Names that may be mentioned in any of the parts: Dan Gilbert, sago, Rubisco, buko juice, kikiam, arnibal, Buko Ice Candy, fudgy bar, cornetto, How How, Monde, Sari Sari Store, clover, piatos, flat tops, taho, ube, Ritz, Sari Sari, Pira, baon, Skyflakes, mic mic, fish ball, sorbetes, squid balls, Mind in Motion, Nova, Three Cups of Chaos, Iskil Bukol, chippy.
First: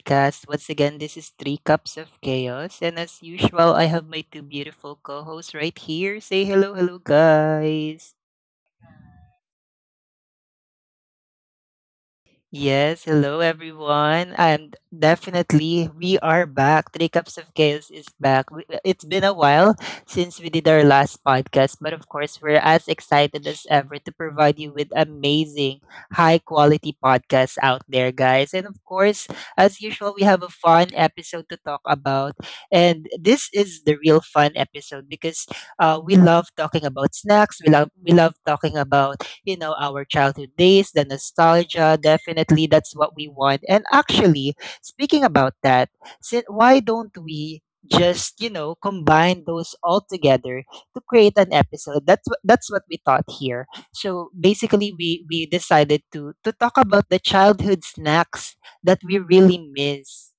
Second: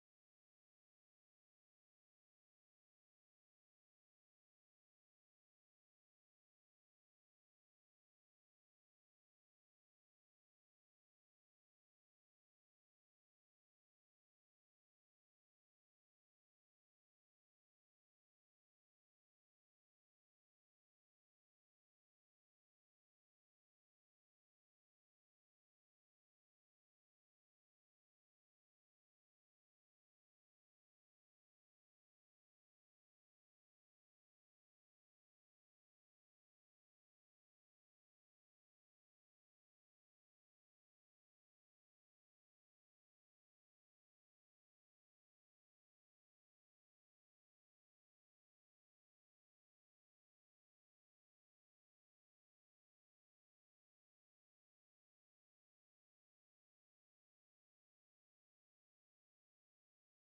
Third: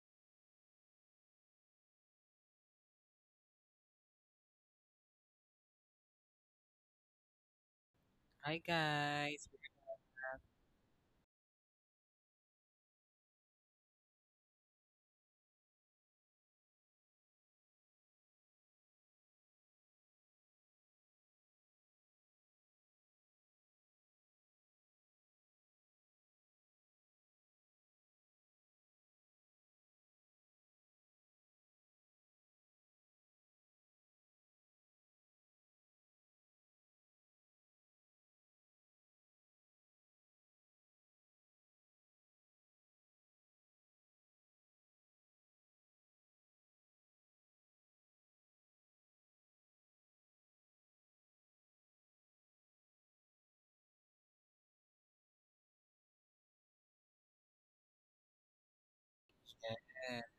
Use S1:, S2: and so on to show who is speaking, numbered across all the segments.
S1: podcast. Once again, this is Three Cups of Chaos, and as usual, I have my two beautiful co-hosts right here. Say hello, hello guys.
S2: Hi guys.
S1: Yes, hello everyone. And definitely we are back. Three Cups of Chaos is back. It's been a while since we did our last podcast, but of course, we're as excited as ever to provide you with amazing, high quality podcasts out there, guys. And of course, as usual, we have a fun episode to talk about. And this is the real fun episode because we love talking about snacks, we love talking about, you know, our childhood days, the nostalgia. Definitely, that's what we want. And actually, speaking about that, why don't we just, you know, combine those all together to create an episode? That's what we thought here. So basically, we decided to talk about the childhood snacks that we really
S2: Yes,
S1: miss.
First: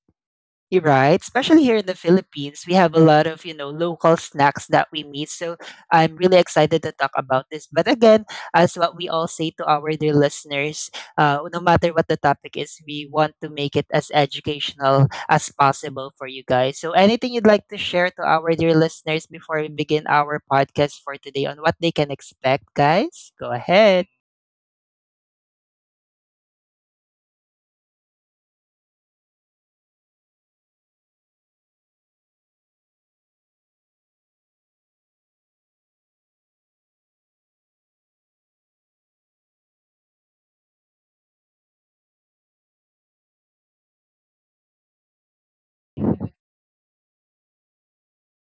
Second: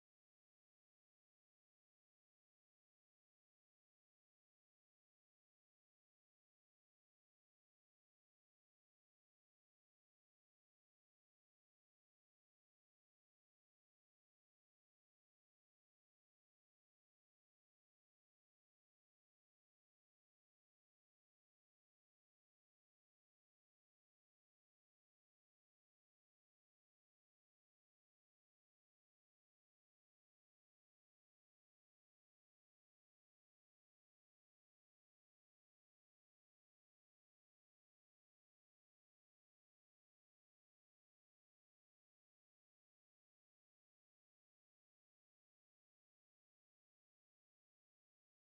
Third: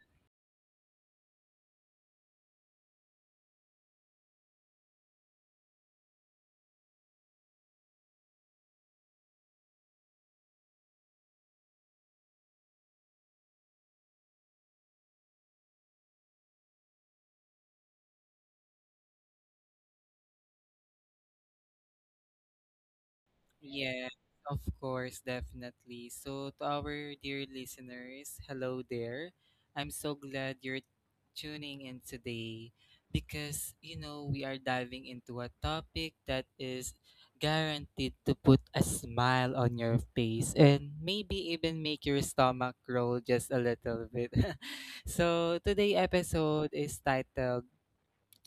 S1: You're right. Especially here in the Philippines, we have a lot of, you know, local snacks that we meet. So I'm really excited to talk about this. But again, as what we all say to our dear listeners, no matter what the topic is, we want to make it as educational as possible for you guys. So anything you'd like to share to our dear listeners before we begin our podcast for today on what they can expect, guys? Go ahead.
S2: yes, of course, definitely. So to our dear listeners, hello there. I'm so glad you're tuning in today because you know we are diving into a topic that is guaranteed to put a smile on your face and maybe even make your stomach roll just a little bit. So today episode is titled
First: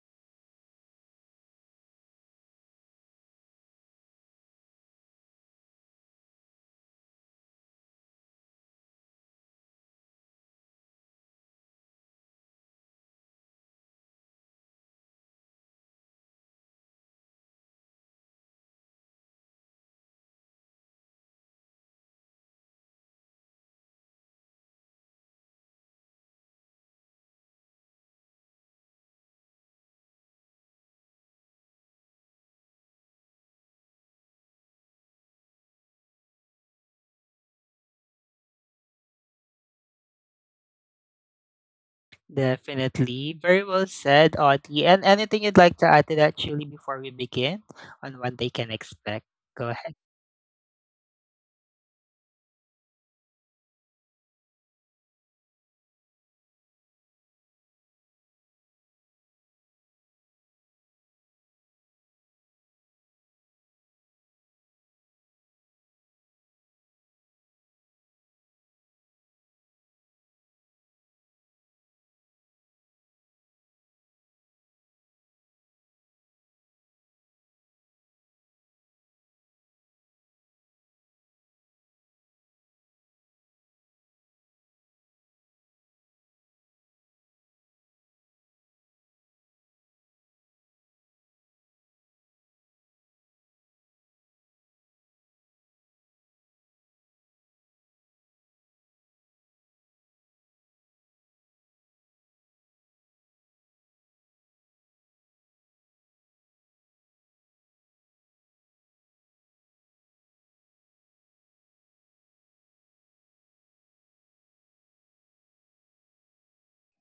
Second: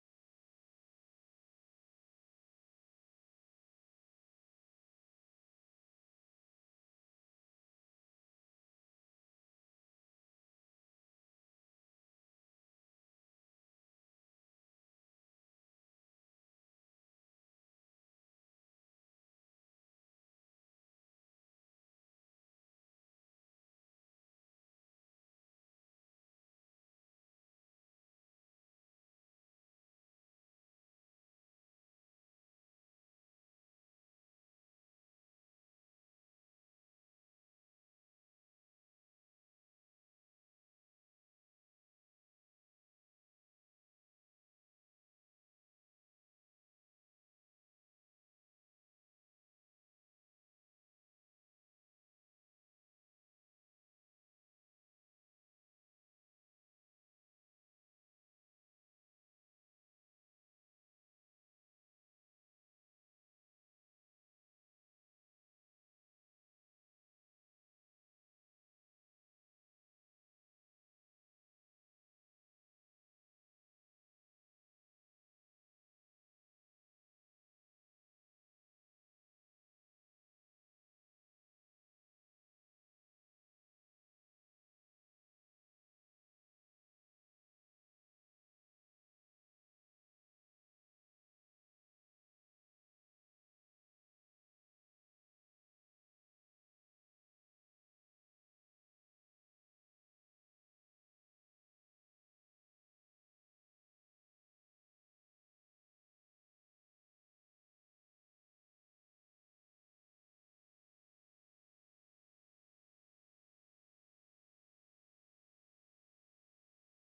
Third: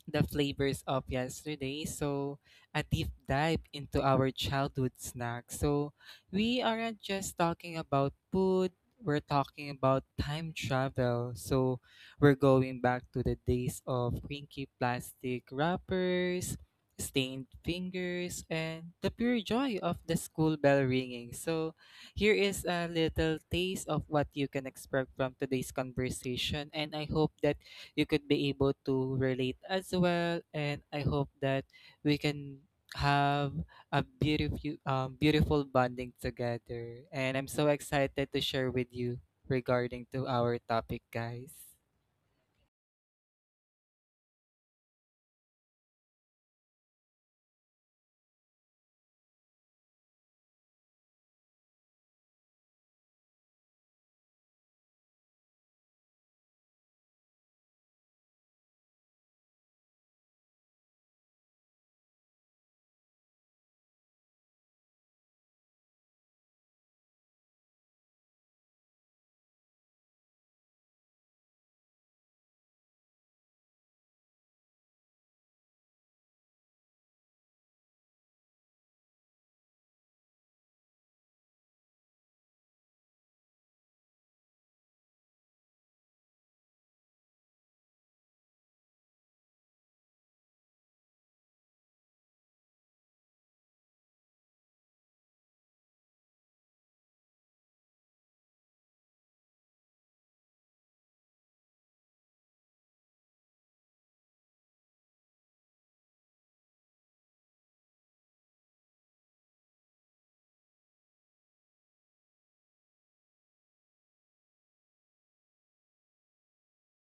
S2: the flavors of yesterday. So, a deep dive into our childhood snacks. So, we aren't just talking about food, we're talking about time travel. So, we're going back to the days of crinkly plastic wrappers, stained fingers, and the pure joy of the school bell ringing. So, here is a little taste of what you can expect from today's conversation, and I hope that you could be able to relate as well. And I hope that we can have a beautiful, beautiful bonding together. And I'm so excited to share with you regarding to our topic, guys.
S1: Definitely. Very well said, Audie. And anything you'd like to add to that, Julie, before we begin on what they can expect? Go ahead.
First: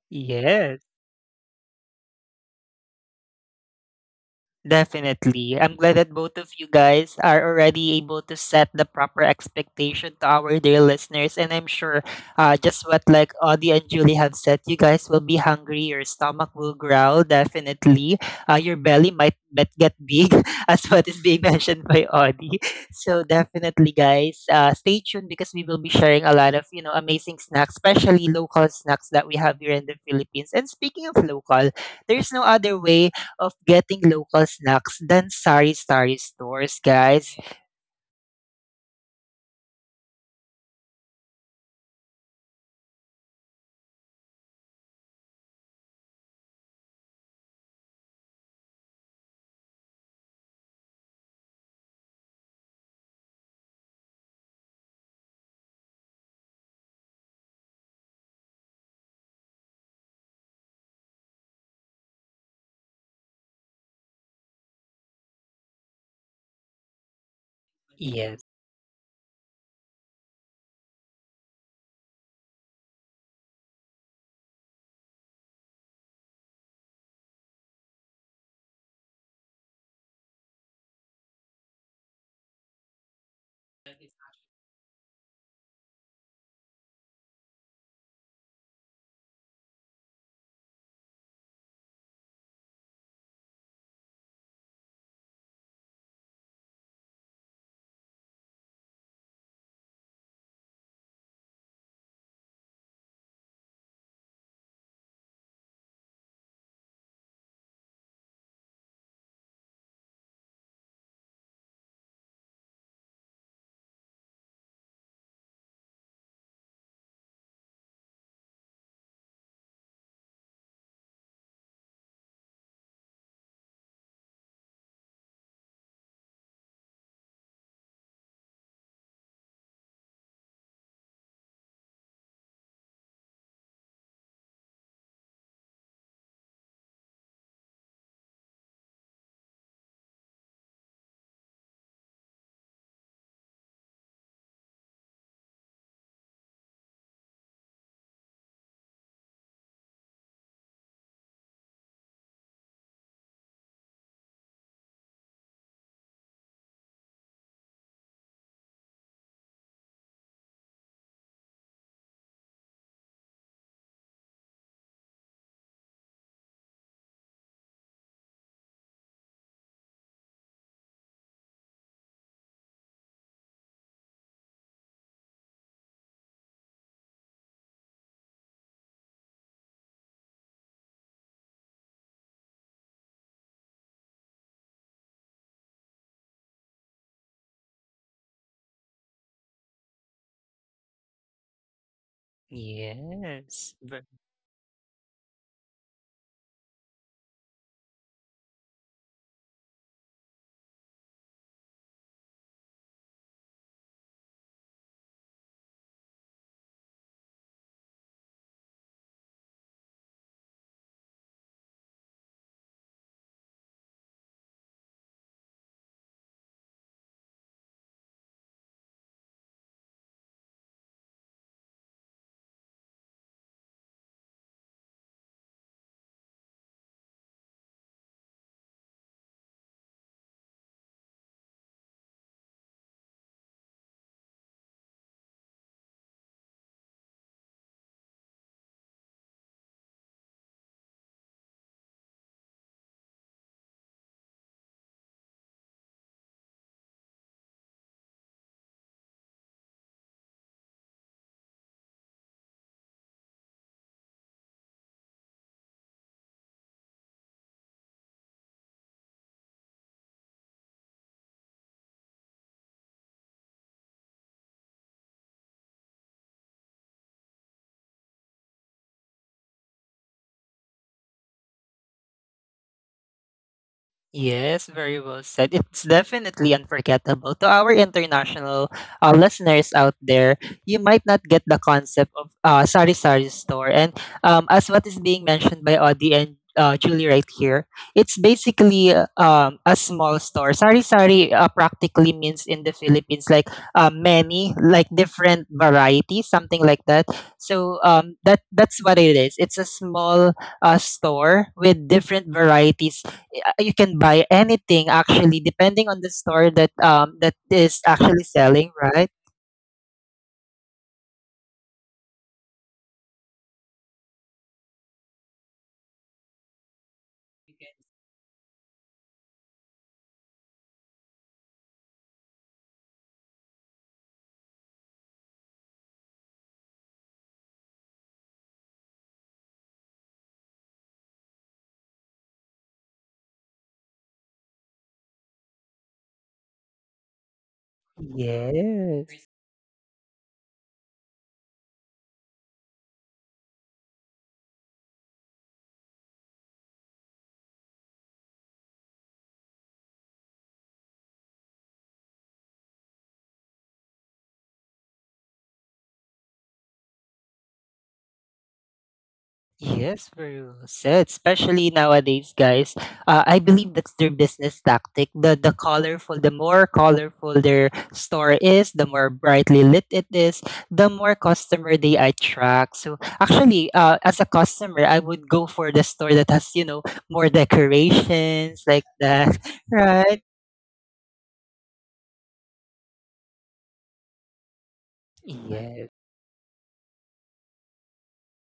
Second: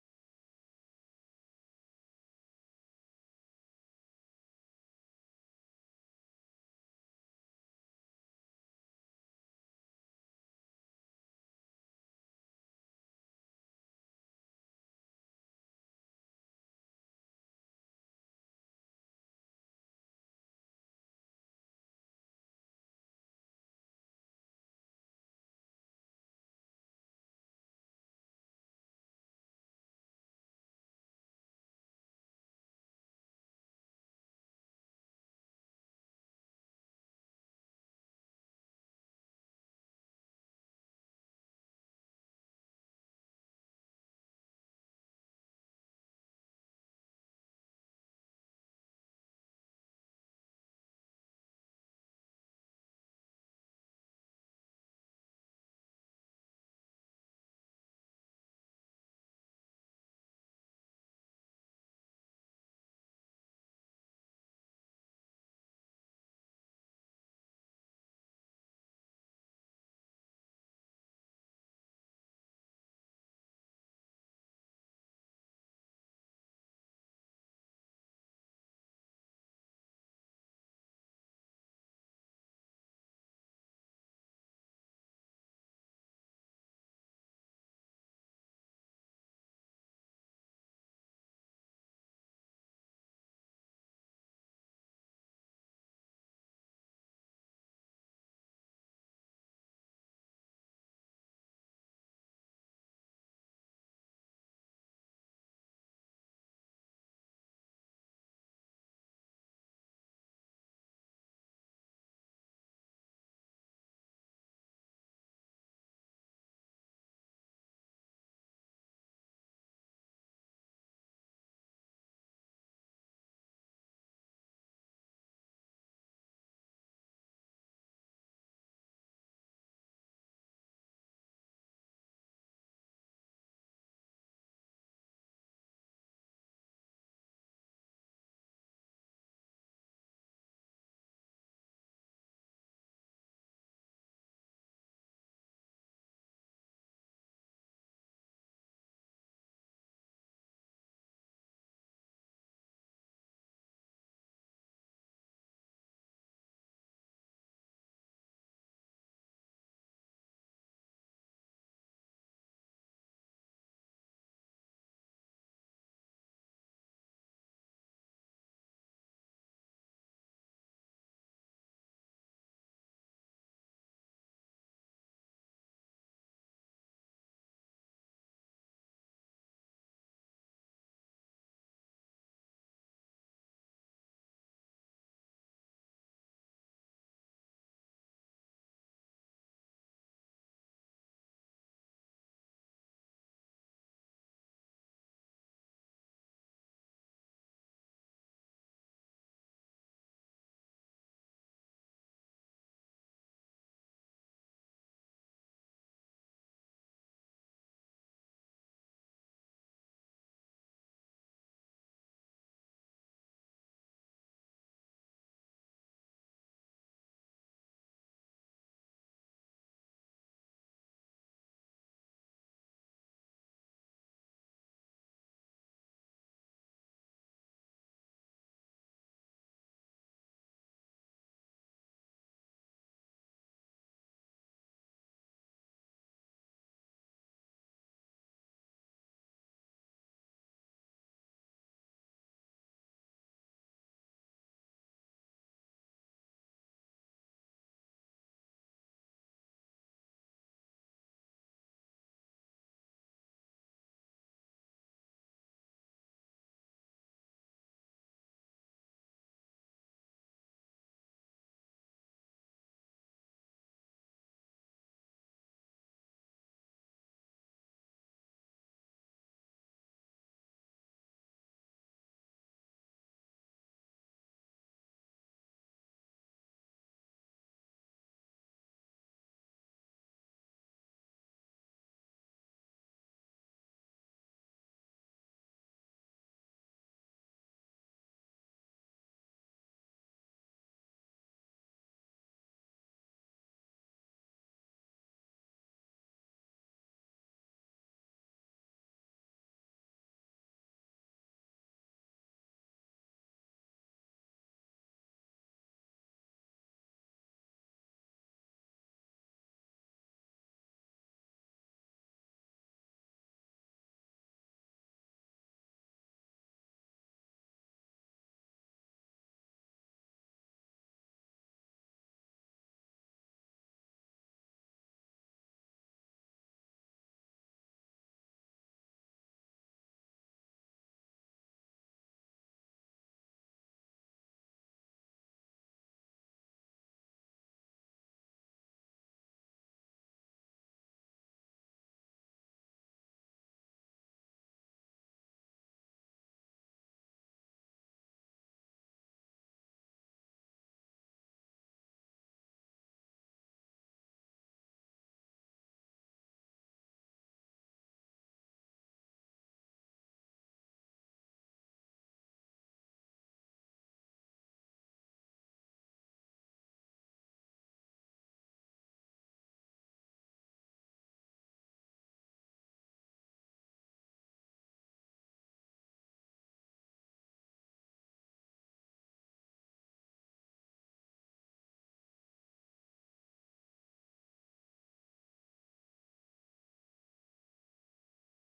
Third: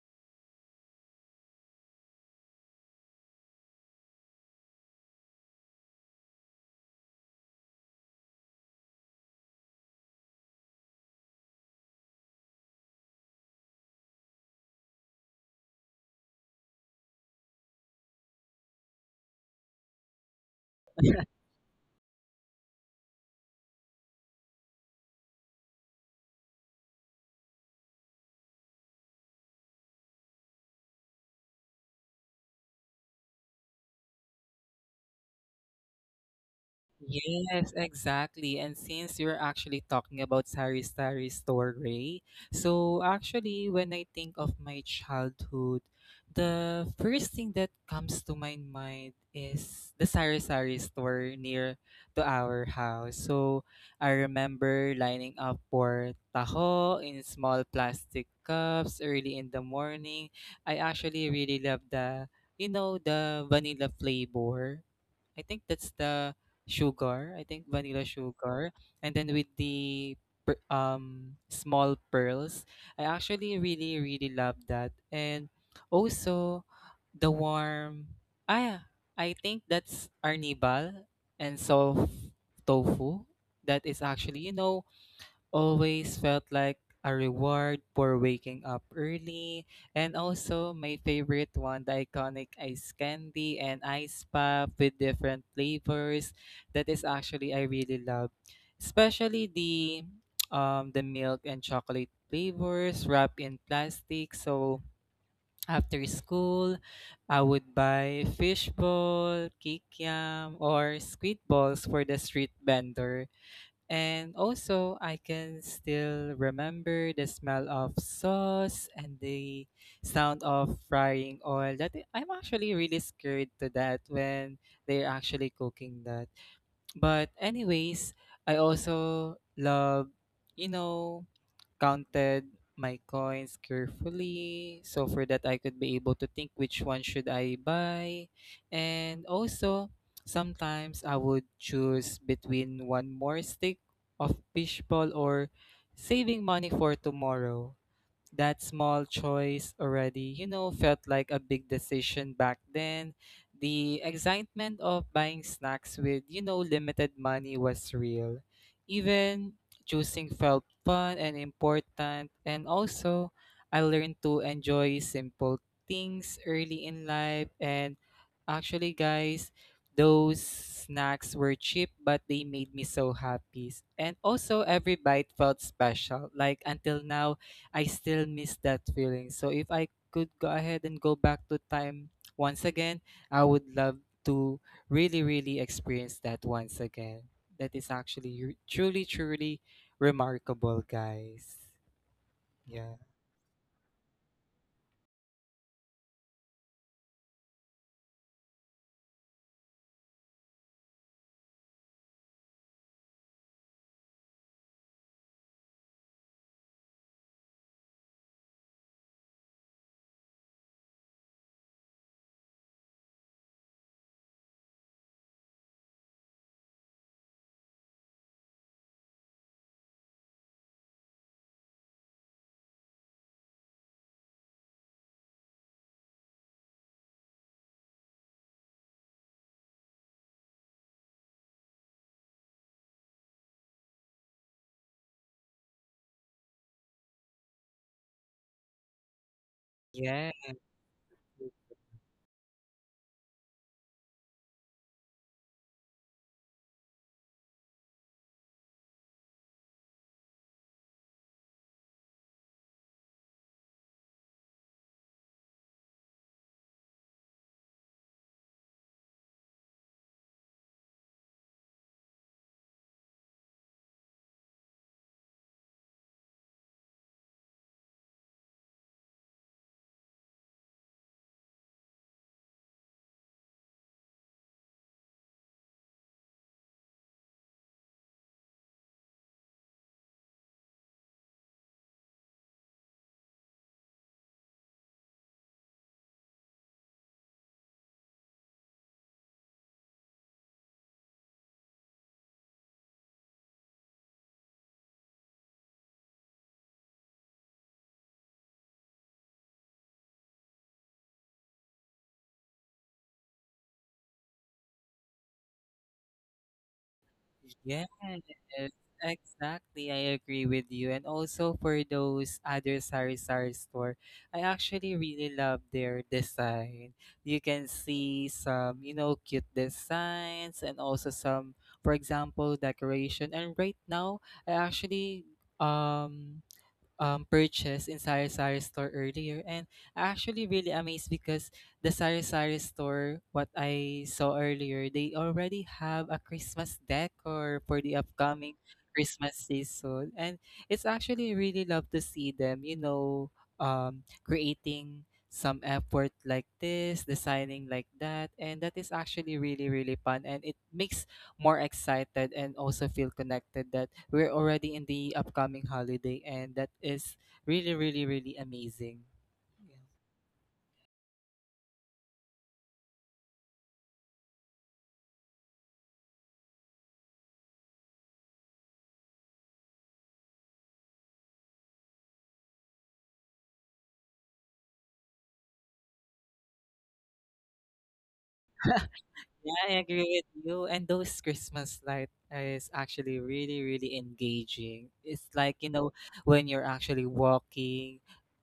S1: Yes. Definitely. I'm glad that both of you guys are already able to set the proper expectation to our dear listeners. And I'm sure, just what like Audie and Julie have said, you guys will be hungry. Your stomach will growl, definitely. Your belly might bet get big, as what is being mentioned by Audie. So definitely, guys, stay tuned because we will be sharing a lot of, you know, amazing snacks, especially local snacks that we have here in the Philippines. And speaking of local, there's no other way of getting local snacks than sari-sari stores, guys.
S2: Yes, exactly. And since you're actually talking about Sari Sari Store, Ray, so actually, when I think of my childhood, the first thing that comes to my mind is the Sari Sari Store near to our house. So I remember lining up for taho in small plastic cups early in the morning. I actually really love the, you know, the vanilla flavor. I think that's the sugar. I think vanilla
S1: Yes.
S2: sugar, and then with the small pearls. I actually really love that, and also the warm. Ah, yeah, I think that's arnibal and soft tofu. That is actually you know always felt like a reward for waking up early. And also, my favorite one, the iconic ice candy and ice pop with different flavors. That is actually I really love, especially the milk and chocolate flavors wrapped in plastic. So after school, I would buy fish ball, kikiam, or squid balls for the street vendor. And also, I can still remember the smell of sauce and the sound of frying oil. That I'm actually really scared to that when they're actually cooking that. But anyways, I also love, you know, counted my coins carefully so for that I could be able to think which one should I buy. And also, sometimes I would choose between one more stick of fishball or saving money for tomorrow. That small choice already, you know, felt like a big decision back then. The excitement of buying snacks with, you know, limited money was real. Even choosing felt fun and important. And also, I learned to enjoy simple things early in life. And actually, guys, those snacks were cheap, but they made me so happy. And also, every bite felt special. Like until now, I still miss that feeling. So if I could go ahead and go back to time once again, I would love to really, really experience that once again. That is actually truly, truly remarkable, guys. Yeah.
S1: Yes.
S2: Yeah.
S1: Yes, very well said. It's definitely unforgettable. To our international listeners out there, you might not get the concept of Sari Sari store. And as what is being mentioned by Audie and Julie right here, it's basically a small store. Sari Sari practically means in the Philippines like, many, like different varieties, something like that. So that's what it is. It's a small store with different varieties. You can buy anything actually depending on the store that that is
S2: Yes,
S1: actually selling, right?
S2: exactly. I agree with you. And also for those other sari sari store, I actually really love their design. You can see some, you know, cute designs and also some, for example, decoration. And right now, I actually um purchase in Sari Sari store earlier, and I actually really amazed because the Sari Sari store, what I saw earlier, they already have a Christmas decor for the upcoming
S1: Yes.
S2: Christmas season, and it's actually really love to see them, you know, creating some effort like this, designing like that, and that is actually really really fun, and it makes more excited and also feel connected that we're already in the upcoming holiday and that is really really really amazing. Yeah.
S1: Yes, very well said. Especially nowadays, guys. I believe that's their business tactic. The colorful, the more colorful their store is, the more brightly lit it is, the more customer they attract. So actually, as a customer, I would go for the store that has, you know, more decorations like that,
S2: Yeah, I agree
S1: right?
S2: with you and those Christmas light is actually really really engaging. It's like you
S1: Yes.
S2: know when you're actually walking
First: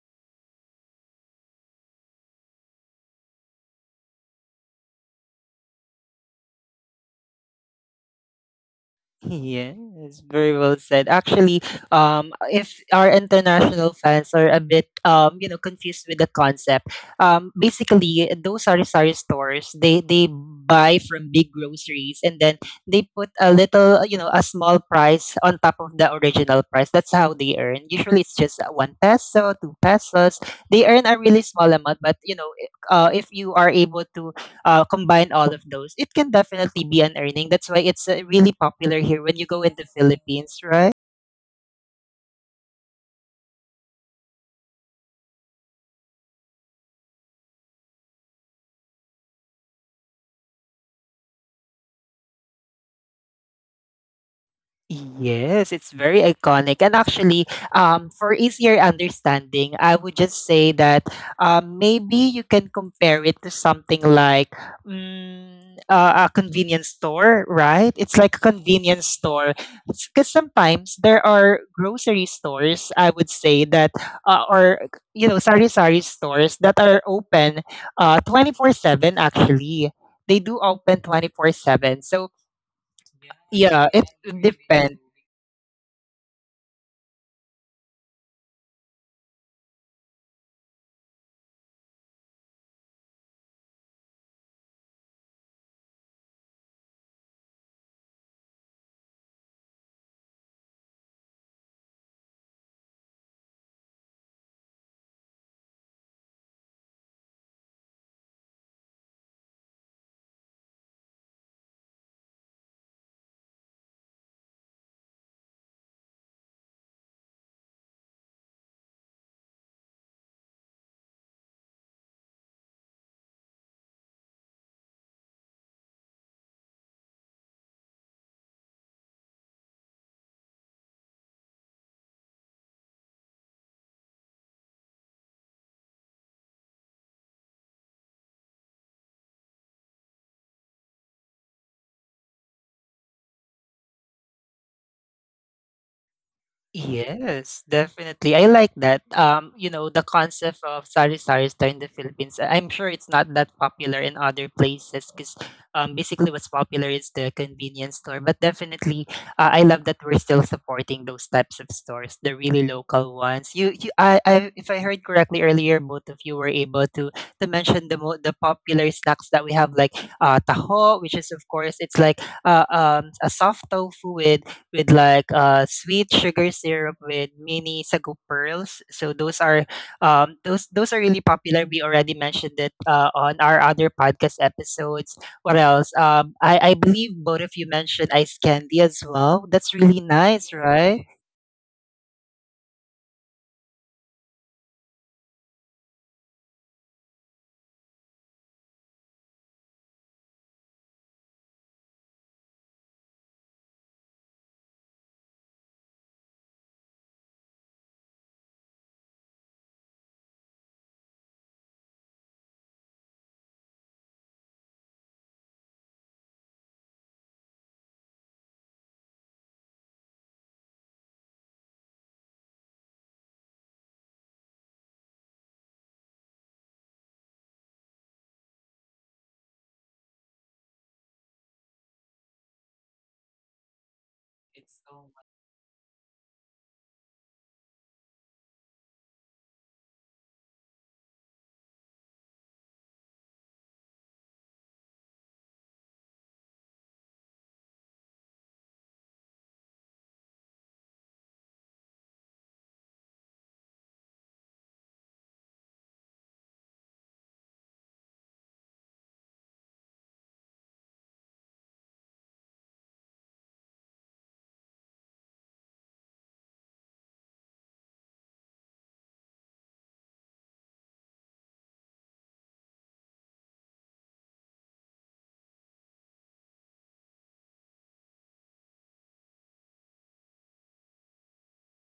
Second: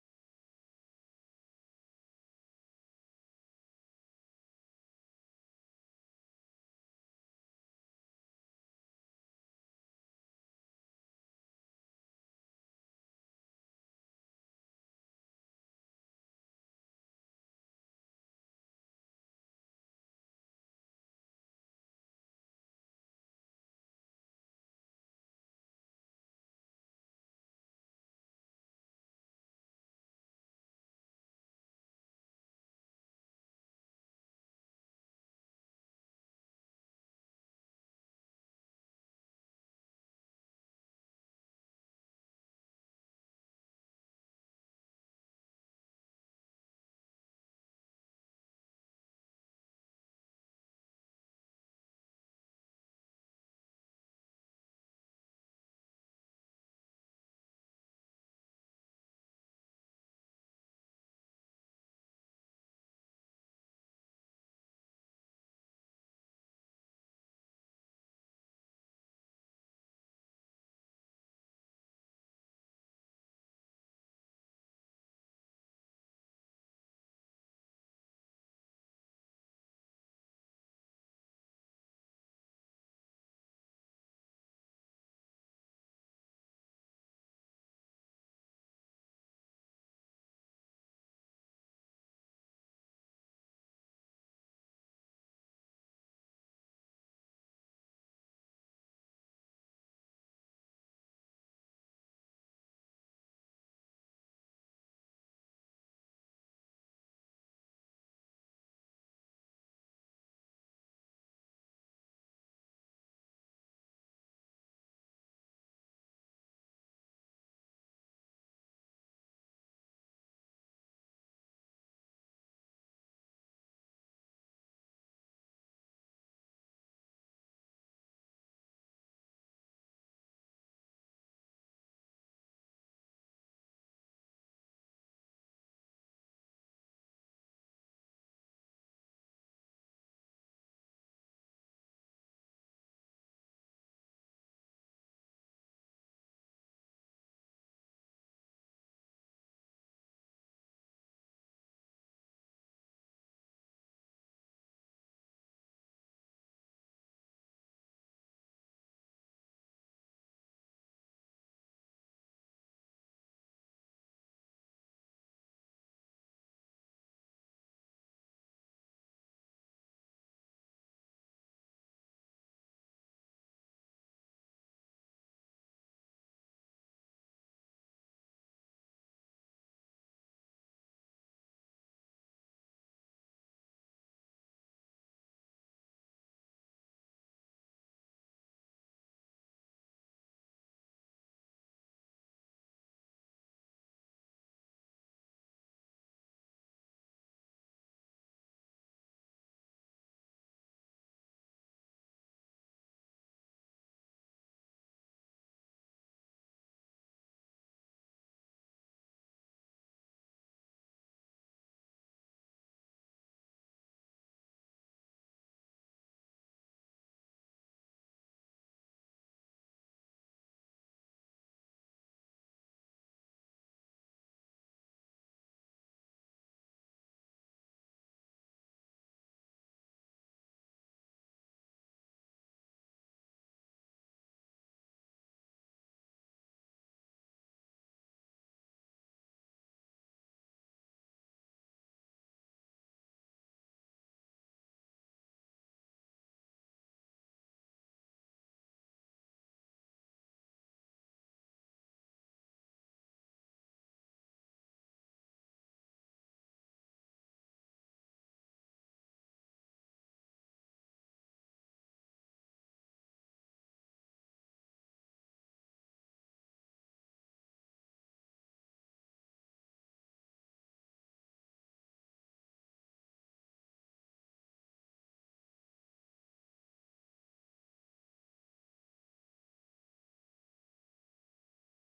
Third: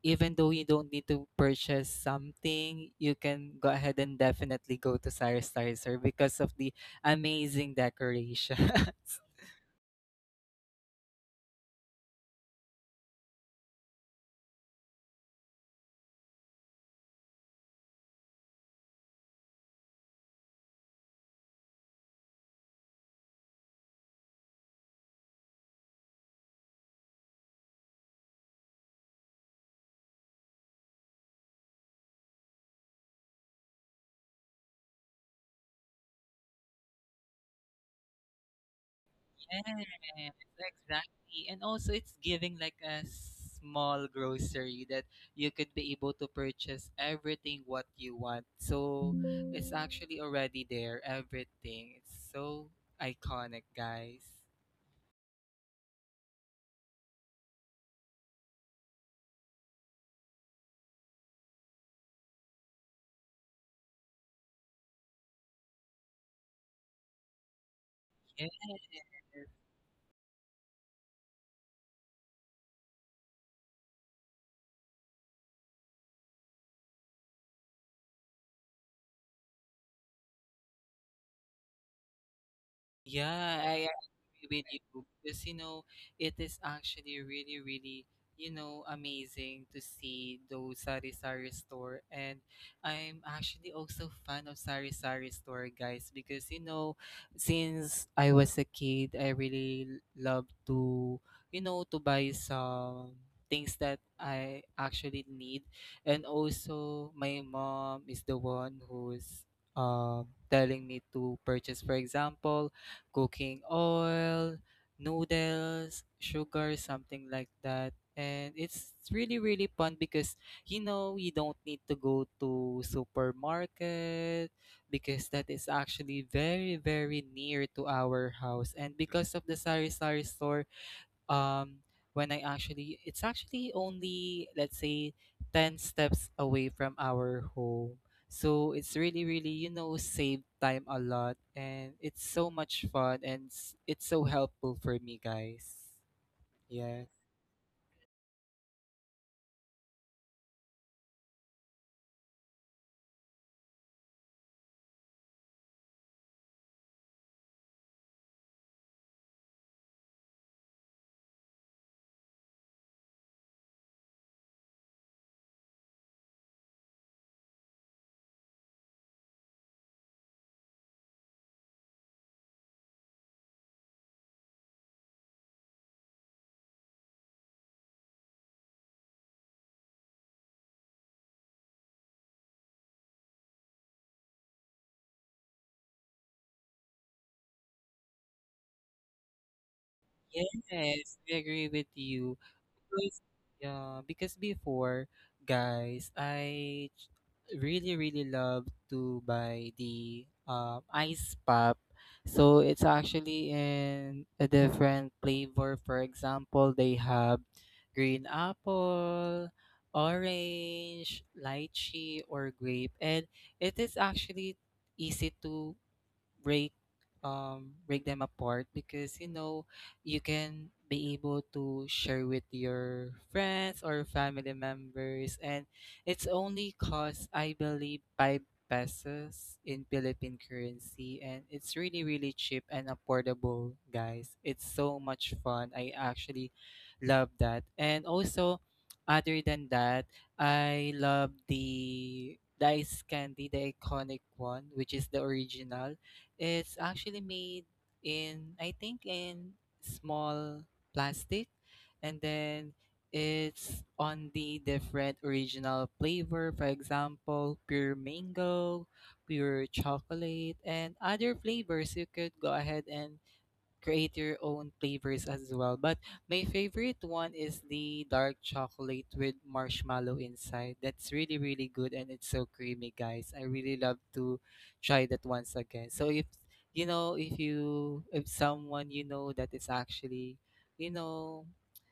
S2: even though you don't need to purchase something you can go ahead and definitely go to Cyrus Tire because of the amazing decorations.
S1: Yeah, it's very well said. Actually, if our international fans are a bit, you know, confused with the concept, basically those sari sari stores they buy from big groceries and then they put a little, you know, a small price on top of the original price. That's how they earn. Usually, it's just one peso, two pesos. They earn a really small amount, but you know, if you are able to combine all of those, it can definitely be an earning. That's why it's really popular here when you go in the
S2: Yes,
S1: Philippines, right?
S2: exactly. And also, it's giving like a small grocery that you could be able to purchase everything what you want. So it's actually already there, everything. It's so iconic, guys.
S1: Yes, it's very iconic. And actually, for easier understanding, I would just say that maybe you can compare it to something like a convenience store, right? It's like a
S2: Yes.
S1: convenience store. Because sometimes there are grocery stores, I would say, that, uh, or, you know, sari-sari stores that are open, 24-7, actually. They do open 24-7. So,
S2: Yeah,
S1: yeah,
S2: I
S1: it
S2: agree with
S1: depends.
S2: you because you know it is actually really, really, you know, amazing to see those sari sari store, and I'm actually also fan of sari sari store guys because you know since I was a kid, I really love to you know to buy some things that I actually need, and also my mom is the one who's telling me to purchase, for example, cooking oil, noodles, sugar, something like that. And it's really, really fun because you know you don't need to go to supermarket because that is actually very, very near to our house. And because of the sari sari store, um when I actually it's actually only let's say 10 steps away from our home. So it's really really you know save time a lot and it's so much fun and it's so helpful for me guys. Yeah.
S1: Yes, definitely. I like that. You know, the concept of sari-sari store in the Philippines, I'm sure it's not that popular in other places because basically what's popular is the convenience store. But definitely, I love that we're still supporting those types of stores, the really local ones. If I heard correctly earlier, both of you were able to mention the popular snacks that we have, like taho, which is of course it's like a soft tofu with like sweet sugar syrup with mini sago pearls. So those are, those are really popular. We already mentioned it on our other podcast episodes. What else? I believe both of you mentioned ice candy as well. That's really nice,
S2: Yes,
S1: right?
S2: I agree with you. Because yeah, because before, guys, really really love to buy the ice pop. So it's actually in a different flavor. For example, they have green apple, orange, lychee, or grape, and it is actually easy to break break them apart because you know you can be able to share with your friends or family members and it's only cost I believe 5 pesos in Philippine currency and it's really really cheap and affordable guys it's so much fun. I actually love that and also other than that I love the ice candy, the iconic one, which is the original. It's actually made in, I think, in small plastic, and then it's on the different original flavor. For example, pure mango, pure chocolate, and other flavors. You could go ahead and create your own flavors as well. But my favorite one is the dark chocolate with marshmallow inside. That's really, really good and it's so creamy, guys. I really love to try that once again. So if you know, if you if someone you know that is actually, you know,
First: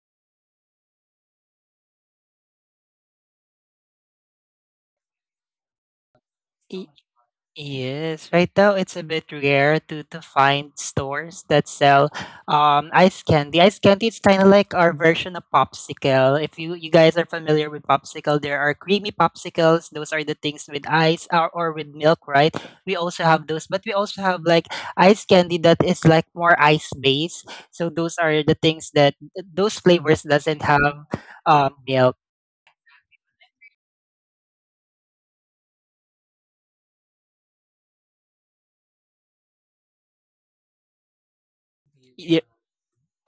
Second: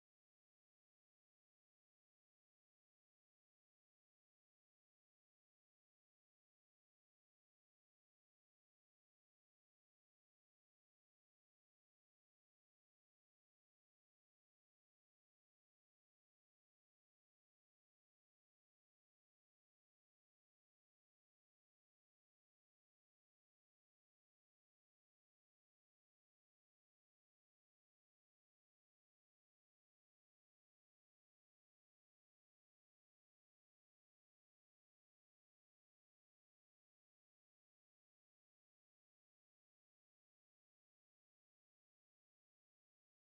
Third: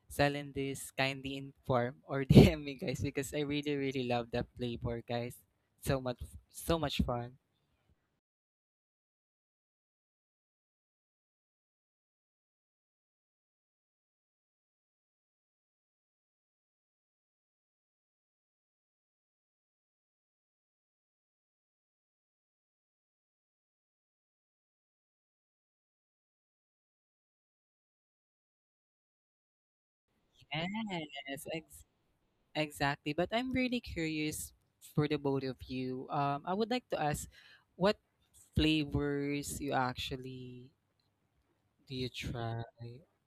S2: selling this kindly inform or DM me guys because I really, really love that flavor, guys. So much so much fun.
S1: Yes, right now it's a bit rare to find stores that sell ice candy. Ice candy is kind of like our version of popsicle. If you guys are familiar with popsicle, there are creamy popsicles. Those are the things with ice, or with milk, right? We also have those, but we also have like ice candy that is like more ice based. So those are the things that those flavors doesn't have
S2: Yes,
S1: milk.
S2: exactly. But I'm really curious for the both of you. I would like to ask what flavors you actually do you
S1: Yeah.
S2: try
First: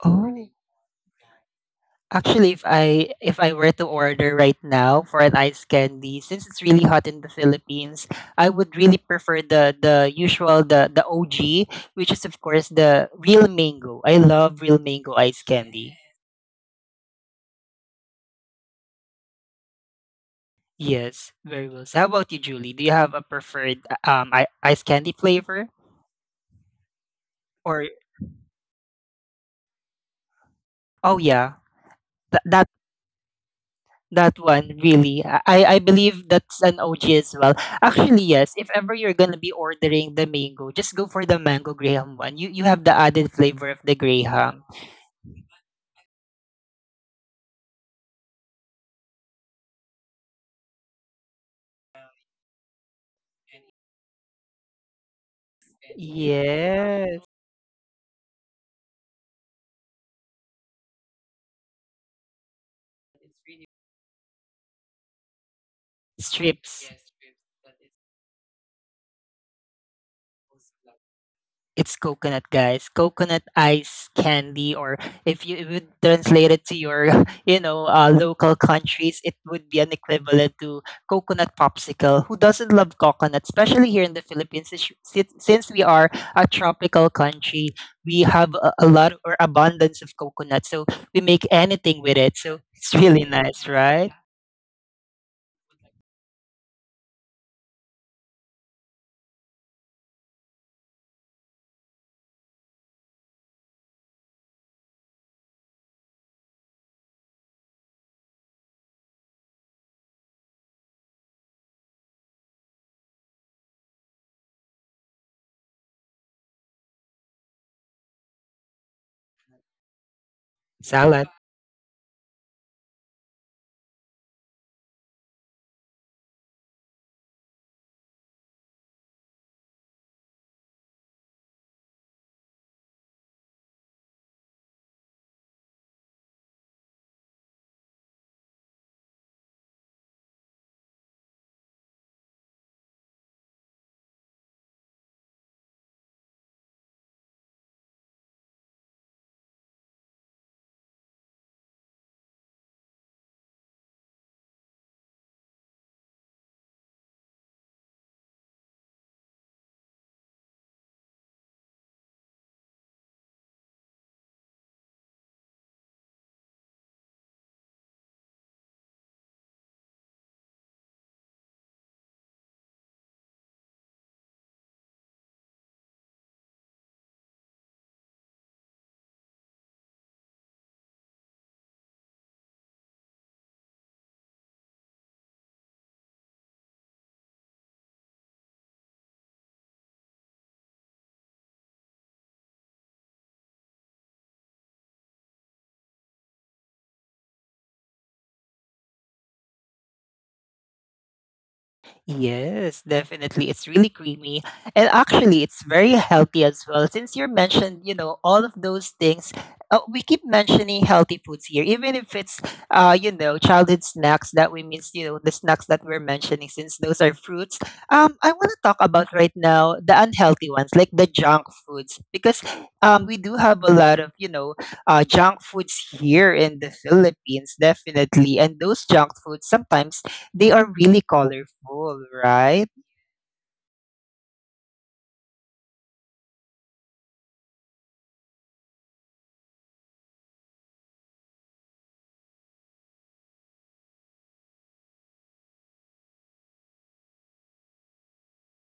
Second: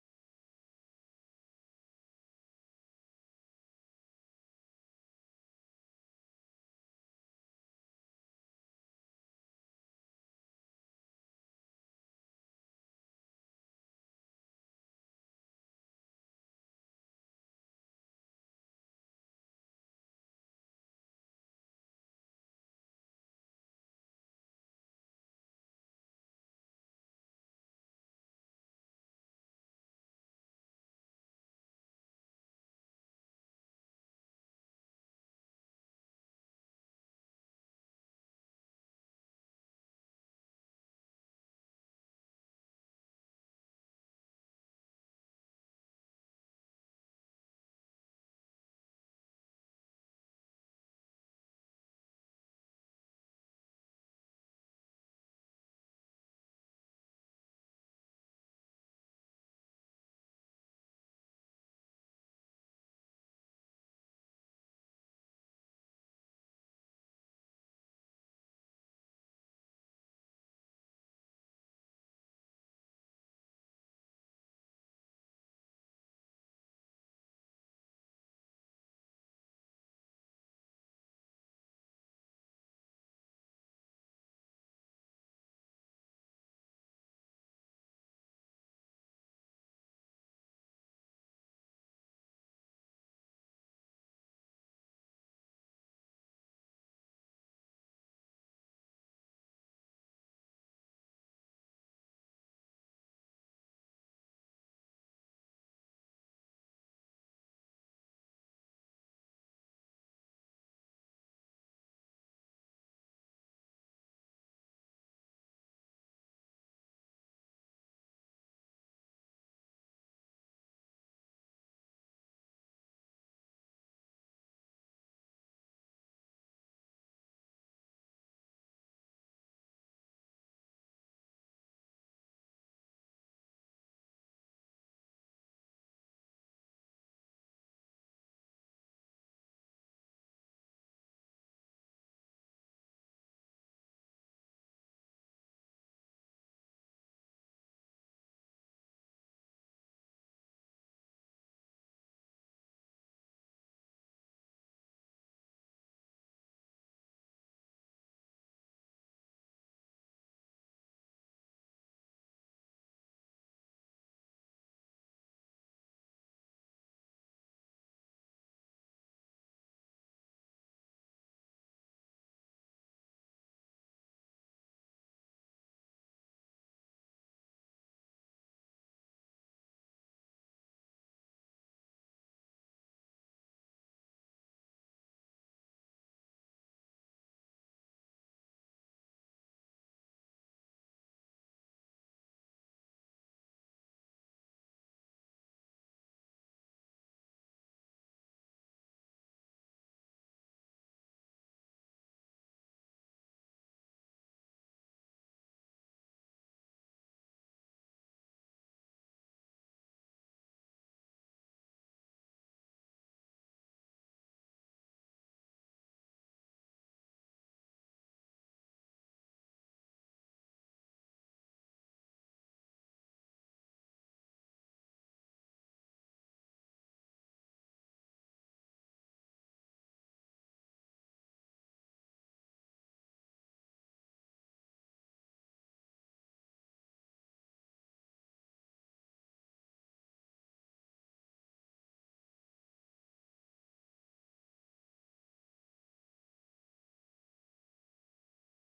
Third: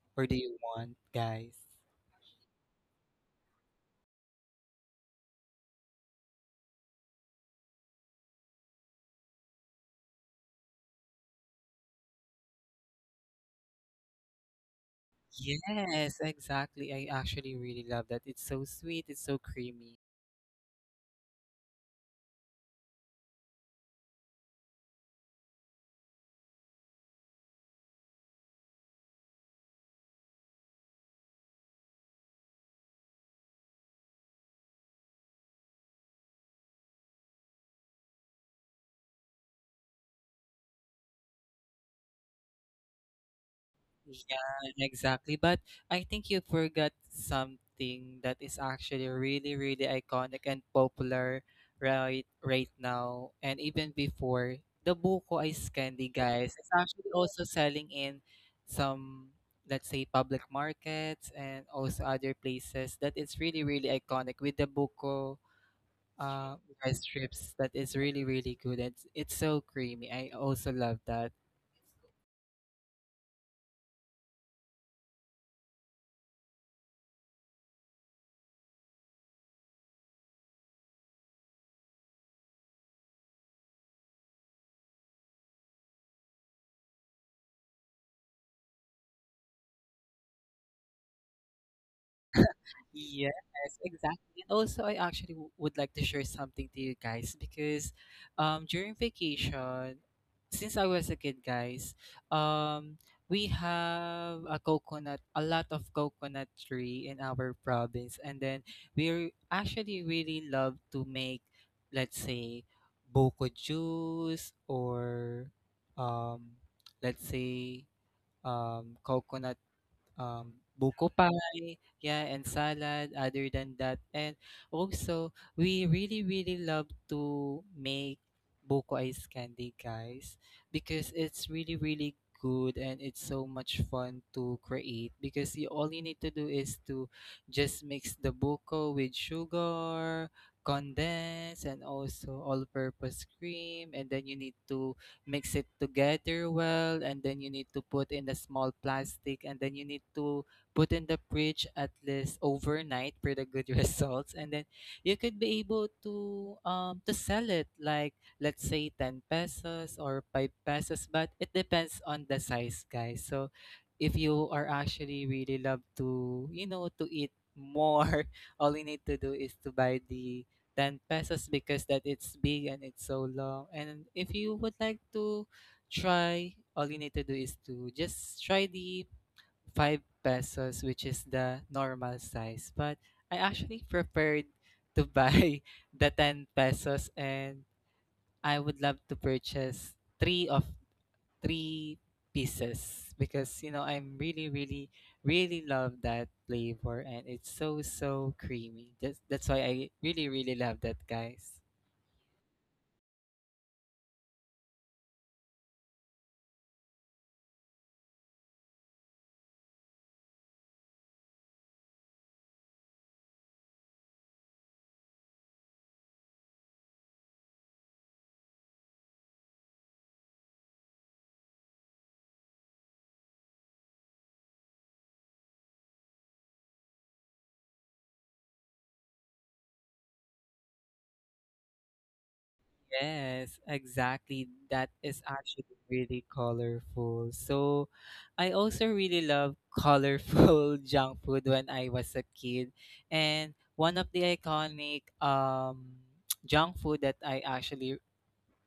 S1: Oh.
S2: or do you want, guys?
S1: Actually, if I were to order right now for an ice candy, since it's really hot in the Philippines, I would really prefer the usual, the OG, which is of course the real mango. I love real mango ice candy.
S2: Yes, exactly. I actually really love that. It's so sweet, it's so creamy.
S1: Yes, very well. So how about you, Julie? Do you have a preferred ice candy flavor or, oh yeah, that? That one, really. I believe that's an OG as well. Actually, yes, if ever you're gonna be ordering the mango, just go for the mango graham one. You have the added flavor of the graham.
S2: Yeah, exactly. But I think you forgot something that is actually really, really iconic and popular right now and even before. The Buko Ice Candy, guys. It's actually
S1: Yes.
S2: also selling in some, let's say, public markets and also other places that it's really, really iconic with the Buko uh
S1: Strips.
S2: rice strips that is really, really good. It's so creamy. I also love that.
S1: It's coconut, guys. Coconut ice candy, or if you would translate it to your, you know, local countries, it would be an equivalent to coconut popsicle. Who doesn't love coconut, especially here in the Philippines? Since we are a tropical country, we have a lot or abundance of coconut, so we make anything with it. So it's really nice,
S2: Yes,
S1: right?
S2: exactly. And also, I actually w- would like to share something to you guys because during vacation, since I was a kid, guys, um, we have a coconut, a lot of coconut tree in our province. And then we actually really love to make, let's say, boko juice or um, let's say, coconut buko
S1: Salad.
S2: pie, yeah, and salad other than that. And also, we really, really love to make buko ice candy, guys, because it's really, really good and it's so much fun to create because you, all you need to do is to just mix the buko with sugar, condense, and also all-purpose cream, and then you need to mix it together well, and then you need to put in the small plastic, and then you need to put in the fridge at least overnight for the good results, and then you could be able to sell it like let's say 10 pesos or five pesos, but it depends on the size, guys. So if you are actually really love to you know to eat more all you need to do is to buy the 10 pesos because that it's big and it's so long. And if you would like to try, all you need to do is to just try the 5 pesos, which is the normal size. But I actually prepared to buy the 10 pesos and I would love to purchase three of three pieces because you know I'm really really love that flavor and it's so so creamy. That's why I really really love that, guys.
S1: Yes, definitely. It's really creamy. And actually, it's very healthy as well. Since you mentioned, you know, all of those things, we keep mentioning healthy foods here, even if it's, you know, childhood snacks that we miss, you know, the snacks that we're mentioning, since those are fruits. I want to talk about right now the unhealthy ones, like the junk foods, because we do have a lot of, you know, junk foods here in the Philippines, definitely. And those junk foods sometimes they are really colorful, right?
S2: Yes, exactly. That is actually really colorful. So, I also really love colorful junk food when I was a kid. And one of the iconic junk food that I actually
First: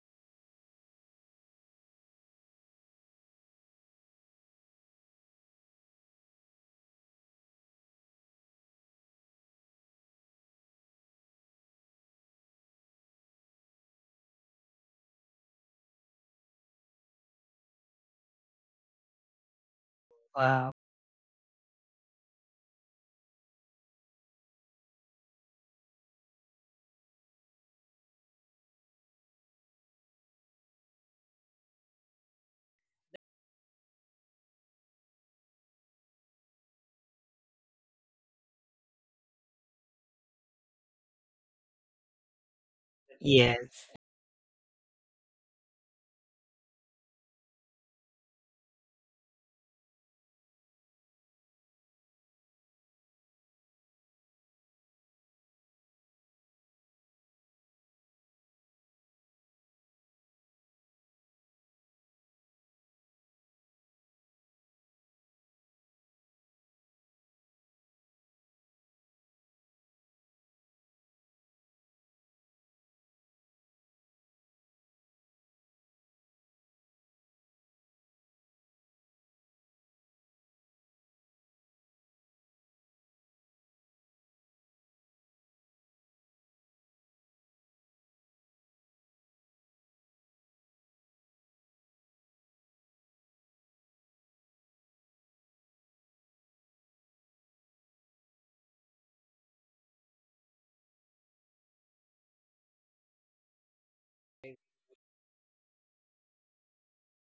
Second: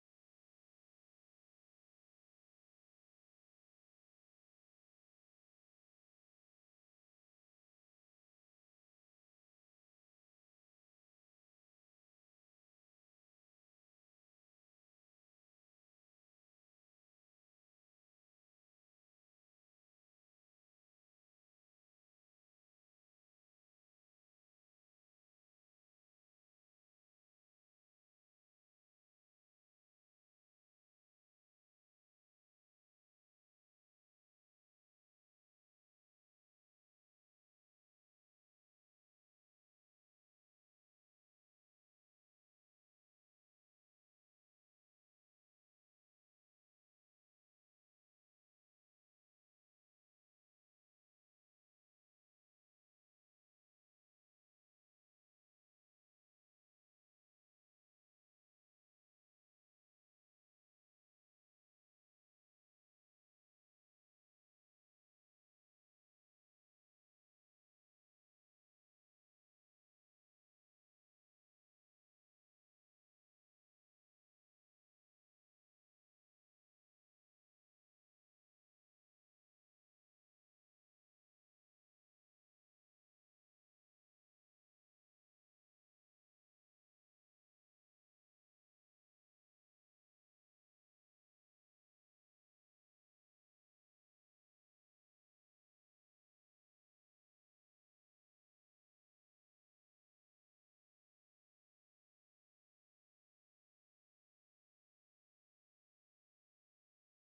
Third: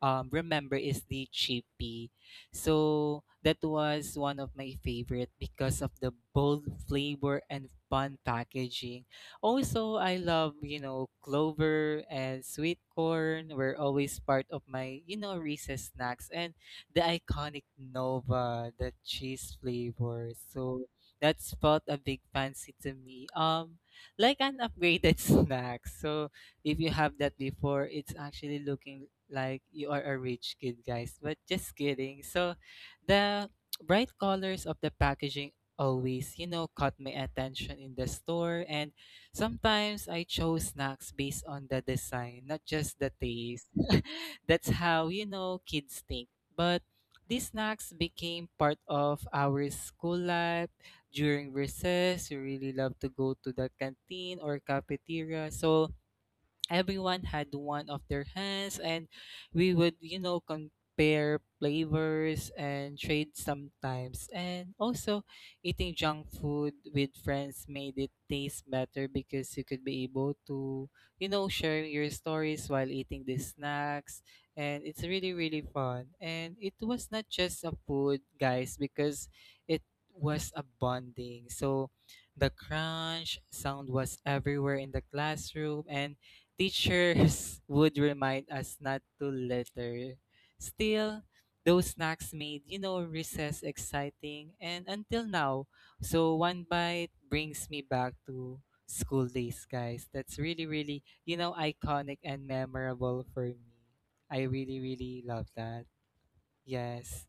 S2: remember is the chippy. So that was one of my favorite because of the bold flavor and fun packaging. Also, I love, you know, clover and sweet corn were always part of my, you know, recess snacks and the iconic Nova, the cheese flavor.
S1: Wow.
S2: So that's felt a big fancy to me. Like an upgraded snack. So if you have that before, it's actually looking like you are a rich kid, guys. But just kidding. So the bright colors of the packaging always, you know, caught my attention in the store, and sometimes I chose snacks based on the design, not just the taste.
S1: Yes.
S2: That's how, you know, kids think. But these snacks became part of our school life. During recess, we really love to go to the canteen or cafeteria. So everyone had one of their hands, and we would, you know, compare flavors and trade sometimes. And also, eating junk food with friends made it taste better because you could be able to, you know, share your stories while eating the snacks, and it's really really fun. And it was not just a food, guys, because it was a bonding. So the crunch sound was everywhere in the classroom, and teachers would remind us not to litter. Still, those snacks made, you know, recess exciting and until now. So one bite brings me back to school days, guys. That's really, really, you know, iconic and memorable for me. I really, really love that. Yes.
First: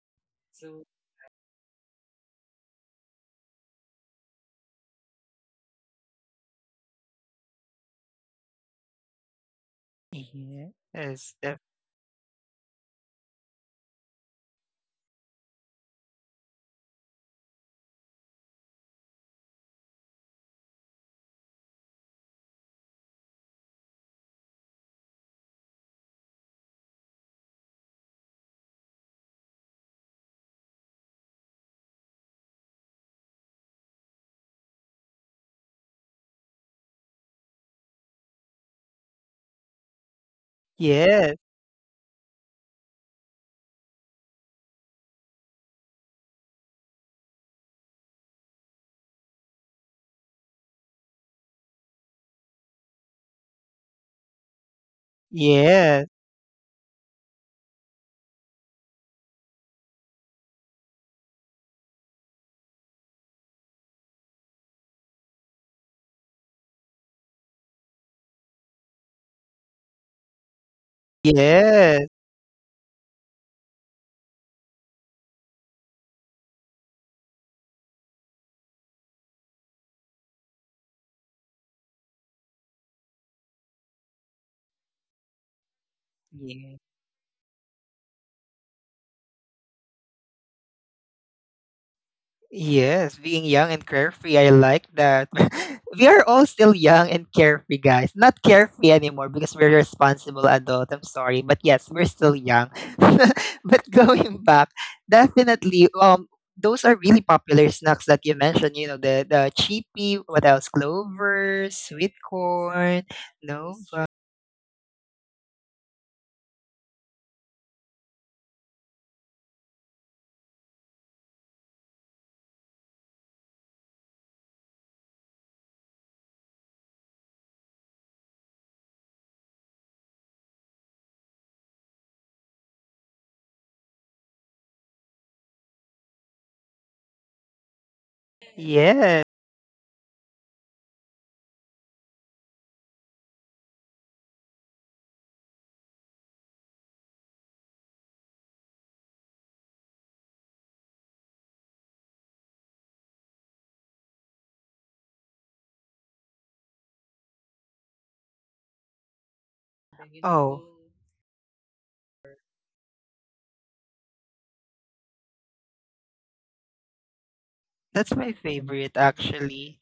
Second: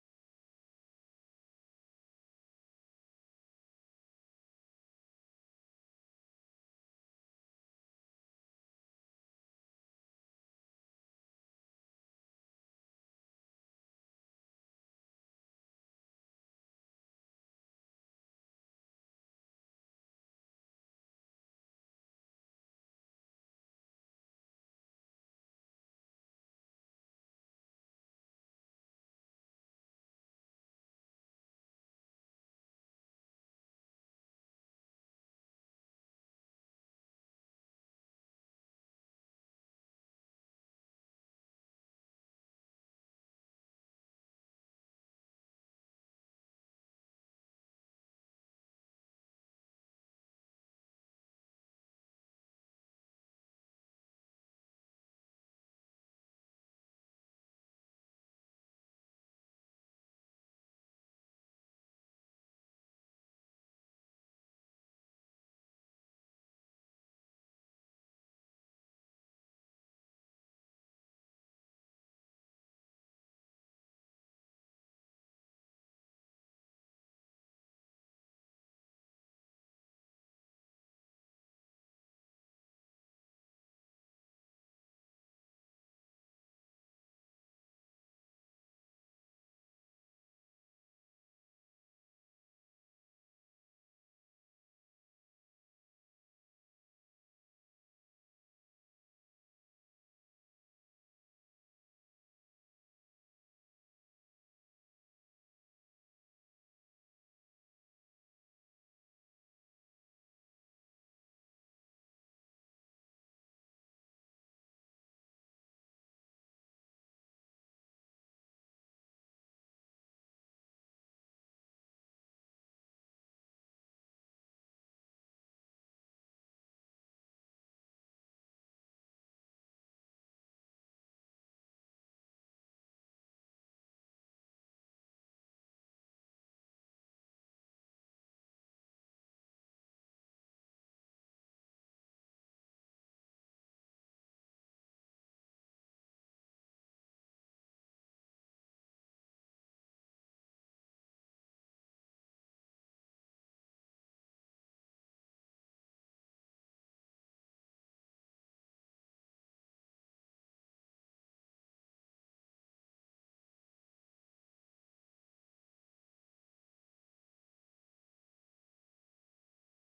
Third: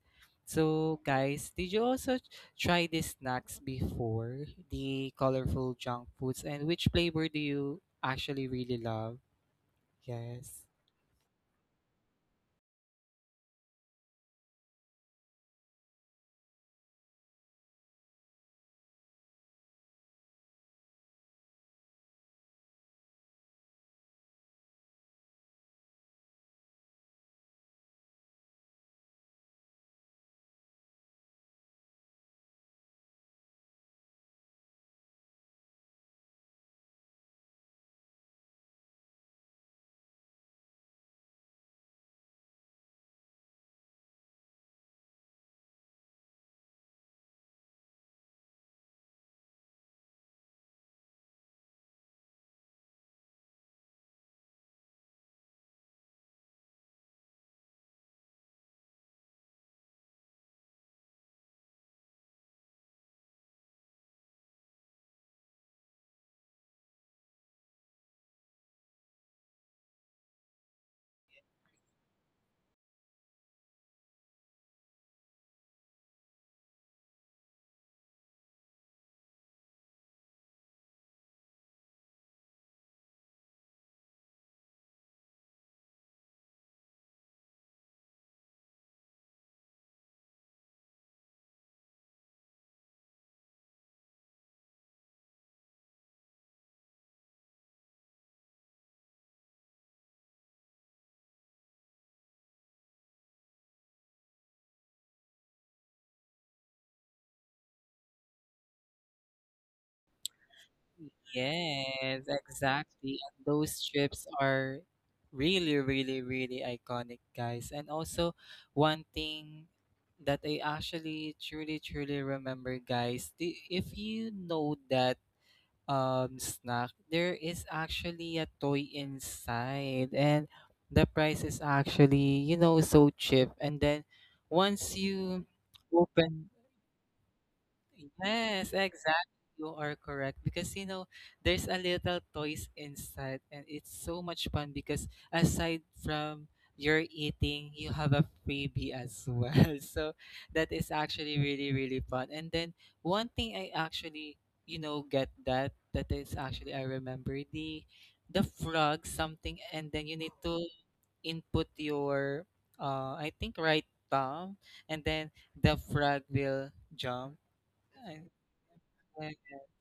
S1: So.
S2: So, guys, did you also t- try these snacks before, the colorful junk foods, and which flavor do you actually really love? Yes.
S1: Yes. Yes. Yes. Yes. Yeah. Yes, being young and carefree, I like that. We are all still young and carefree, guys. Not carefree anymore because we're responsible adult. I'm sorry, but yes, we're still young. But going back, definitely, those are really popular snacks that you mentioned. You know, the cheapy, what else? Clover, sweet
S2: Yes,
S1: corn,
S2: exactly. And those
S1: nova.
S2: trips are really, really, really iconic, guys. And also, one thing that I actually truly, truly remember, guys, the, if you know that snack, there is actually a toy inside, and the price is actually, you know, so cheap. And then once you open. Yes,
S1: Yes.
S2: exactly. You are correct because, you know, there's a little toys inside, and it's so much fun because aside from your eating, you have a freebie as well. So that is actually really really fun. And then one thing I actually, you know, get that is actually I remember the frog something, and then you need to
S1: Oh,
S2: input your I think right thumb, and then the frog will jump,
S1: that's
S2: yeah.
S1: my favorite
S2: Uh,
S1: actually.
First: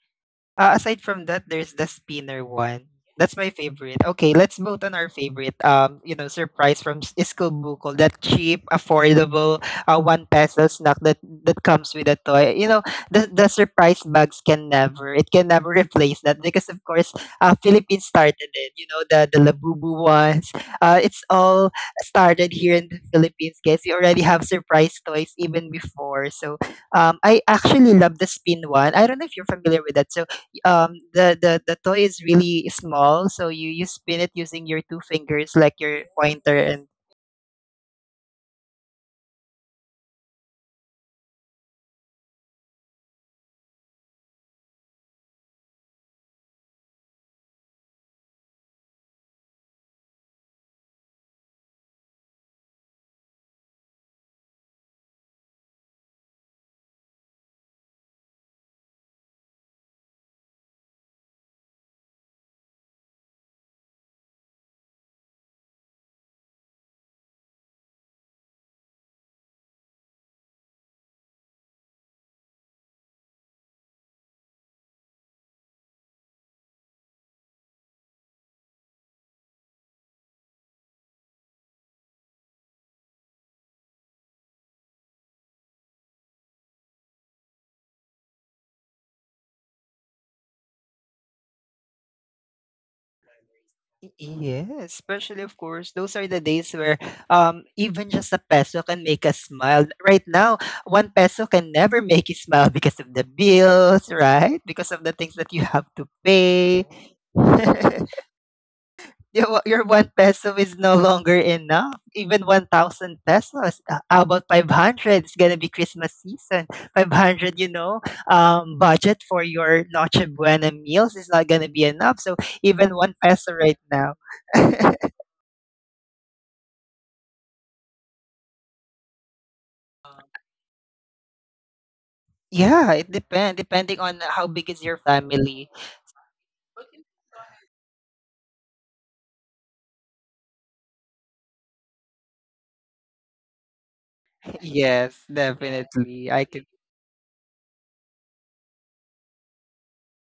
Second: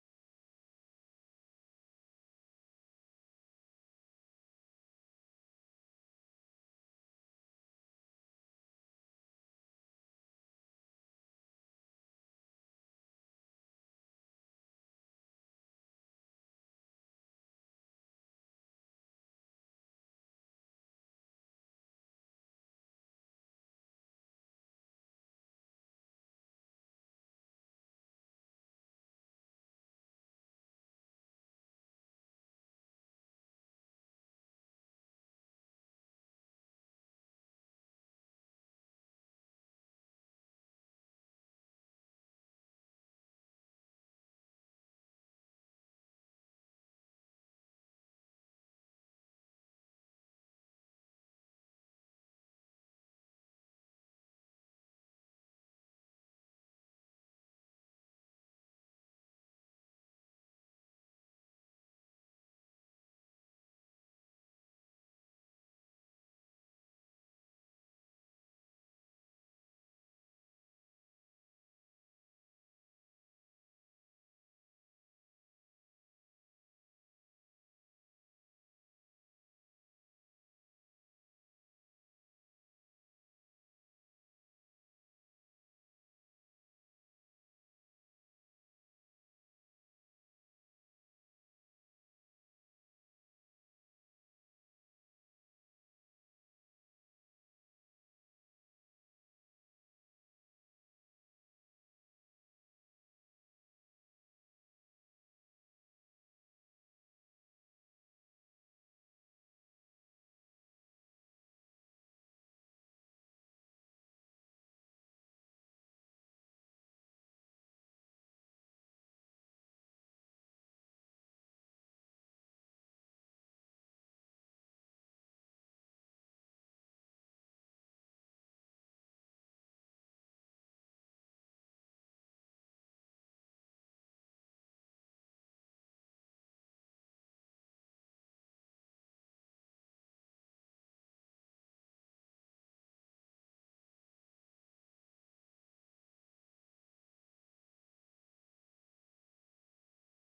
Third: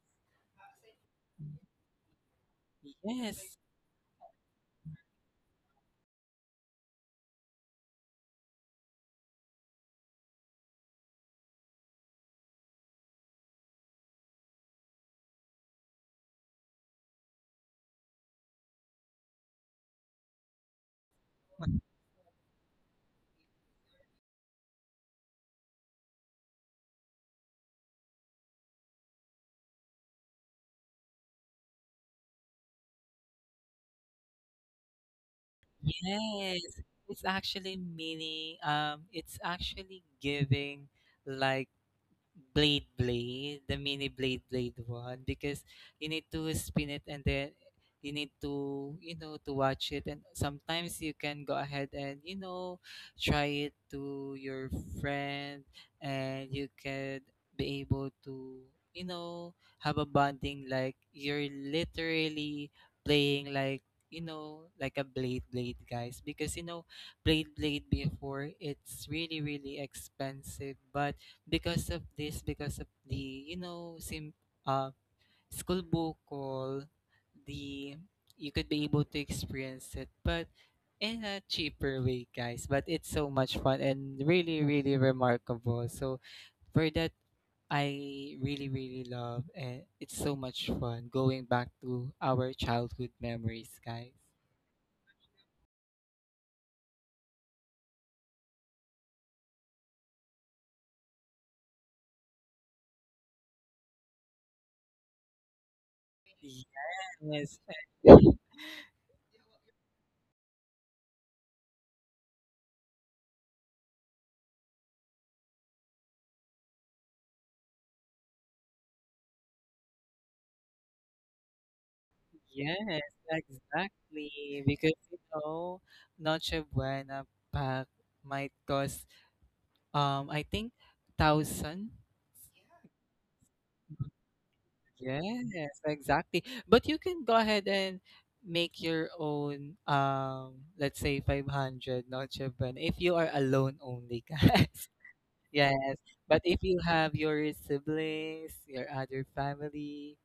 S1: Aside from that, there's the spinner one. That's
S2: yes.
S1: my favorite. Okay, let's vote on our favorite. You know, surprise from Iskil Bukol. That cheap, affordable, one peso snack that that comes with a toy. You know, the surprise bags can never, it can never replace that because of course, Philippines started it. You know, the labubu ones. It's all started here in the Philippines, guys. We already have surprise toys even before. So, I actually love the spin one. I don't know if you're familiar with that. So the toy is really small so you spin it using your two fingers like your pointer
S2: Yes.
S1: and
S2: It's actually meaning, it's actually giving like blade blade, the mini blade blade one because you need to spin it, and then you need to, you know, to watch it. And sometimes you can go ahead and, you know, try it to your friend, and you can be able to, you know, have a bonding like you're literally playing like, you know, like a blade blade, guys, because, you know, blade blade before it's really really expensive. But because of this, because of the, you know, sim uh, school book call, the you could be able to experience it, but in a cheaper way, guys. But it's so much fun and really, really remarkable. So for that, I really, really love, and it's so much fun going back to our childhood memories, guys.
S1: yes, especially of course those are the days where even just a peso can make us smile. Right now, one peso can never make you smile because of the bills, right? Because of the things that you have to pay.
S2: Yes,
S1: Your your 1 peso is no longer enough. Even 1,000 pesos. How about 500? It's gonna be Christmas season. 500, you know, budget for your Noche Buena meals is not gonna be enough. So
S2: yes,
S1: even 1 peso right now.
S2: exactly. Because, you know, Noche Buena pack might cost I think thousand.
S1: Yeah, it depends. Depending on how big is your family.
S2: Yes, exactly. But you can go ahead and make your own let's say 500 Noche Buena if you are alone only. Guys.
S1: Yes,
S2: Yes.
S1: definitely.
S2: But
S1: I
S2: if
S1: can.
S2: you have your siblings, your other family,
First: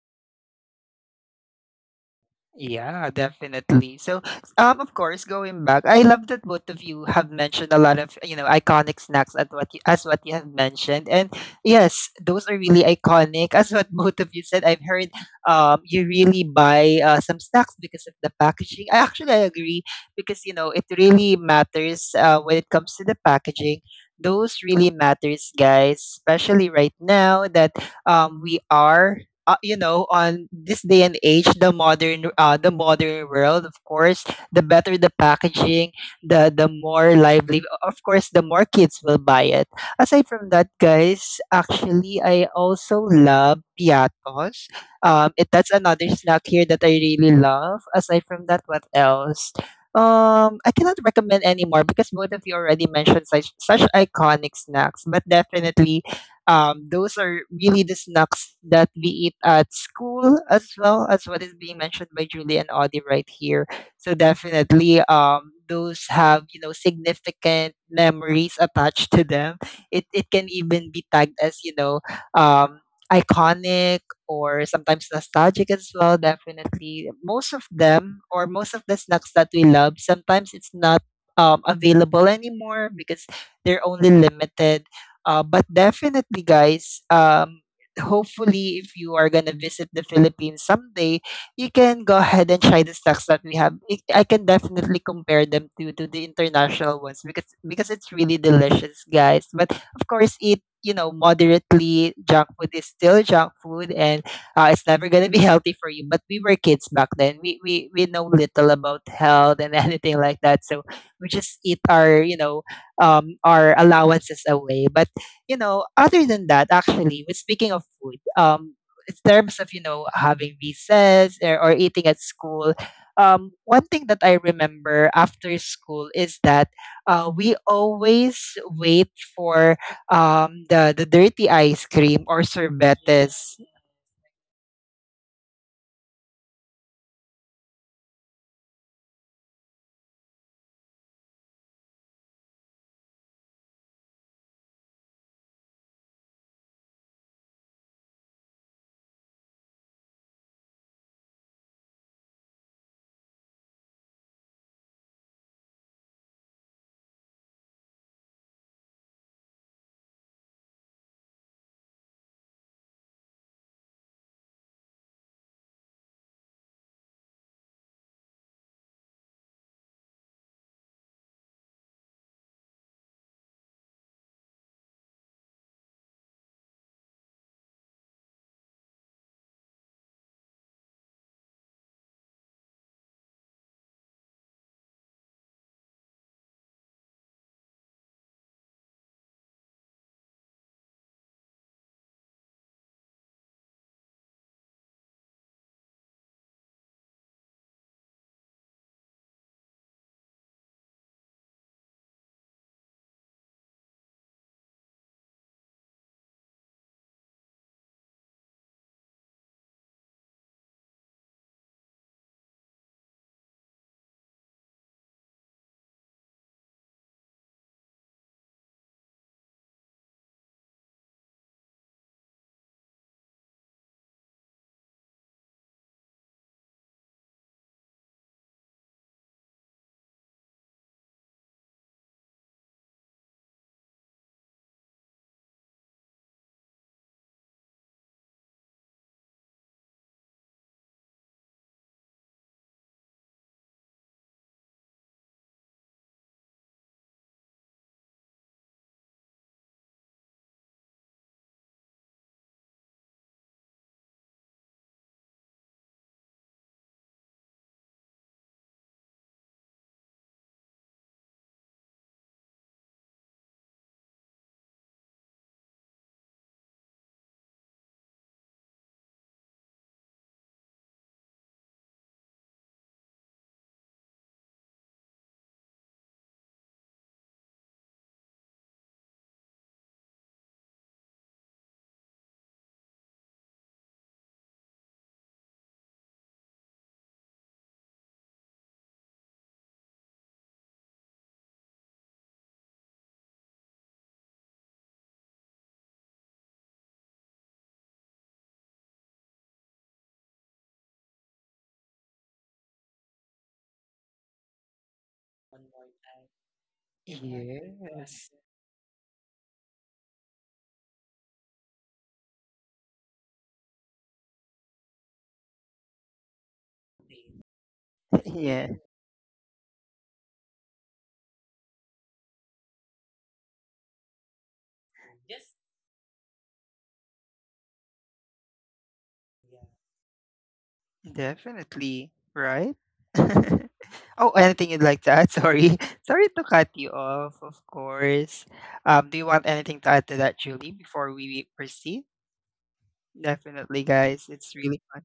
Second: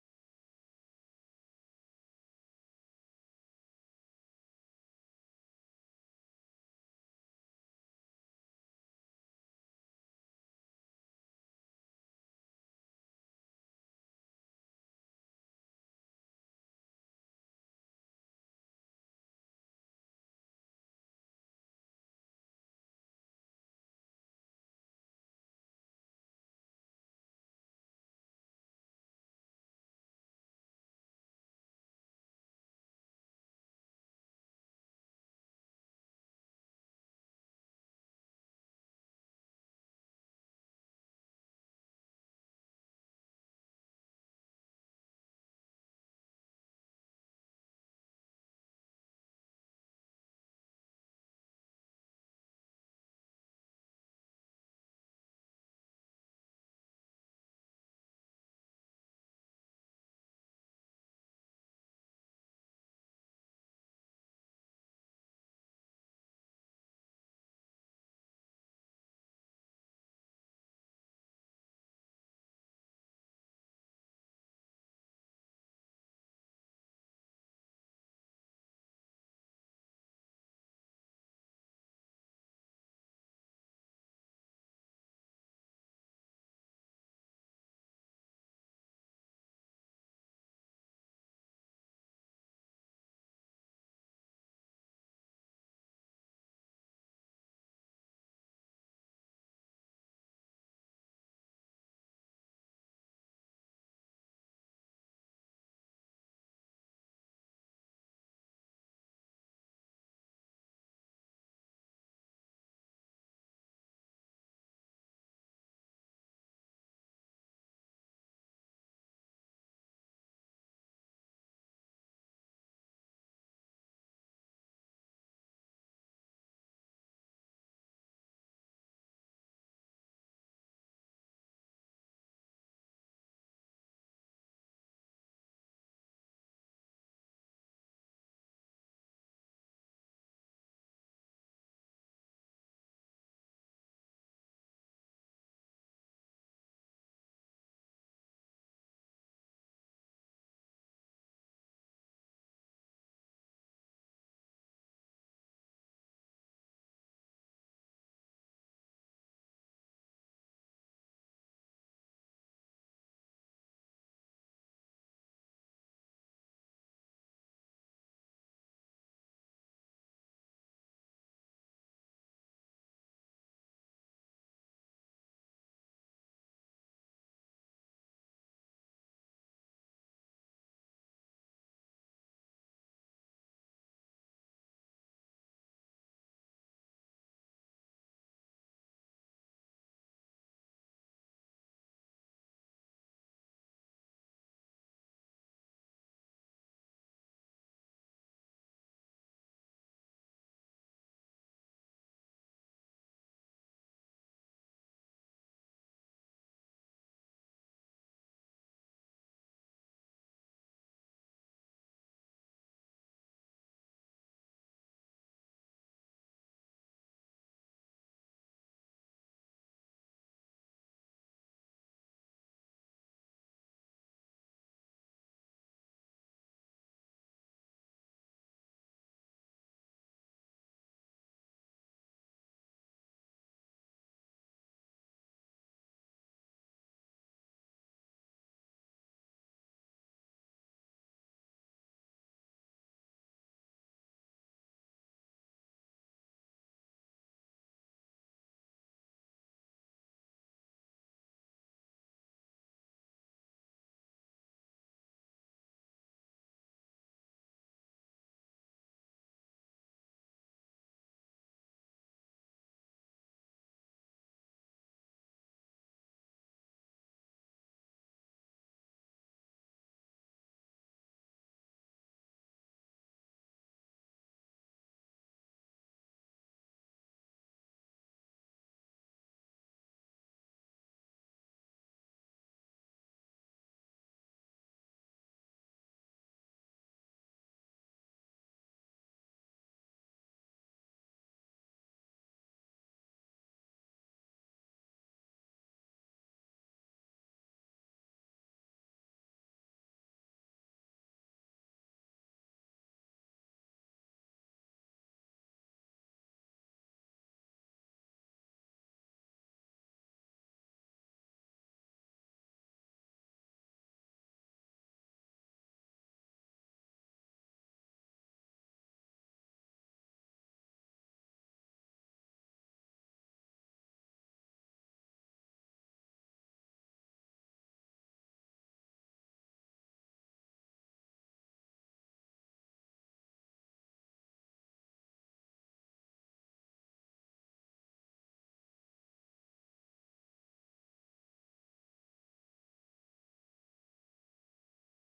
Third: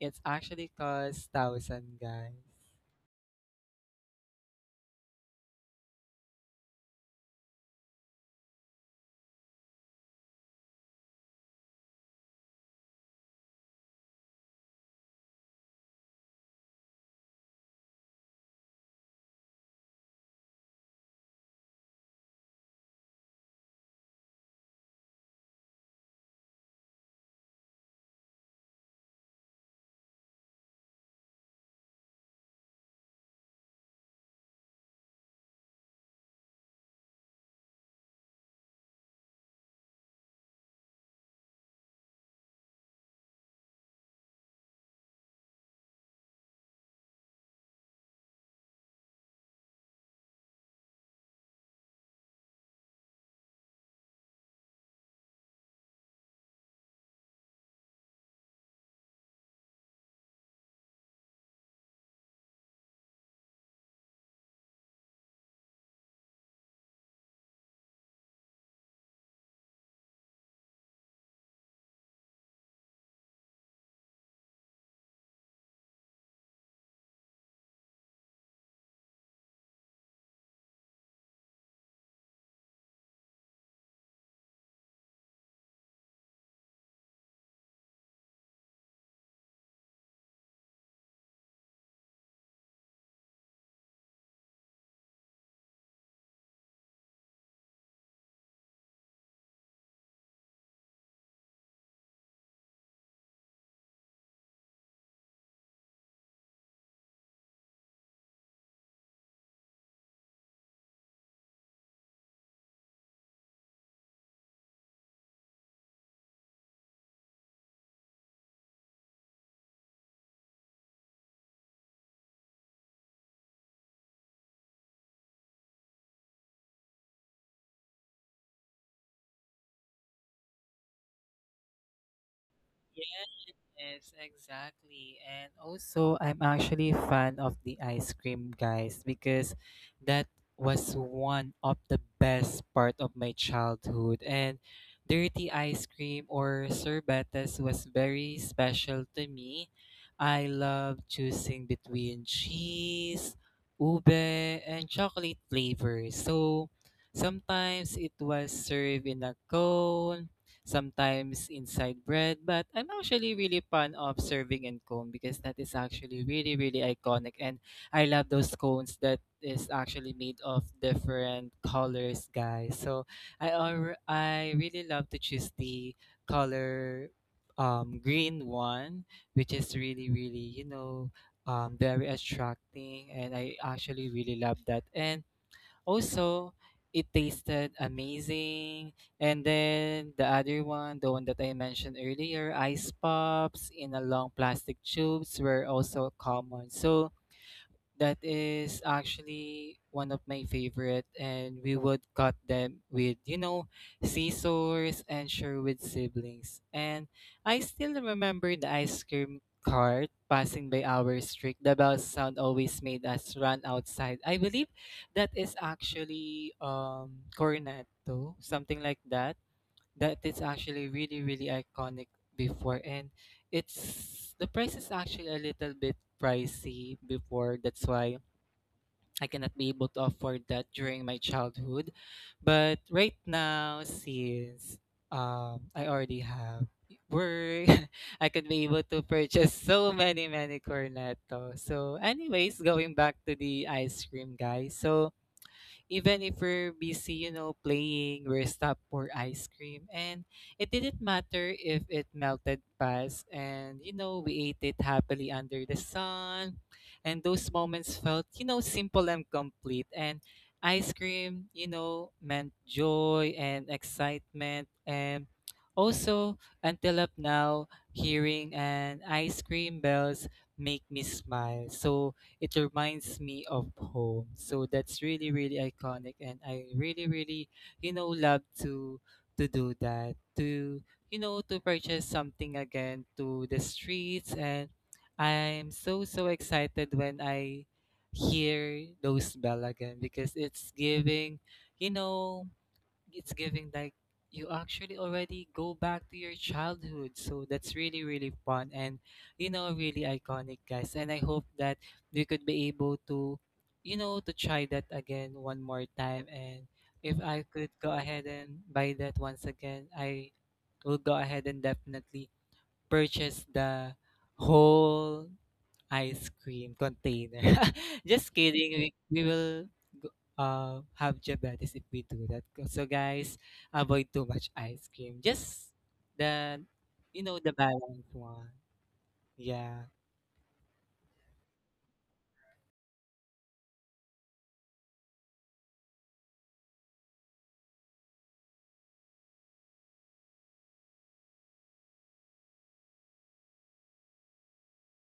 S2: it's actually cost thousand, guys.
S1: Yeah, definitely. So, of course, going back, I love that both of you have mentioned a lot of iconic snacks at what you, as what you have mentioned, and yes, those are really iconic. As what both of you said, I've heard you really buy some snacks because of the packaging. I agree because you know it really matters when it comes to the packaging. Those really matters, guys, especially right now that we are you know on this day and age the modern world. Of course, the better the packaging, the more lively, of course, the more kids will buy it. Aside from that, guys, actually I also love Piatos. That's another snack here that I really love. Aside from that, what else? I cannot recommend anymore because both of you already mentioned such iconic snacks. But definitely, those are really the snacks that we eat at school, as well as what is being mentioned by Julie and Audie right here. So definitely, those have significant memories attached to them. It can even be tagged as um, iconic or sometimes nostalgic as well. Definitely, most of them or most of the snacks that we love, sometimes it's not available anymore because they're only limited. But definitely, guys, hopefully, if you are gonna visit the Philippines someday, you can go ahead and try the stocks that we have. I can definitely compare them to the international ones because it's really delicious, guys. But of course, eat moderately. Junk food is still junk food, and it's never gonna be healthy for you. But we were kids back then. We know little about health and anything like that. So we just eat our our allowances away. But you know, other than that, actually, with speaking of food, in terms of having recess or eating at school, one thing that I remember after school is that we always wait for the dirty ice cream or sorbetes.
S2: Yes, exactly. And also, I'm actually a fan of the ice cream, guys, because that was one of the best part of my childhood. And dirty ice cream or sorbetes was very special to me. I love choosing between cheese, ube, and chocolate flavors. So sometimes it was served in a cone, sometimes inside bread. But I'm actually really fond of serving in cone because that is actually really, really iconic. And I love those cones that is actually made of different colors, guys. So I really love to choose the color green one, which is really, really, you know, very attracting. And I actually really love that. And also, it tasted amazing. And then the other one, the one that I mentioned earlier, ice pops in a long plastic tubes were also common. So that is actually one of my favorite, and we would cut them with, you know, scissors and Sherwood siblings. And I still remember the ice cream cart passing by our street. The bell sound always made us run outside. I believe that is actually cornetto, something like that. That is actually really, really iconic before, and it's the price is actually a little bit pricey before. That's why I cannot be able to afford that during my childhood. But right now, since I already have work, I could be able to purchase so many, many cornetto. So, anyways, going back to the ice cream, guys. So, even if we're busy, you know, playing, we're stopped for ice cream. And it didn't matter if it melted fast. And, you know, we ate it happily under the sun. And those moments felt, you know, simple and complete. And ice cream, you know, meant joy and excitement. And also, until up now, hearing an ice cream bells make me smile. So, it reminds me of home. So that's really, really iconic. And I really, really, you know, love to do that. To, you know, to purchase something again to the streets. And I'm so so excited when I hear those bell again because it's giving, you know, it's giving like you actually already go back to your childhood. So that's really really fun, and, you know, really iconic, guys. And I hope that we could be able to, you know, to try that again one more time. And if I could go ahead
S1: Yes.
S2: and buy that once again, I will go ahead and definitely purchase the whole ice cream container. Just kidding. We will go- have diabetes if we do that. So guys, avoid too much ice cream. Just the, you know, the balanced one. Yeah.
S1: Definitely, right? Oh, anything you'd like to add? Sorry. Sorry to cut you off, of course. Do you want anything to add to that, Julie, before we proceed? Definitely, guys. It's really fun.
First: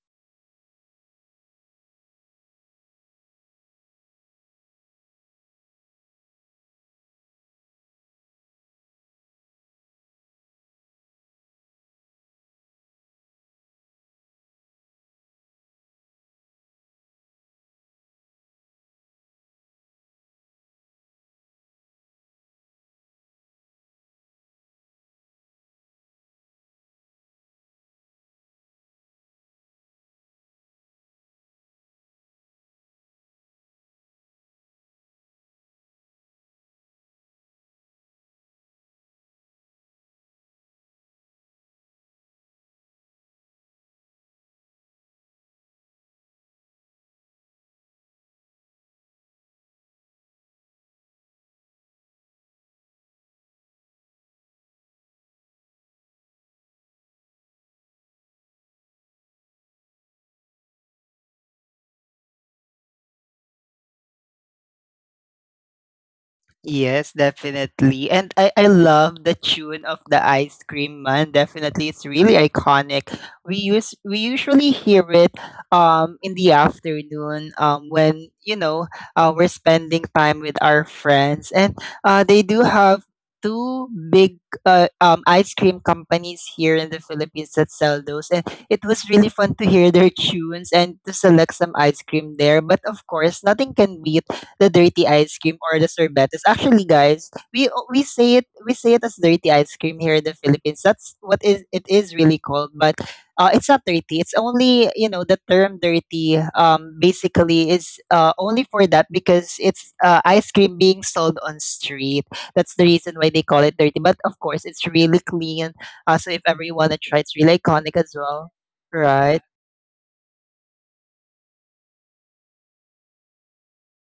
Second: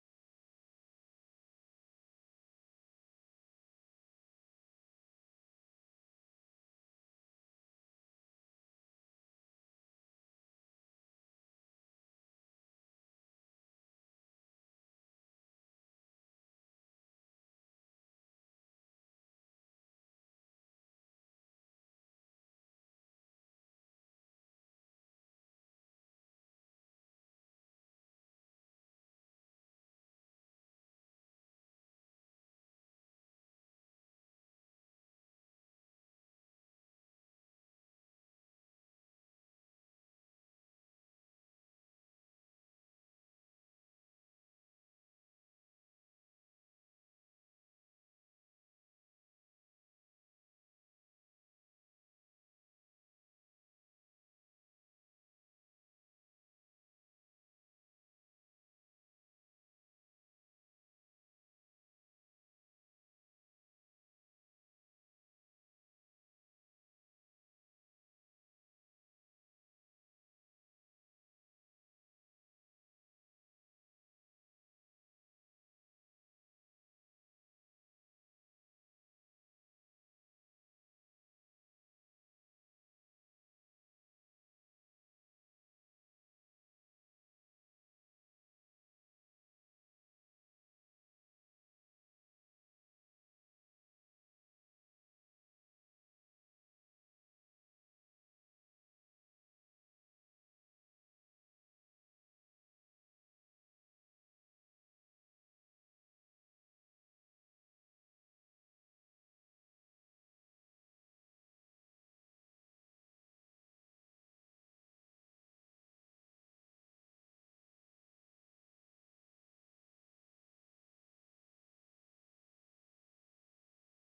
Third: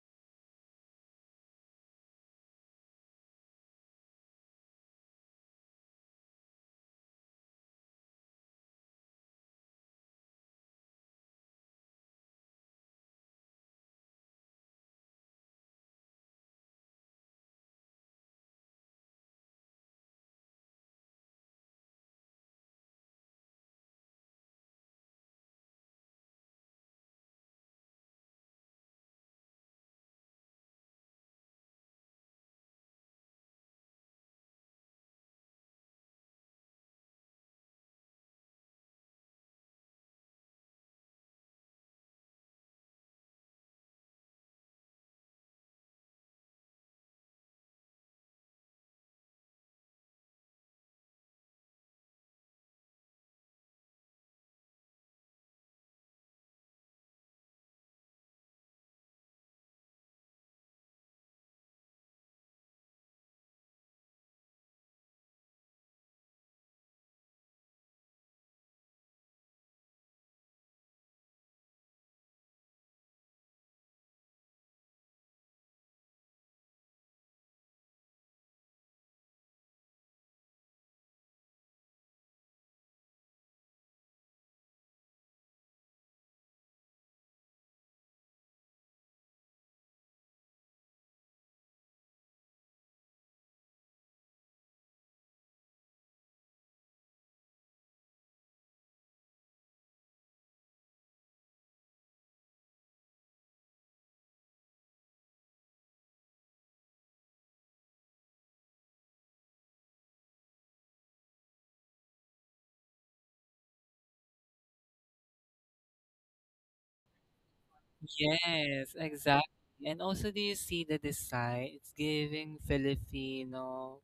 S1: Yes, definitely. And I love the tune of the ice cream man. Definitely. It's really iconic. We usually hear it in the afternoon when you know we're spending time with our friends, and they do have two big ice cream companies here in the Philippines that sell those, and it was really fun to hear their tunes and to select some ice cream there. But of course, nothing can beat the dirty ice cream or the sorbetes. Actually, guys, we say it as dirty ice cream here in the Philippines. That's what is it is really called, but it's not dirty. It's only you know the term dirty. Basically, is only for that because it's ice cream being sold on street. That's the reason why they call it dirty. But of course, it's really clean. So if ever you wanna try, it's really iconic as well,
S2: Yes,
S1: right?
S2: exactly. And also, do you see the design? It's giving Filipino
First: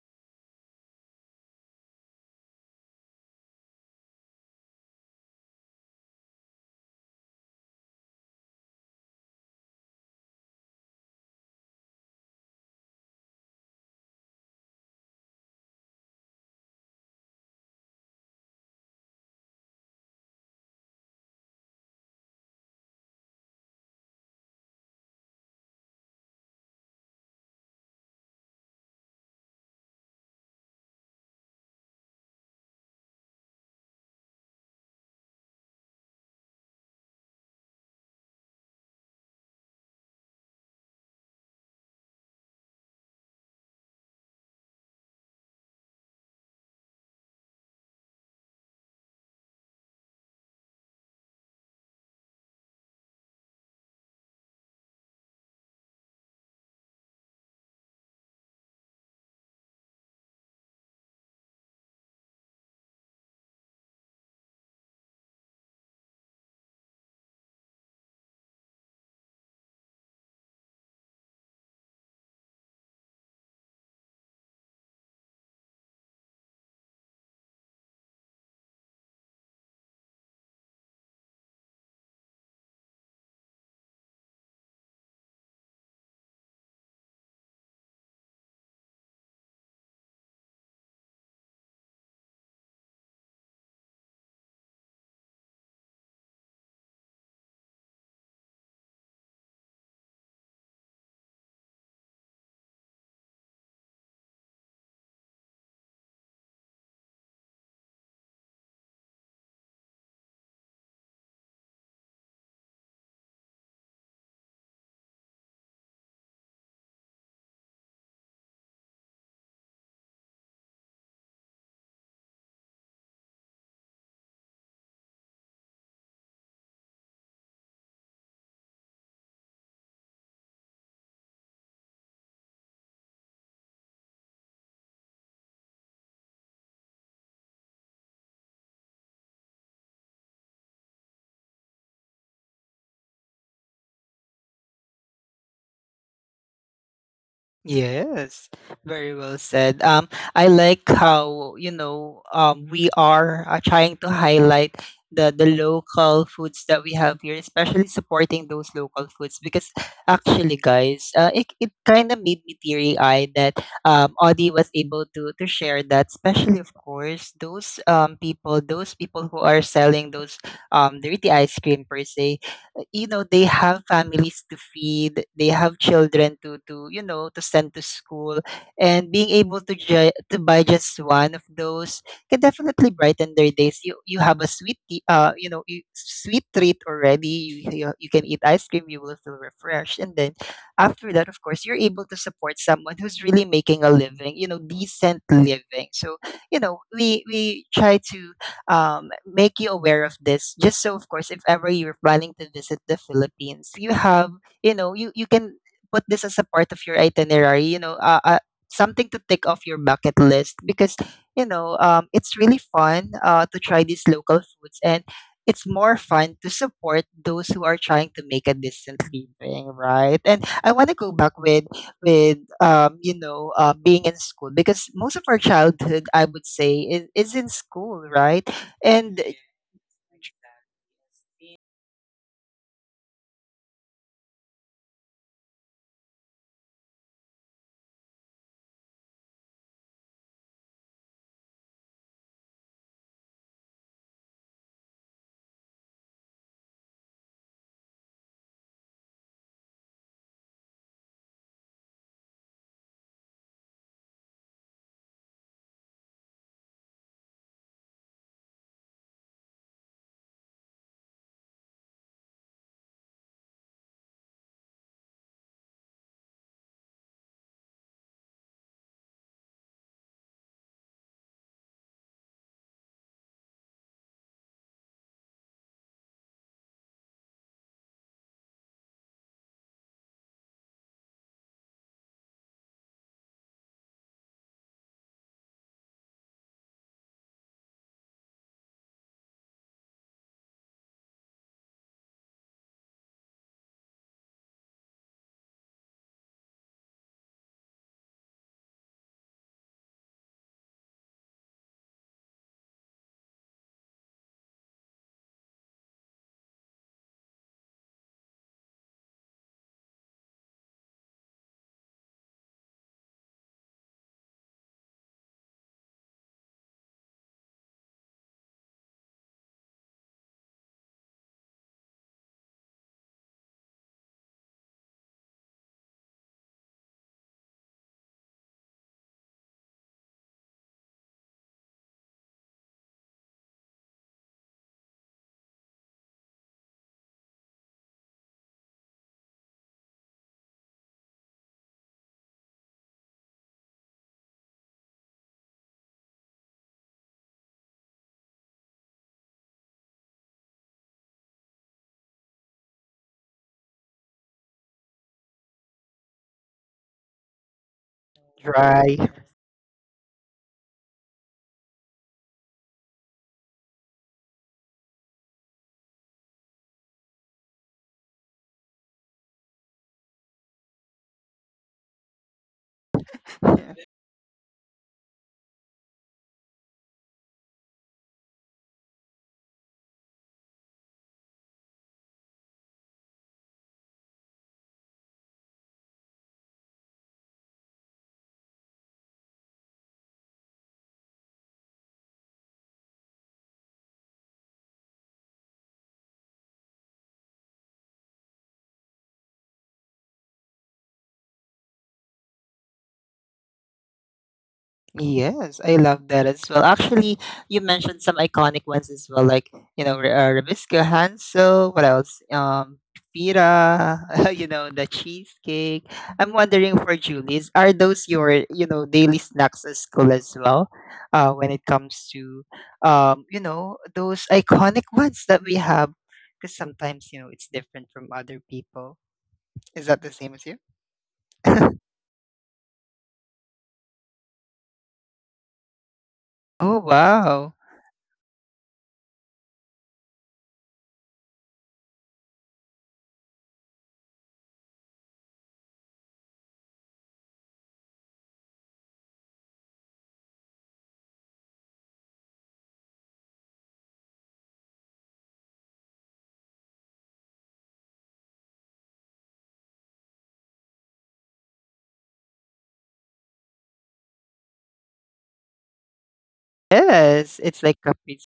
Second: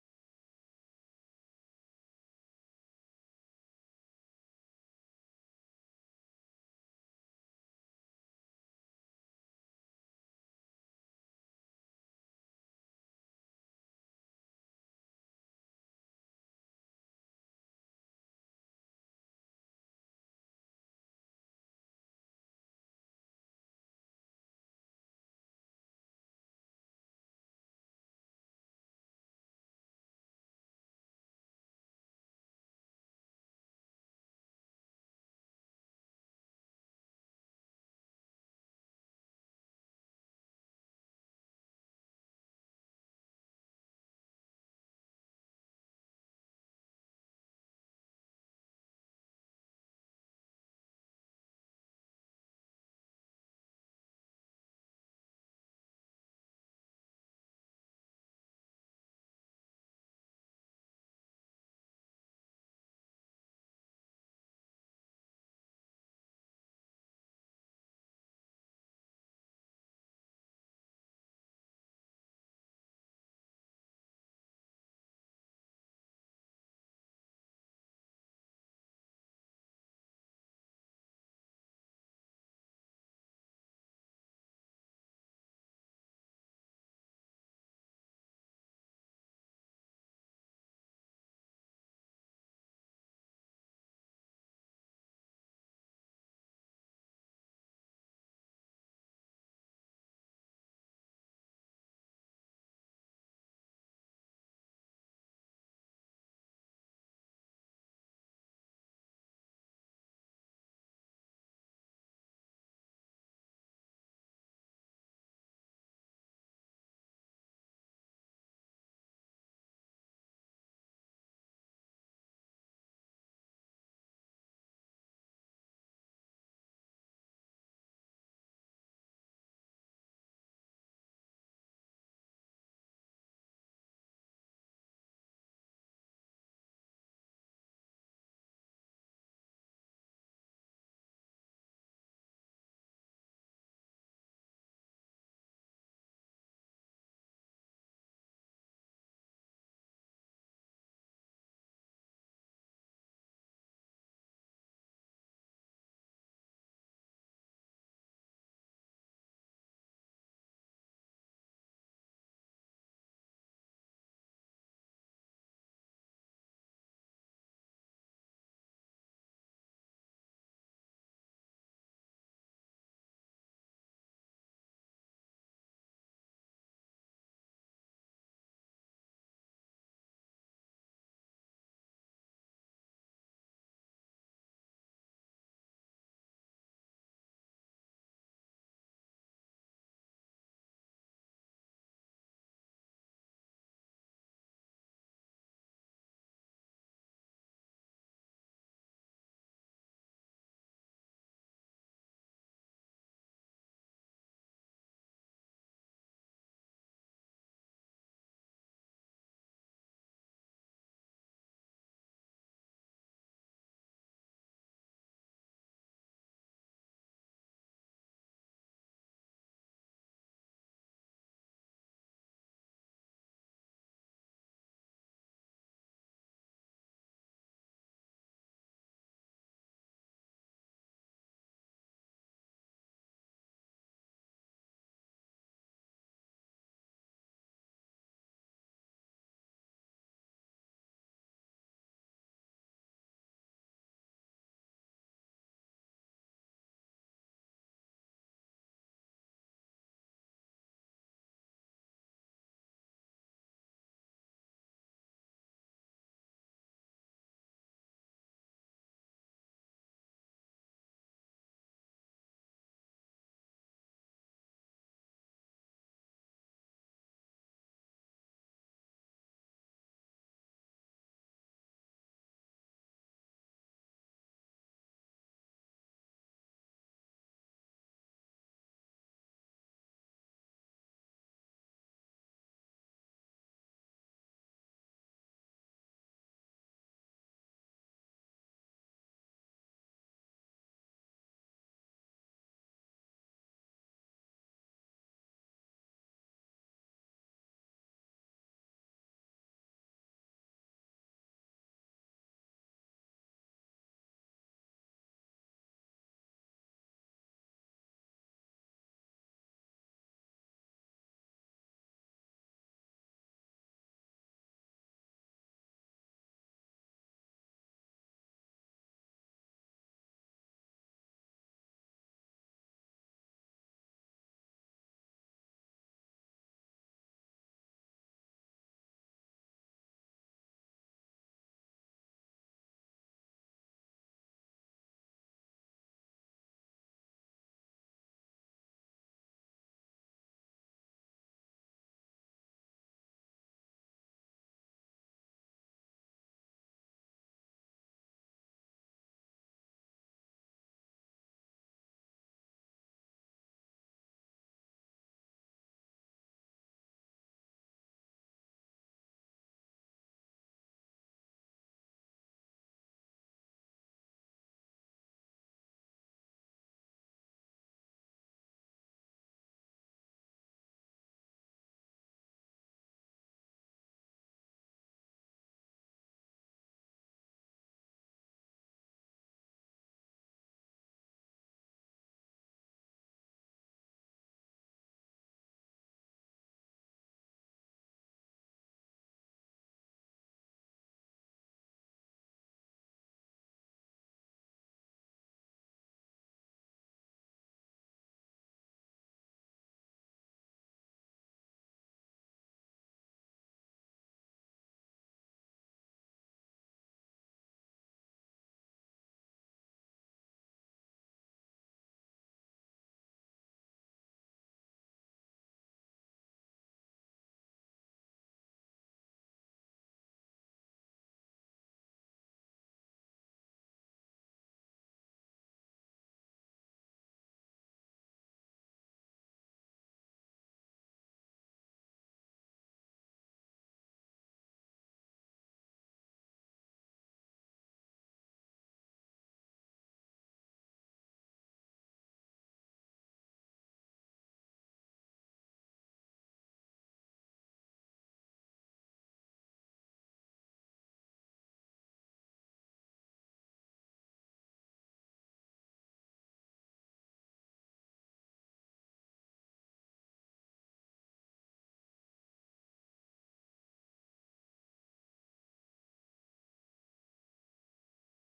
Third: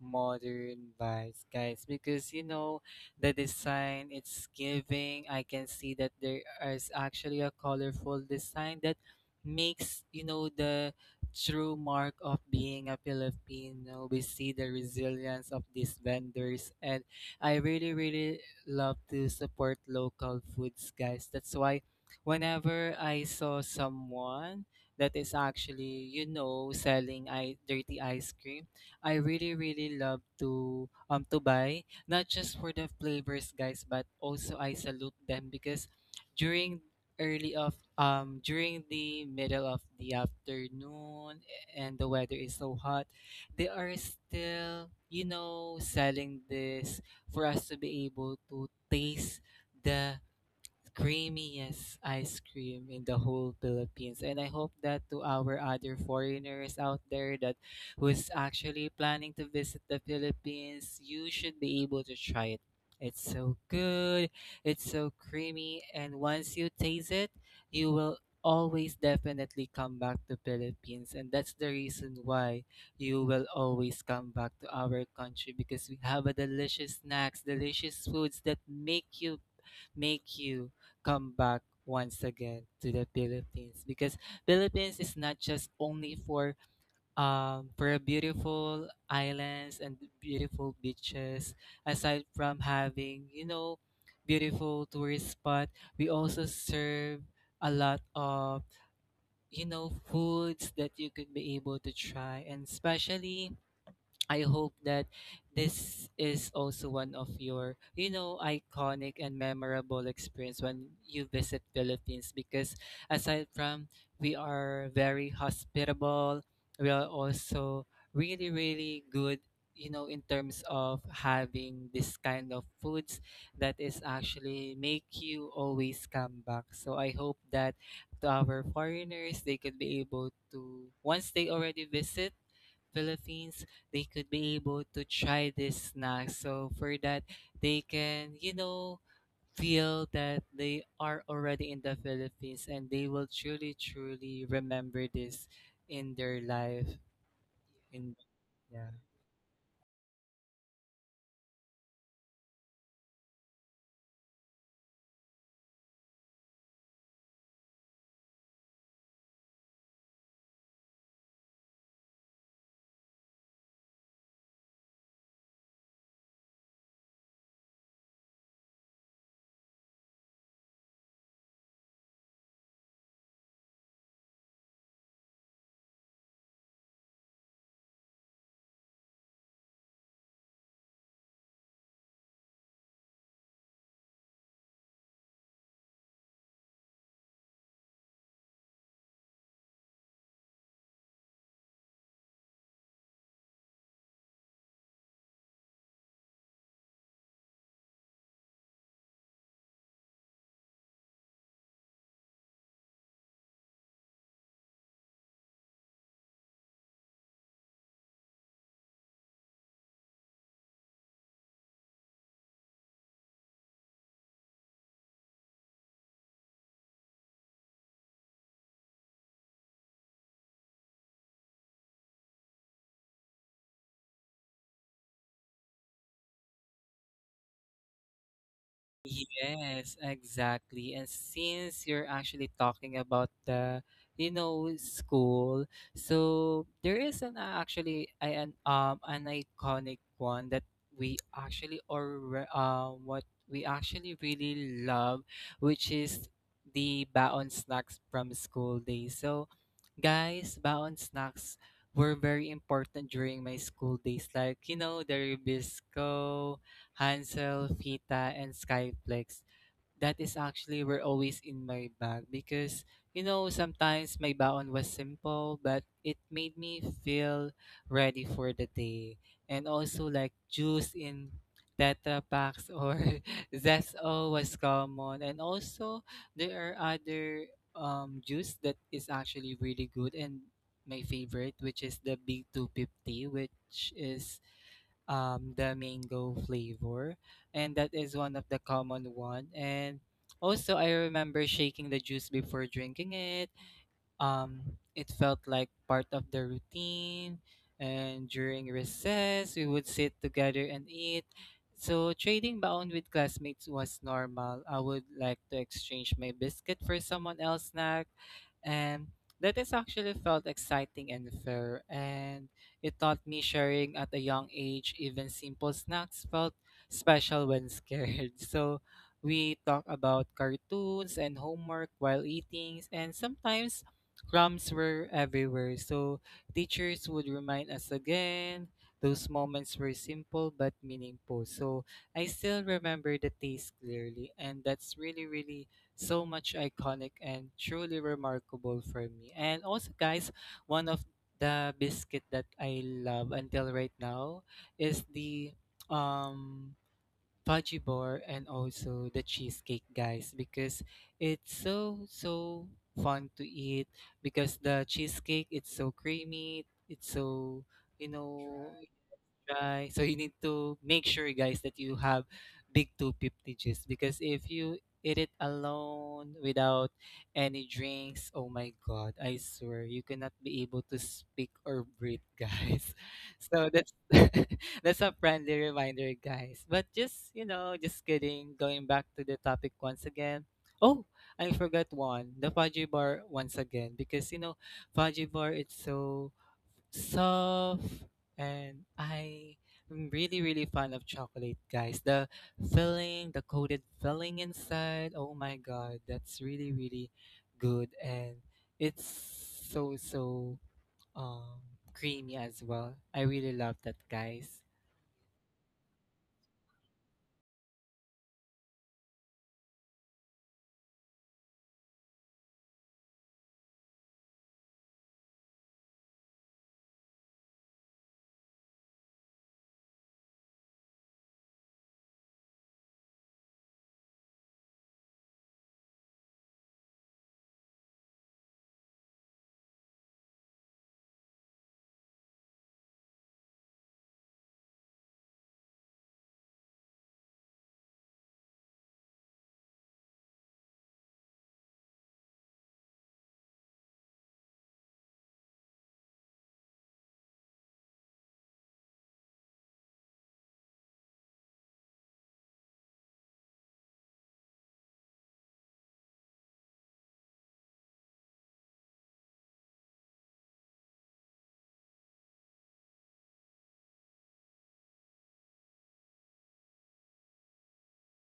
S2: modern vibes, guys, because, you know, the design it's giving. I can see that there is actually a colorful design that makes, you know, the true mark of being a Filipino. We see the resilience of these vendors, and I really, really love to support local foods, guys. That's why whenever I saw someone that is actually, you know, selling I dirty ice cream, I really really love to buy not just for the flavors, guys, but also I salute them because during early of during the middle of the afternoon and the weather is so hot, they are still, you know, selling this for us to be able to taste the creamiest ice cream in the whole Philippines. And I hope that to our other foreigners out there that who's actually planning to visit the Philippines, you should be able to try it. It's so good, it's so creamy, and once you taste it, you will always definitely come back to Philippines. And that's the reason why you will always come back to our country because we have a delicious snacks, delicious foods that make you come back once again to the Philippines. Because Philippines is not just only for a beautiful islands and beautiful beaches. Aside from having, you know, beautiful tourist spot, we also serve a lot of, you know, foods that you could be able to try. And especially I hope that this is also one of your, you know, iconic and memorable experience when you visit Philippines because aside from we are very hospitable, we are also really, really good, you know, in terms of having this kind of foods that is actually make you always come back. So I hope that to our foreigners they could be able to, once they already visit Philippines, they could be able to try this snack. So for that, they can, you know, feel that they are already in the Philippines, and they will truly, truly remember this in their life. In,
S1: Yes,
S2: yeah.
S1: very well said. I like how, you know, we are trying to highlight the local foods that we have here, especially supporting those local foods. Because actually, guys, it kind of made me teary-eyed that Audie was able to share that, especially of course those people, those people who are selling those dirty ice cream per se. You know, they have families to feed, they have children to you know to send to school, and being able to buy just one of those can definitely brighten their days. You have a you know, you sweet treat already, you, you can eat ice cream, you will feel refreshed, and then after that, of course, you're able to support someone who's really making a living, you know, decent living. So you know, we try to make you aware of this, just so of course if ever you're planning to visit the Philippines, you have you know, you can put this as a part of your itinerary, you know, something to tick off your bucket list because you know it's really fun to try these local foods, and it's more fun to support those who are trying to make a decent living, right? And I want to go back with you know being in school, because most of our childhood, I would say, is in school, right? And
S2: Yes, exactly. And since you're actually talking about the, you know, school, so there is an actually I an iconic one that we actually or what we actually really love, which is the baon snacks from school days. So guys, baon snacks were very important during my school days. Like, you know, the Rubisco, Hansel, Fita, and Skyflex that is actually were always in my bag because, you know, sometimes my baon was simple but it made me feel ready for the day. And also like juice in tetra packs or Zest O was common. And also there are other juice that is actually really good, and my favorite which is the b250, which is the mango flavor, and that is one of the common one. And also, I remember shaking the juice before drinking it. um it felt like part of the routine, and during recess we would sit together and eat. So trading baon with classmates was normal. I would like to exchange my biscuit for someone else's snack, and that is actually felt exciting and fair, and it taught me sharing at a young age. Even simple snacks felt special when scared. So we talk about cartoons and homework while eating, and sometimes crumbs were everywhere, so teachers would remind us again. Those moments were simple but meaningful. So I still remember the taste clearly, and that's really, really so much iconic and truly remarkable for me. And also, guys, one of the biscuit that I love until right now is the um fudgy bar and also the cheesecake, guys, because it's so fun to eat because the cheesecake, it's so creamy, it's so you know
S1: dry.
S2: Right. So you need to make sure, guys, that you have big 250 juice because if you eat it alone without any drinks, oh my God, I swear you cannot be able to speak or breathe, guys.
S1: Yeah.
S2: So that's that's a friendly reminder, guys. But just just kidding. Going back to the topic once again. Oh, I forgot one. The fudgy bar once again because fudgy bar. It's so soft, and I am really, really fond of chocolate, guys. The filling, the coated filling inside, oh my god, that's really, really good, and it's so um creamy as well. I really love that, guys.
S1: Yes, I love that as well. Actually, you mentioned some iconic ones as well, like you know, Ribisco Hansel. What else? Pira. You know, the cheesecake. I'm wondering for Julie's, are those your you know daily snacks at school as well? When it comes to you know, those iconic ones that we have, because sometimes you know it's different from other people. Is that the same as you? Oh wow. Yes, it's like a pizza.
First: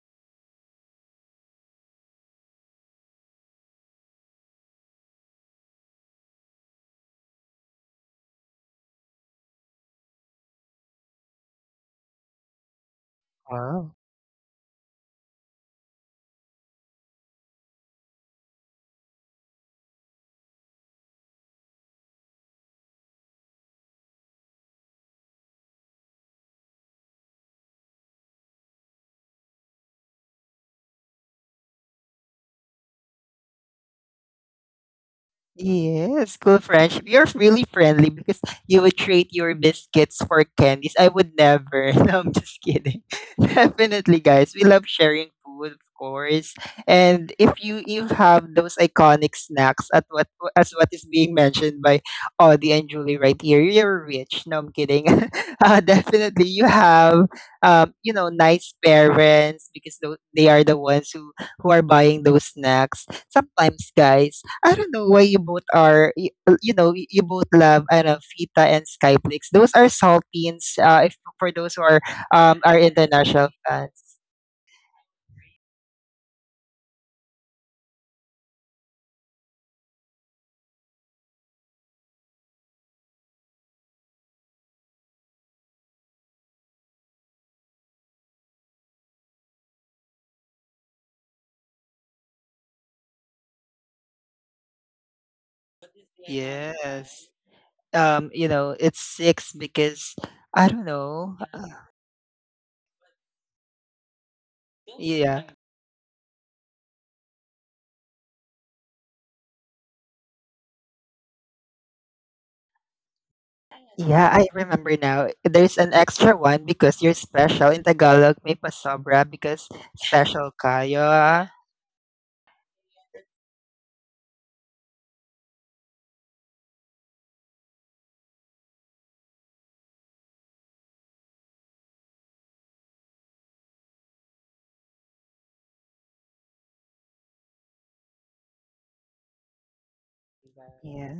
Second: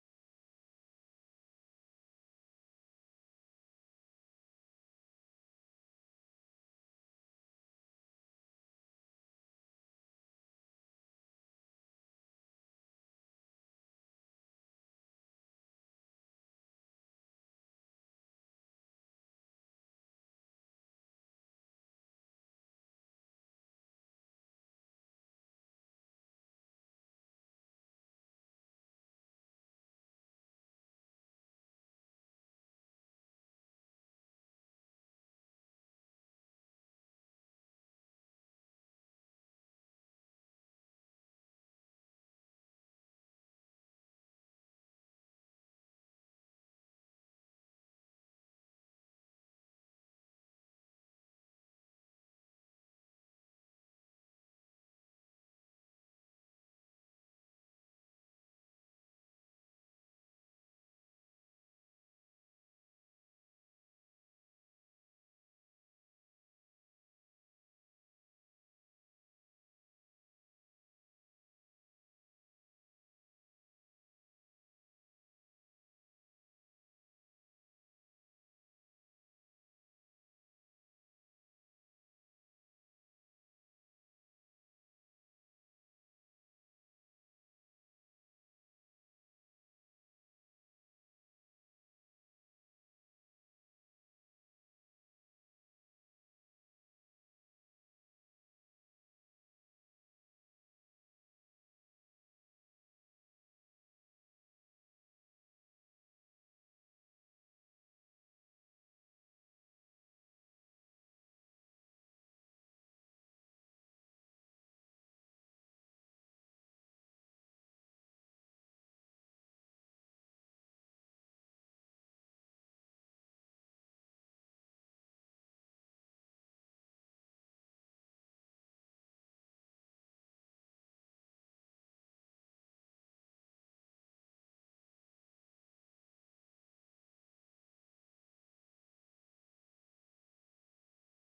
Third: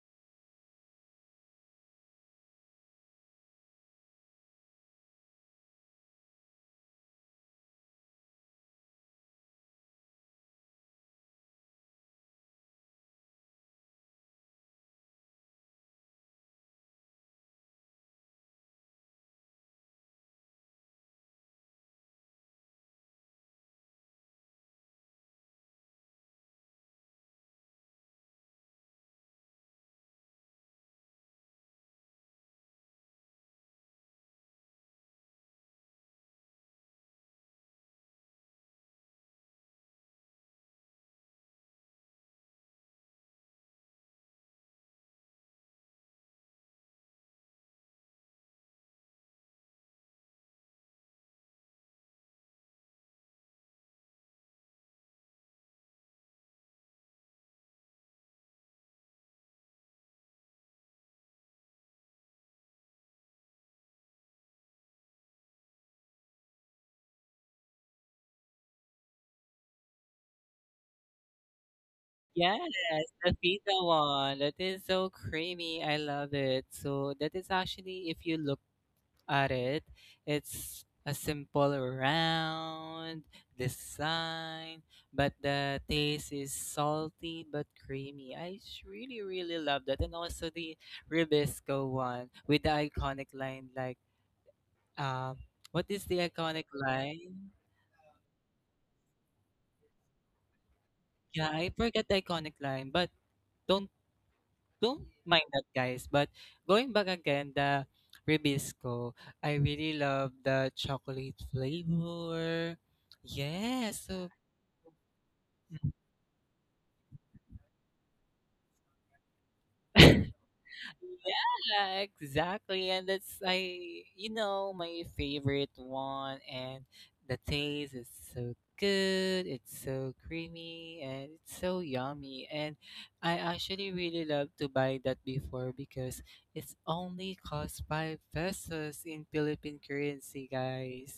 S1: Yes, cool friendship. You're really friendly because you would trade your biscuits for candies. I would never. No, I'm just kidding. Definitely, guys. We love sharing food, of course. And if you have those iconic snacks at what, as what is being mentioned by Audie and Julie right here, you're rich. No, I'm kidding. Definitely, you have you know nice parents because they are the ones who are buying those snacks. Sometimes, guys, I don't know why you both are, you know, you both love, I don't know, Fita and Skyflix. Those are saltines, if, for those who
S2: Yes,
S1: are
S2: the
S1: international
S2: pizza
S1: fans.
S2: one. That is so creamy. I love it. So that is actually if you look at it, it's a simple round design, but the taste is salty but creamy. I really, really love that. And also the Ribisco one with the iconic line, like, um, what is the iconic
S1: Yes.
S2: line?
S1: You know, it's six because, I don't know.
S2: Yeah,
S1: Uh,
S2: I forget the iconic line, but don't don't
S1: yeah.
S2: mind that, guys, but going back again, the Ribisco, I really love the chocolate flavor. Yes.
S1: Yeah,
S2: So
S1: I remember now. There's an extra one because you're special. In Tagalog, may pasobra because special kayo. Ah.
S2: yeah, exactly. And that's, my favorite one, and the taste is so good, it's so creamy, and it's so yummy. And I actually really love to buy that before because it's only cost five pesos in Philippine currency,
S1: Yeah.
S2: guys.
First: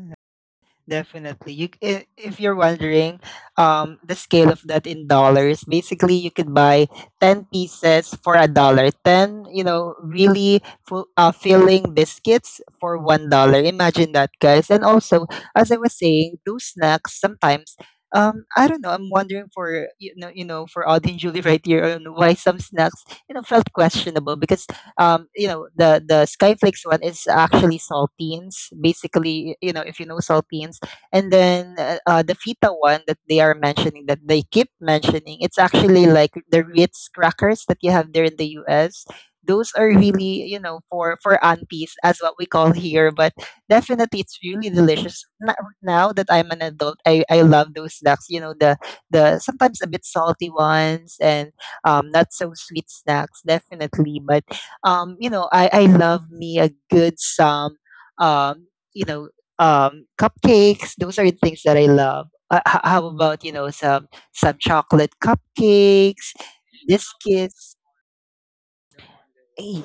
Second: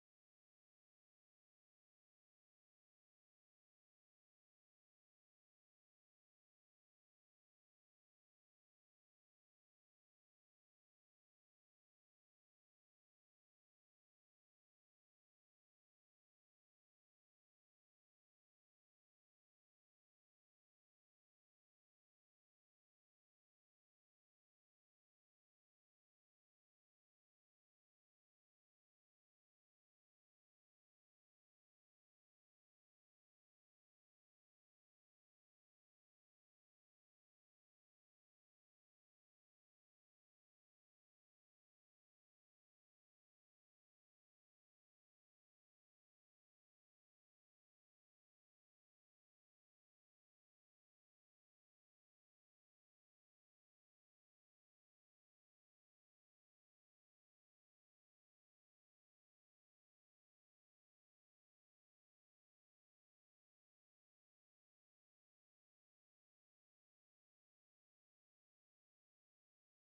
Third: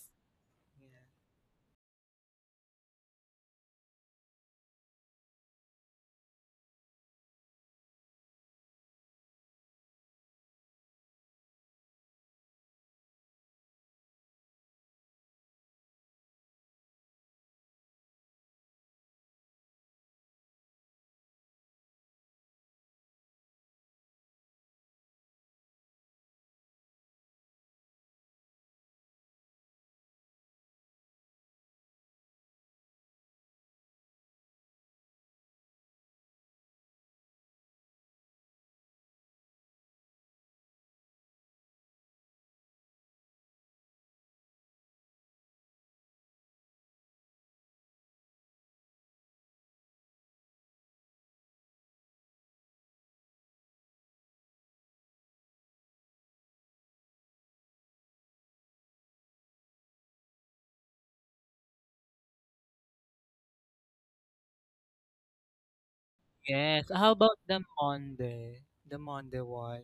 S2: Yeah.
S1: Definitely. You, if you're wondering, the scale of that in dollars, basically you could buy 10 pieces for a dollar. 10, you know, really full, filling biscuits for $1. Imagine that, guys. And also, as I was saying, those snacks sometimes, I don't know, I'm wondering for, you know, for Audie and Julie right here on why some snacks, you know, felt questionable because you know, the Skyflakes one is actually saltines. Basically, you know, if you know saltines, and then the fita one that they are mentioning, that they keep mentioning, it's actually like the Ritz crackers that you have there in the US. Those are really, you know, for aunties as what we call here, but definitely it's really delicious. Now that I'm an adult, I love those snacks. You know, the sometimes a bit salty ones, and not so sweet snacks, definitely. But you know, I love me a good some um, you know, cupcakes. Those are the things that I love. How about you know some chocolate cupcakes,
S2: Yes. How about the
S1: biscuits?
S2: Monde? The Monde one.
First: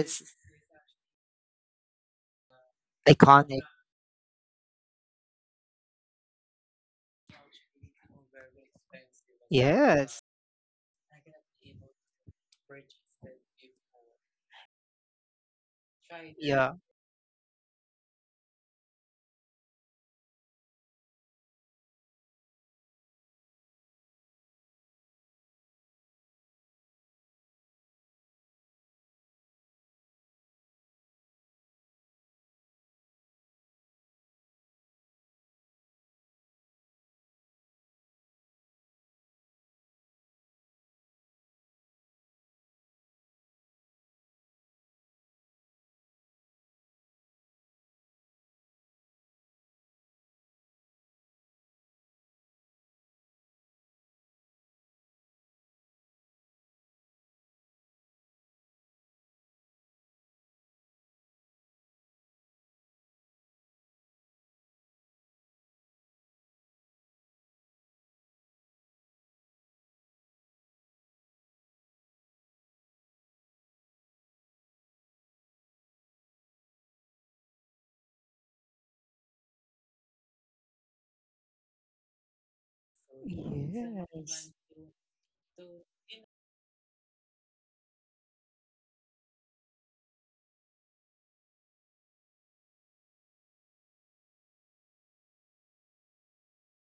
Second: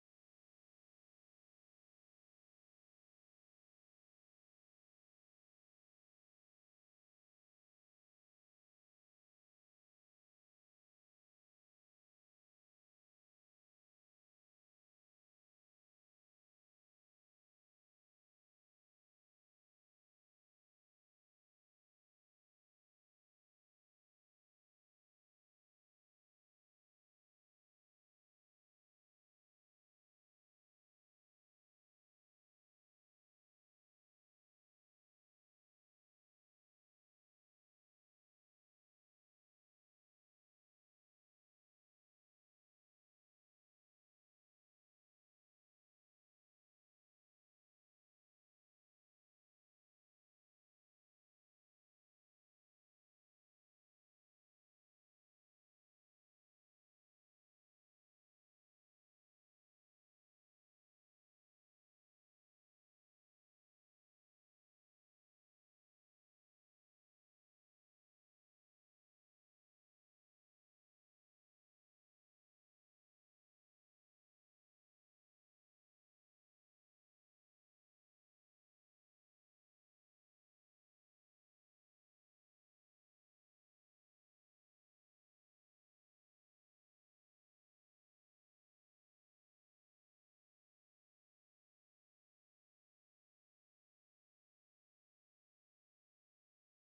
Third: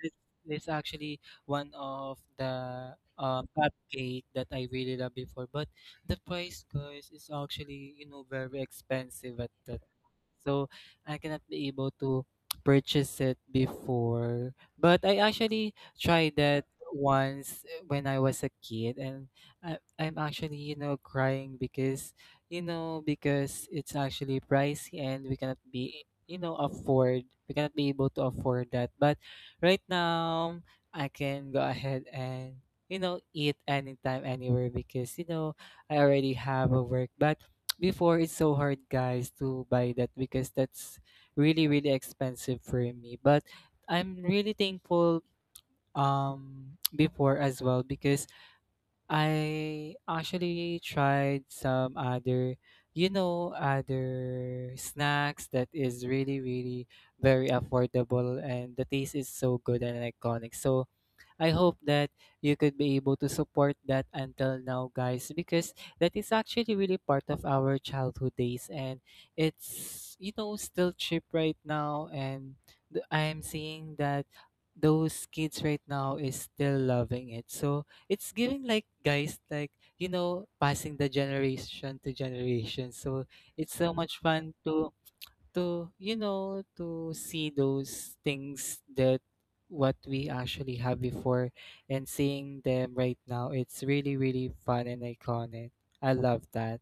S2: It's, it's actually one of the
S1: iconic.
S2: cupcake that I really love before. But the price, guys, is actually, you know, very expensive at that.
S1: Yes,
S2: So I cannot be able to purchase it before. But I actually tried that
S1: yeah,
S2: once when I was a kid, and I'm actually, you know, crying because you know, because it's actually pricey, and we cannot be, you know, afford, we cannot be able to afford that. But right now, I can go ahead and, you know, eat anytime, anywhere because, you know, I already have a work. But before, it's so hard, guys, to buy that because that's really, really expensive for me. But I'm really thankful before as well because I actually tried some other, you know, other snacks that is really, really very affordable, and the taste is so good and iconic. So I hope that you could be able to support that until now, guys, because that is actually really part of our childhood days, and it's, you know, still cheap right now, and I'm seeing that those kids right now is still loving it. So it's giving like, guys, like you know passing the generation to generation. So it's so much
S1: yes.
S2: fun to to see those things that what we actually have before, and seeing them right now, it's really, really fun and iconic. I love that.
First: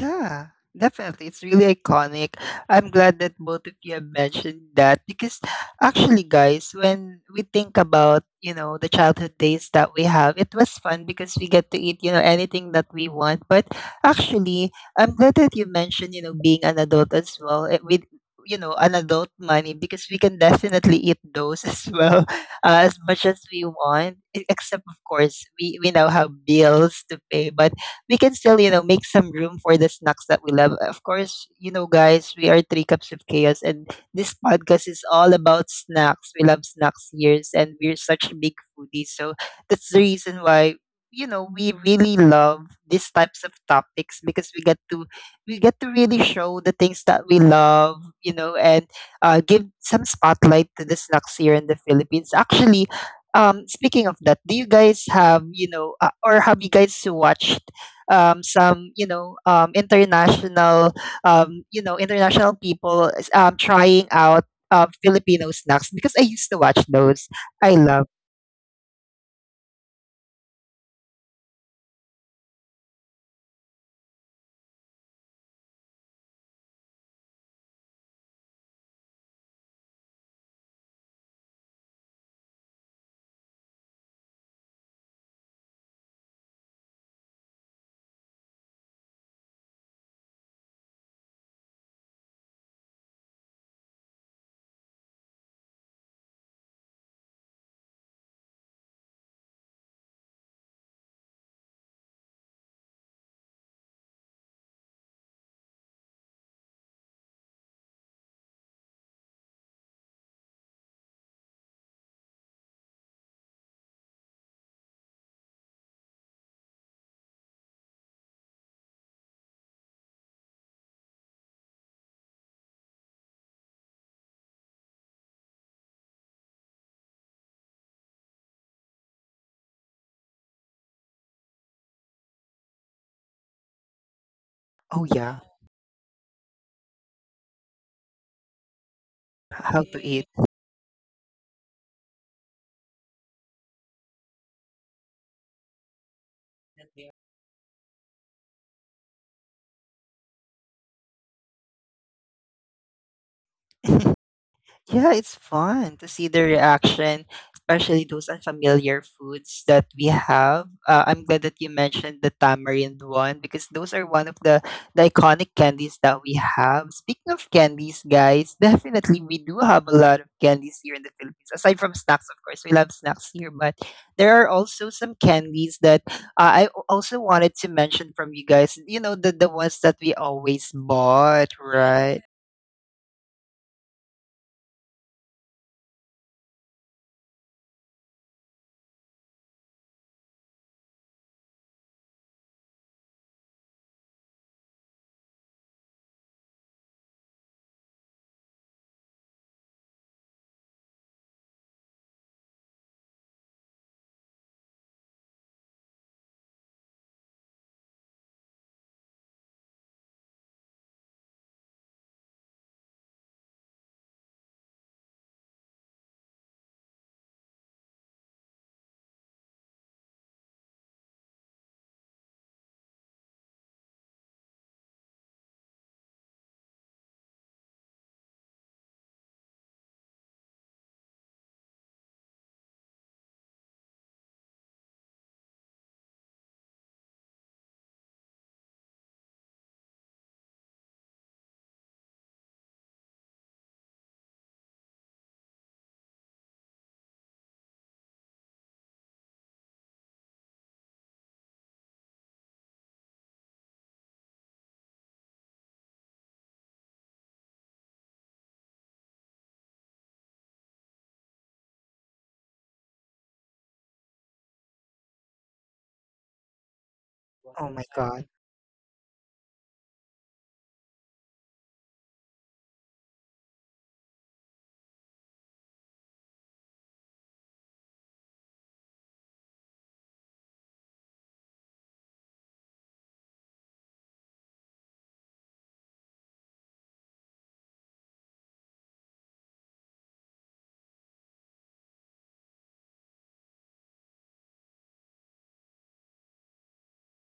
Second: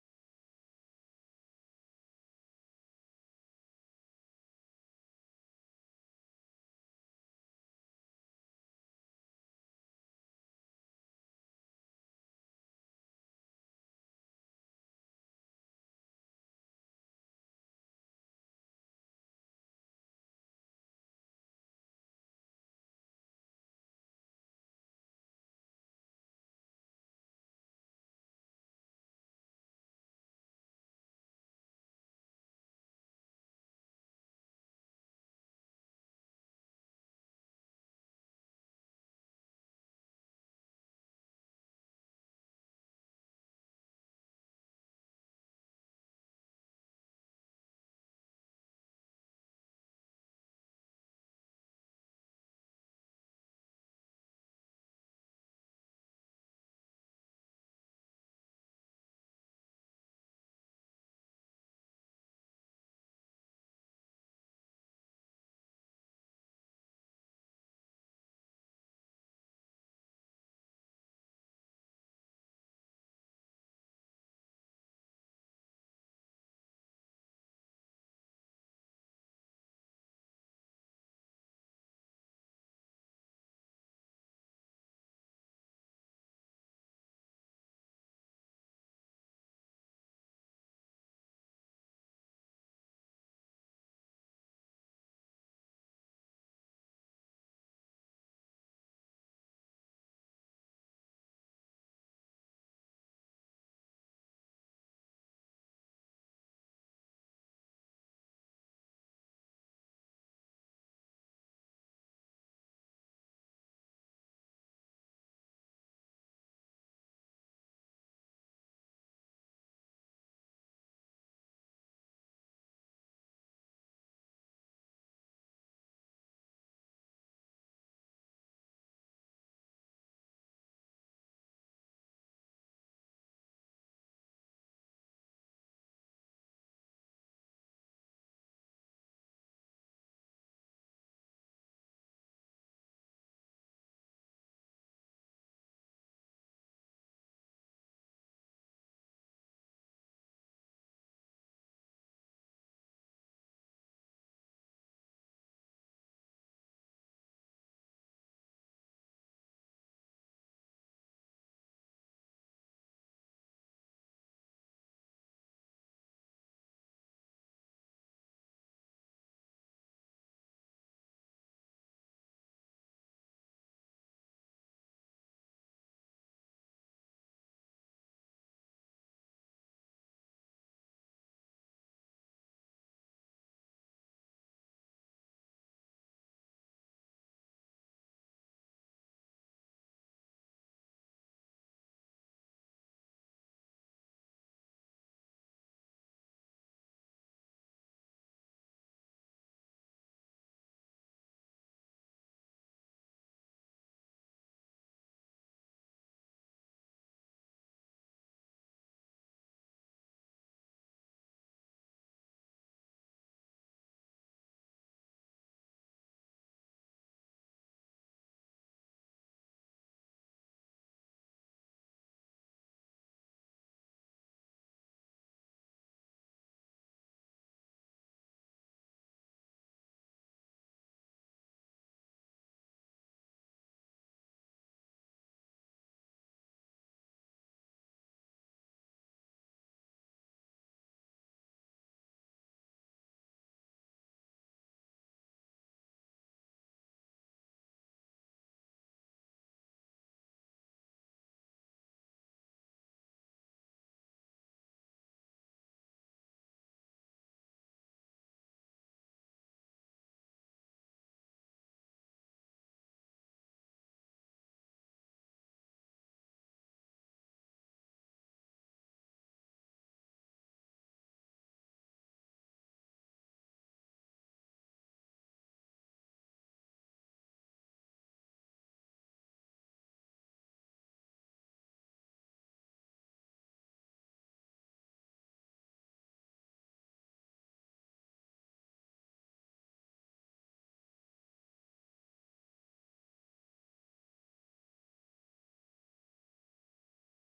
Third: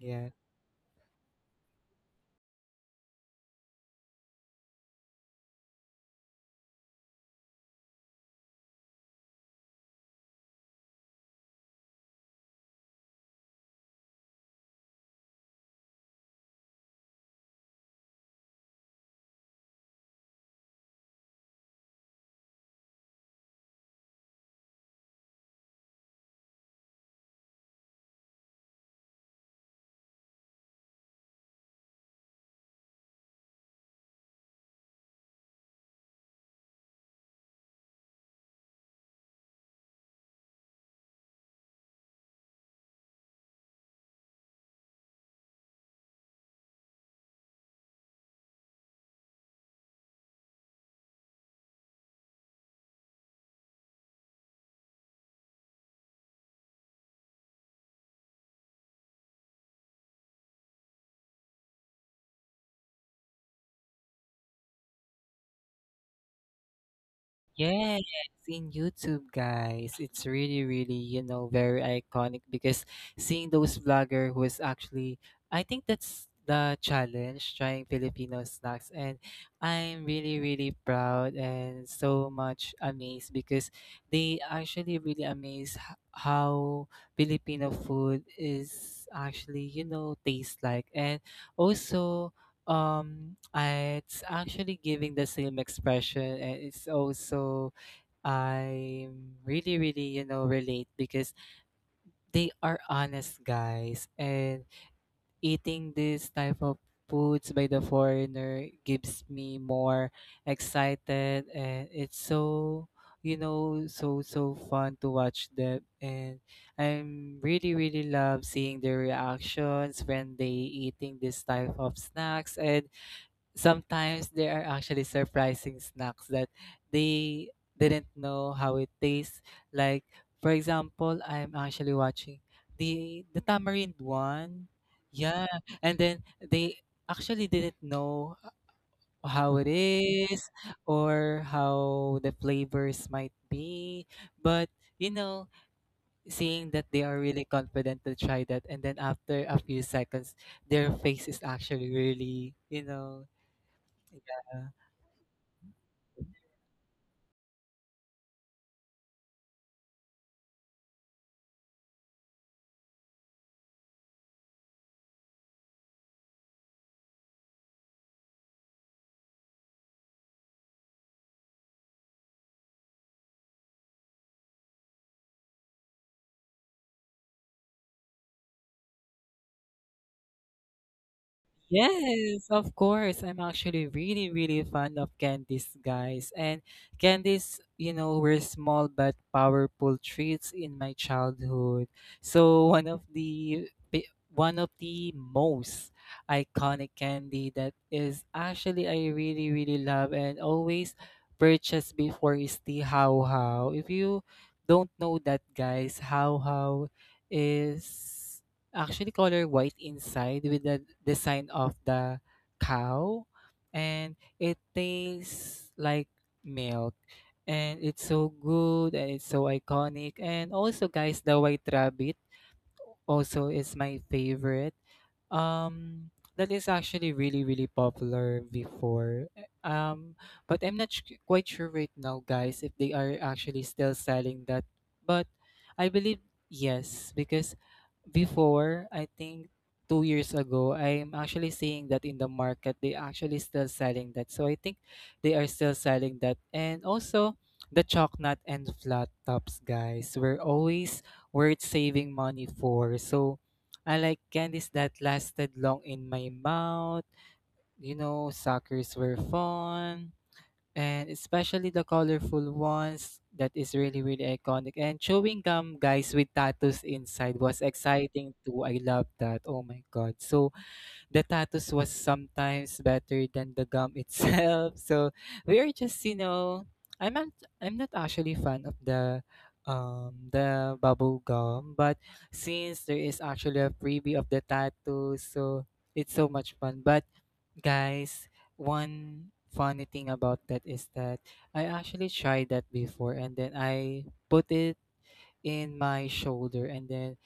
S2: Yeah.
S1: definitely. It's really iconic. I'm glad that both of you have mentioned that because actually, guys, when we think about, you know, the childhood days that we have, it was fun because we get to eat, you know, anything that we want. But actually, I'm glad that you mentioned, you know, being an adult as well, eh, with, you know, an adult money because we can definitely eat those as well as much as we want, except, of course, we now have bills to pay. But we can still, you know, make some room for the snacks that we love. Of course, you know, guys, we are Three Cups of Chaos, and this podcast is all about snacks. We love snacks here, and we're such big foodies. So that's the reason why you know we really love these types of topics because we get to really show the things that we love, you know. And give some spotlight to the snacks here in the Philippines. Actually, um, speaking of that, do you guys have you know or have you guys watched some you know international you know international people trying out Filipino snacks because I used to watch those. I
S2: Yes,
S1: love.
S2: in YouTube, guys, it's really, really, you know, very iconic because seeing those vlogger who is actually, I think that's the challenge, trying Filipino snacks, and I'm really, really proud and so much amazed because they actually really amazed how Filipino food is actually, you know, tastes like, and also it's actually giving the same expression, and it's also I really, really, you know, relate because they are honest, guys, and eating this type of foods by the foreigner gives me more excited, and it's so you know so fun to watch them, and I'm really, really love seeing their reactions when they eating this type of snacks. And sometimes there are actually surprising snacks that they didn't know how it tastes. Like for example, I'm actually watching the tamarind one.
S1: Oh yeah,
S2: Yeah, and then they actually didn't know how it
S1: how to
S2: is or how the flavors might be, but you know, seeing that they are really confident to try that, and then after a few seconds their face is actually really, you know,
S1: eat.
S2: yeah.
S1: Yeah, it's fun to see the reaction, especially those unfamiliar foods that we have. I'm glad that you mentioned the tamarind one because those are one of the iconic candies that we have. Speaking of candies, guys, definitely we do have a lot of candies here in the Philippines. Aside from snacks, of course, we love snacks here, but there are also some candies that I also wanted to mention from you guys. You know, the ones that we always bought, right?
S2: Yes, of course. I'm actually really, really fond of candies, guys. And candies, you know, were small but powerful treats in my childhood. So one of the one of the most iconic candy that is actually I really, really love and always purchase before is the How How. If you don't know that, guys, How is actually color white inside with the design of the cow, and it tastes like milk, and it's so good and it's so iconic. And also, guys, the white rabbit also is my favorite, um that is actually really, really popular before, um but I'm not sh- quite sure right now, guys, if they are actually still selling that, but I believe yes because before, I think two years ago, I'm actually seeing that in the market, they actually still selling that. So I think they are still selling that. And also the chalk nut and flat tops, guys, were always worth saving money for. So I like candies that lasted long in my mouth. You know, suckers were fun, and especially the colorful ones that is really, really iconic. And chewing gum, guys, with tattoos inside was
S1: Oh my God.
S2: exciting too. I love that, oh my god. So the tattoos was sometimes better than the gum itself. So we are just you know i'm not I'm not actually fan of the bubble gum, but since there is actually a freebie of the tattoo, so it's so much fun. But guys, one funny thing about that is that I actually tried that before, and then I put it in my shoulder, and then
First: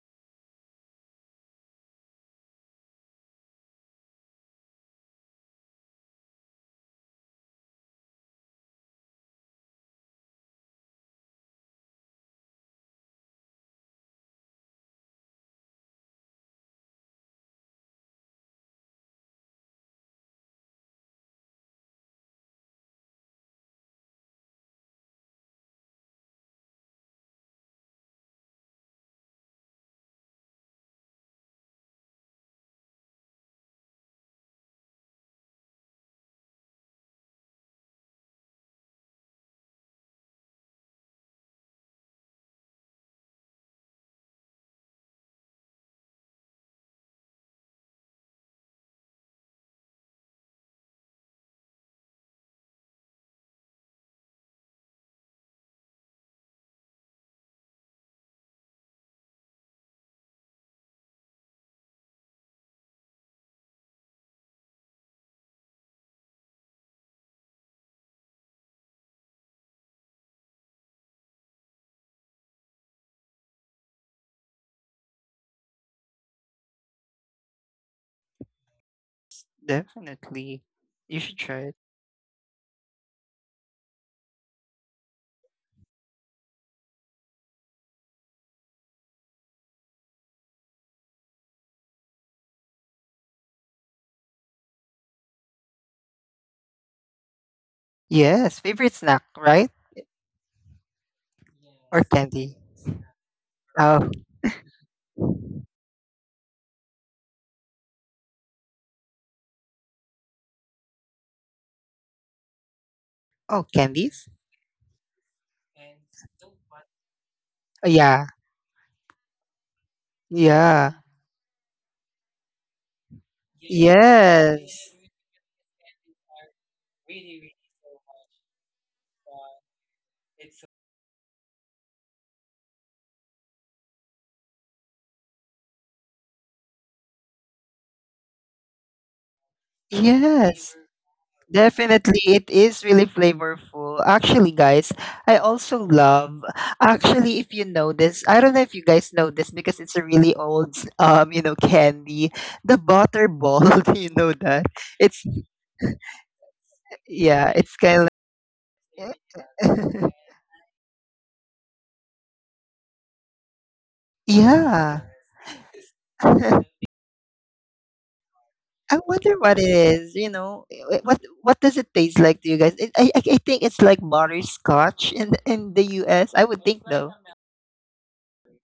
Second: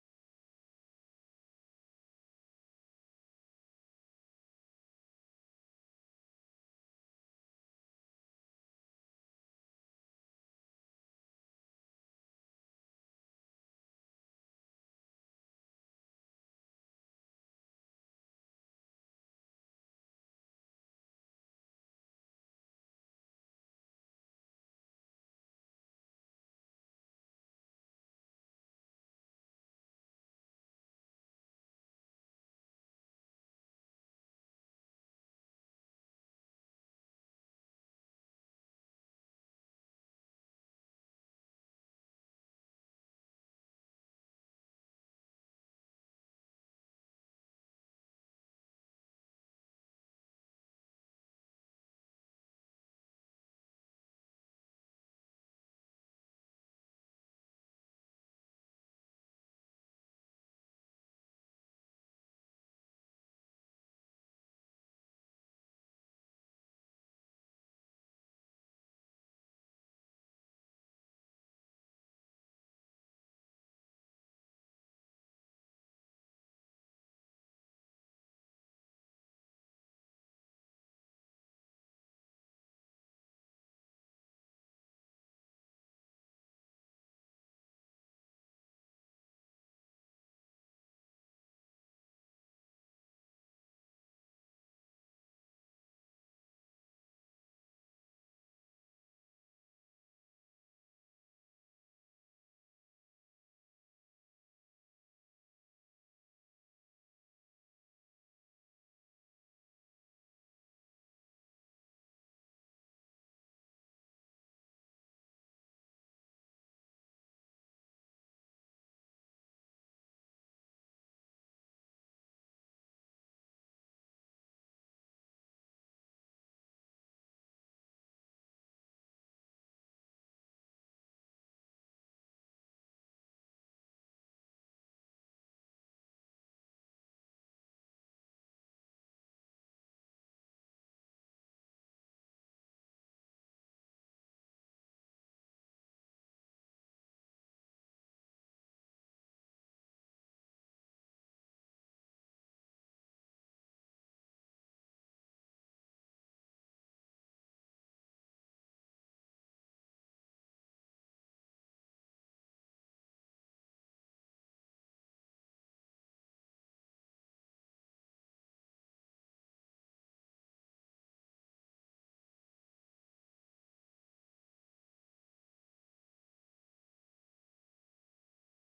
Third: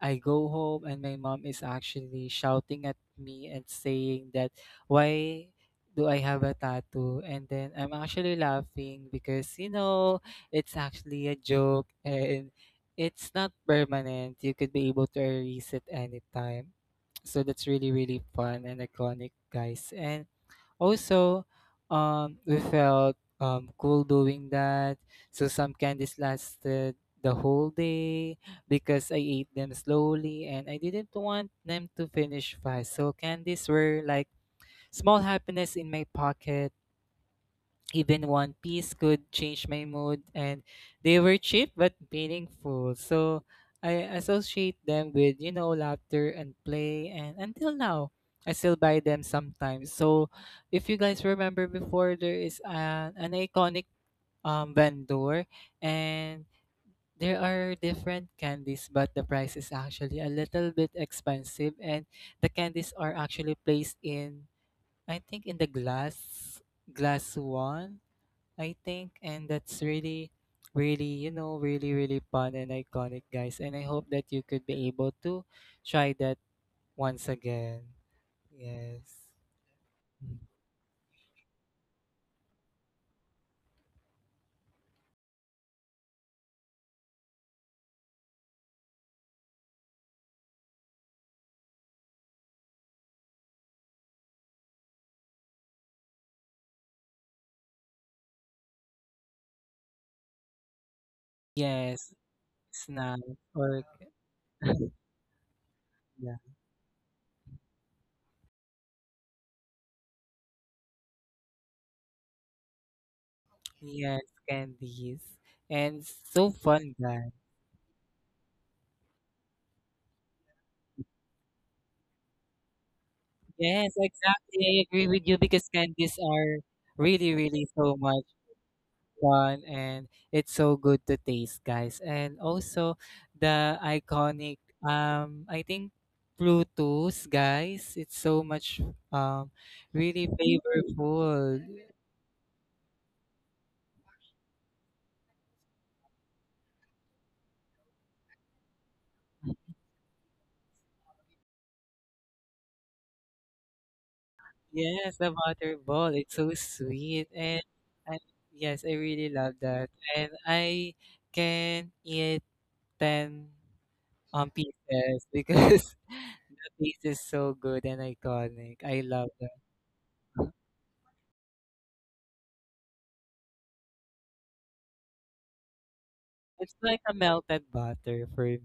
S2: I go home, and my mom is actually shouting at me and saying that why do I have a tattoo? And then I'm actually laughing because you know it's actually a joke, and it's not permanent. You could be able to erase it anytime. So that's really, really fun and iconic, guys. And also, we felt cool doing that. So some candies lasted the whole day because I ate them slowly, and I didn't want them to finish fast. So candies were like small happiness in my pocket. Even one piece could change my mood, and they were cheap but meaningful. So I associate them with, you know, laughter and play. And until now, I still buy them sometimes. So if you guys remember before, there is an iconic vendor, and there are different candies, but the price is actually a little bit expensive. And the candies are actually placed in, I think, in the glass one, I think, and that's really, really, you know, really, really fun and iconic, guys. And I hope that you could be able to try that once again. Yes.
S1: Definitely. You should try it. Yes, favorite snack, right? Or
S2: Yes,
S1: candy?
S2: snack or
S1: Oh,
S2: yeah.
S1: oh,
S2: Yes,
S1: candies?
S2: candies. And it's so fun, guys.
S1: Oh, yeah, yeah.
S2: Yes, exactly. I
S1: Yes.
S2: agree with you because candies are really, really so much one, and it's so good to taste, guys. And also the iconic, I think Bluetooth, guys. It's so much, um really
S1: Yes.
S2: flavorful.
S1: Definitely, it is really flavorful. Actually, guys, I also love. Actually, if you know this, I don't know if you guys know this because it's a really old, you know, candy. The butter ball, do you know that?
S2: Yes,
S1: It's
S2: the butterball. It's so sweet,
S1: yeah,
S2: and
S1: it's kind of
S2: I, yes, I really love that.
S1: like
S2: And I can eat ten
S1: Yeah.
S2: pieces because the taste is so good and iconic.
S1: I
S2: I love
S1: wonder what
S2: that.
S1: it is. You know, eh, eh, what does it taste like to you guys? It, I think it's like butterscotch in in the US. I would
S2: It's
S1: think
S2: like
S1: though.
S2: a melted butter for me.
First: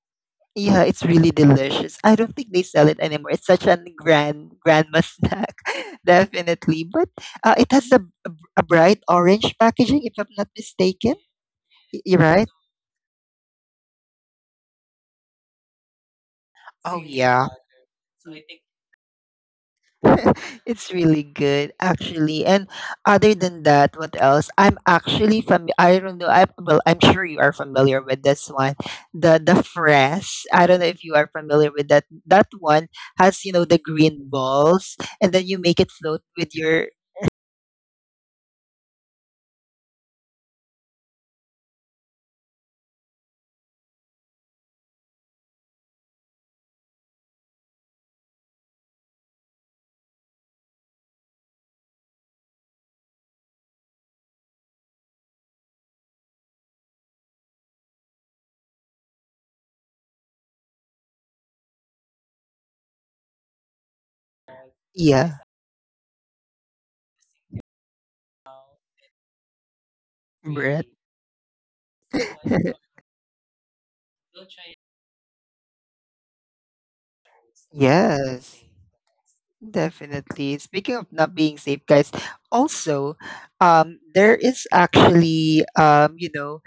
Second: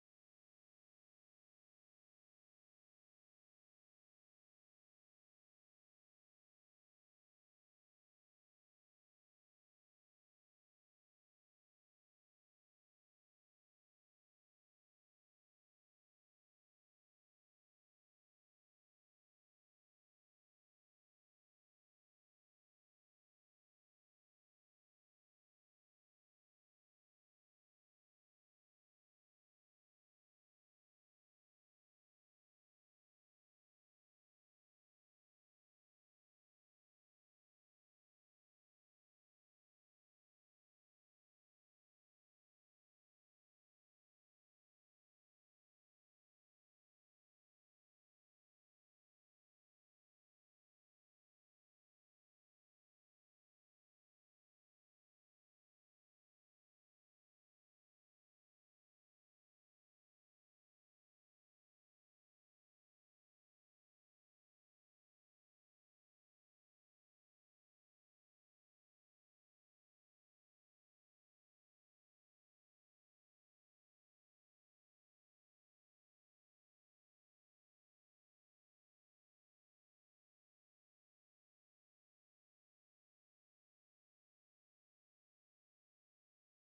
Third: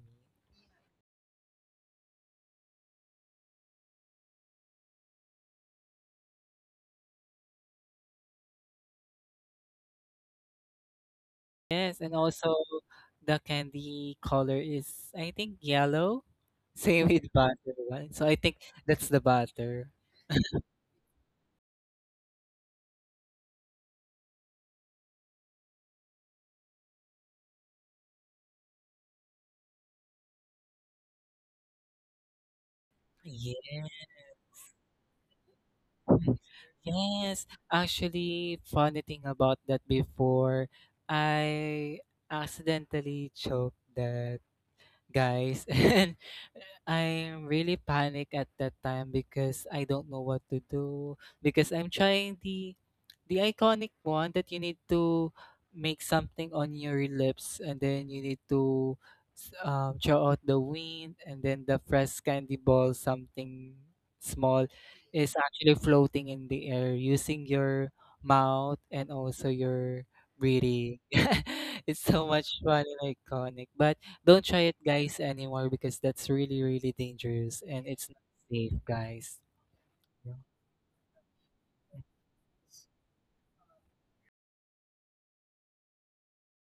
S1: Yeah, it's really delicious. I don't think they sell it anymore. It's such a grandma snack, definitely. But it has a bright orange packaging, if I'm not mistaken.
S2: Yes, and
S1: You're right.
S2: also the candy color is I think yellow.
S1: Oh
S2: Same with
S1: yeah.
S2: butter, right? So I think that's the butter.
S1: It's really good actually. And other than that, what else? I'm actually I don't know. I, well, I'm sure you are familiar with this one, the fresh. I don't know if you are familiar with that. That one has you know the
S2: Yeah.
S1: green balls, and then you make it float with your
S2: Yes. Actually, funny thing about that before, I accidentally choked that, guys, and I'm really panic at that time because I don't know what to do because I'm trying the iconic one that you need to make something on your lips, and then you need to throw out the wind, and then the fresh candy ball, something small,
S1: yeah
S2: is actually floating in the air using your mouth and also your
S1: breath.
S2: breathing. It's so much fun and iconic, but don't try it, guys, anymore because that's really, really dangerous, and it's not
S1: Yes.
S2: safe, guys. Yeah.
S1: Definitely. Speaking of not being safe, guys, also, there is actually, you know,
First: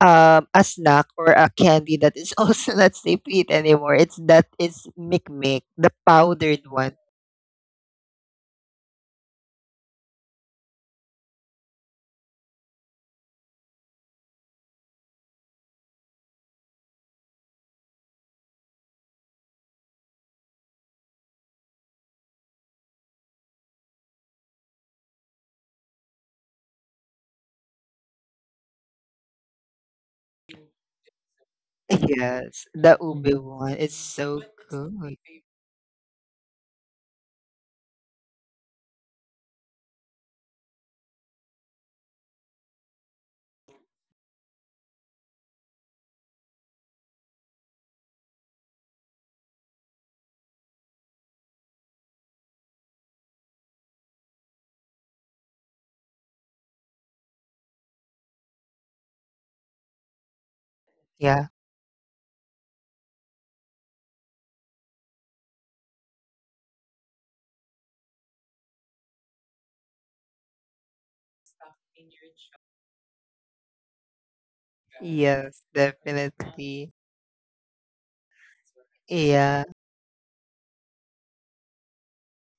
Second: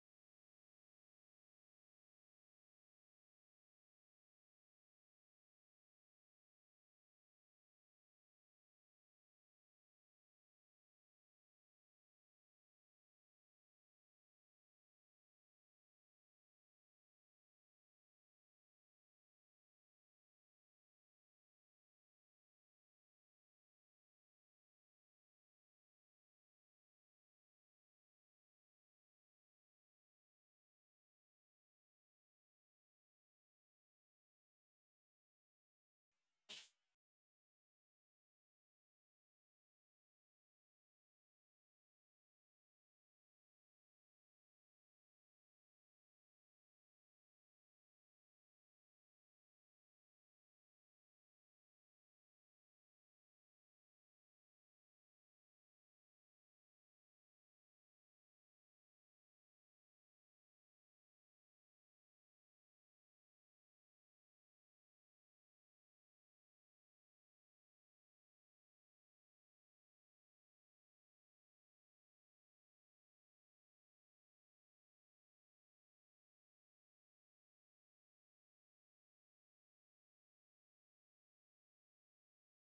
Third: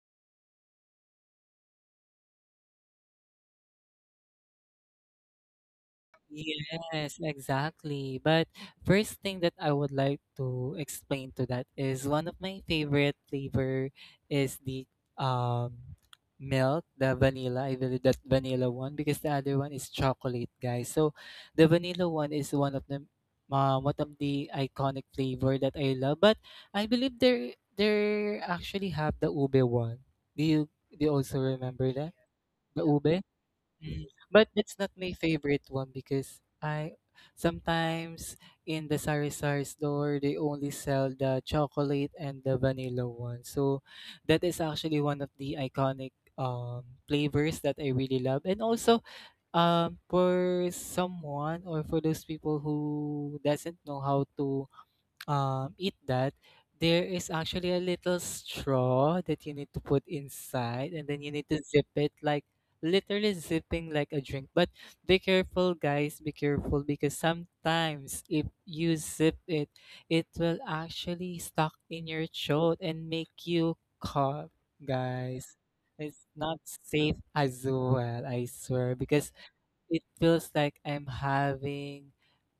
S1: a snack or a candy that is also not safe to eat anymore. It's that is mic mic, the powdered one.
S2: Yes, exactly. But first thing that I would like to explain to that is one of my favorite flavor is the um milk, the vanilla. I believe that vanilla one because the other one is chocolate, guys. So the vanilla one is one of the iconic flavor that I love. But I believe they actually have the ube one. Do you do you also remember that,
S1: Yes,
S2: the
S1: the ube
S2: ube?
S1: mm one. It's
S2: Mm.
S1: so
S2: But that's not my
S1: good.
S2: favorite one because I sometimes in the Sari Sari store they only sell the chocolate and the vanilla one. So that is actually one of the iconic flavors that I really love. And also for someone or for those people who doesn't know how to eat that, there is actually a little straw that you need to put inside, and then you need
S1: Yeah.
S2: to zip it like literally zipping like a drink. But be careful, guys, be careful because sometimes if you zip it, it will actually stuck in your throat and make you cough, guys.
S1: Yes,
S2: It's not
S1: definitely.
S2: safe as well, I swear, because
S1: Yeah.
S2: it feels like I'm having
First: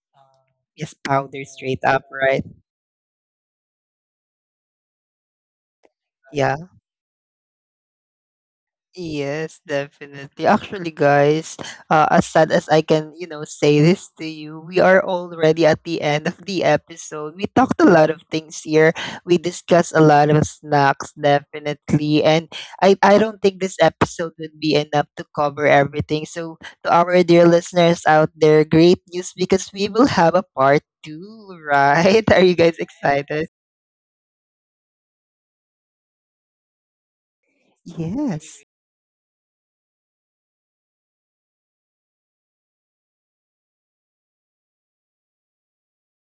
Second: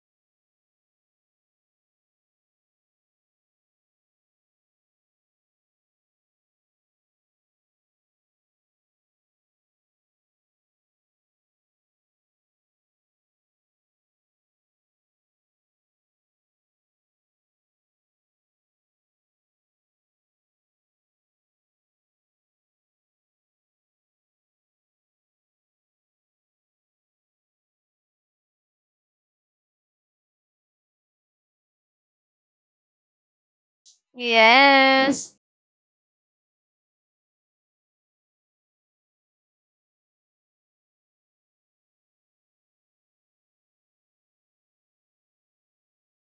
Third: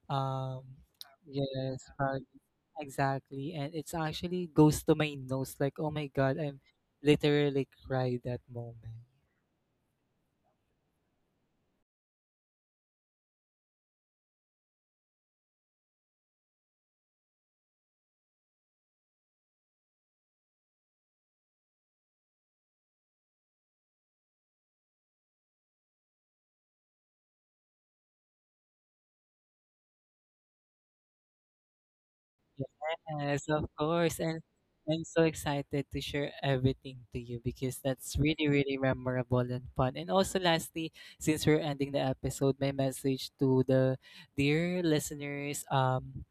S2: um,
S1: Yes, powder
S2: yes,
S1: straight up,
S2: but
S1: right?
S2: exactly. And it's actually goes to my nose, like, oh my God,
S1: Yeah.
S2: I'm literally cried that moment.
S1: Yes, definitely. Actually, guys, as sad as I can, you know, say this to you, we are already at the end of the episode. We talked a lot of things here. We discussed a lot of snacks, definitely. And I don't think this episode would be enough to cover everything. So, to our dear listeners out there, great news because we will have a part two, right? Are you guys
S2: Yes,
S1: excited?
S2: of course. And I'm so
S3: Yes.
S2: excited to share everything to you because that's really,
S1: Yes.
S2: really memorable and fun. And also, lastly, since we're ending the episode, my message to the dear listeners,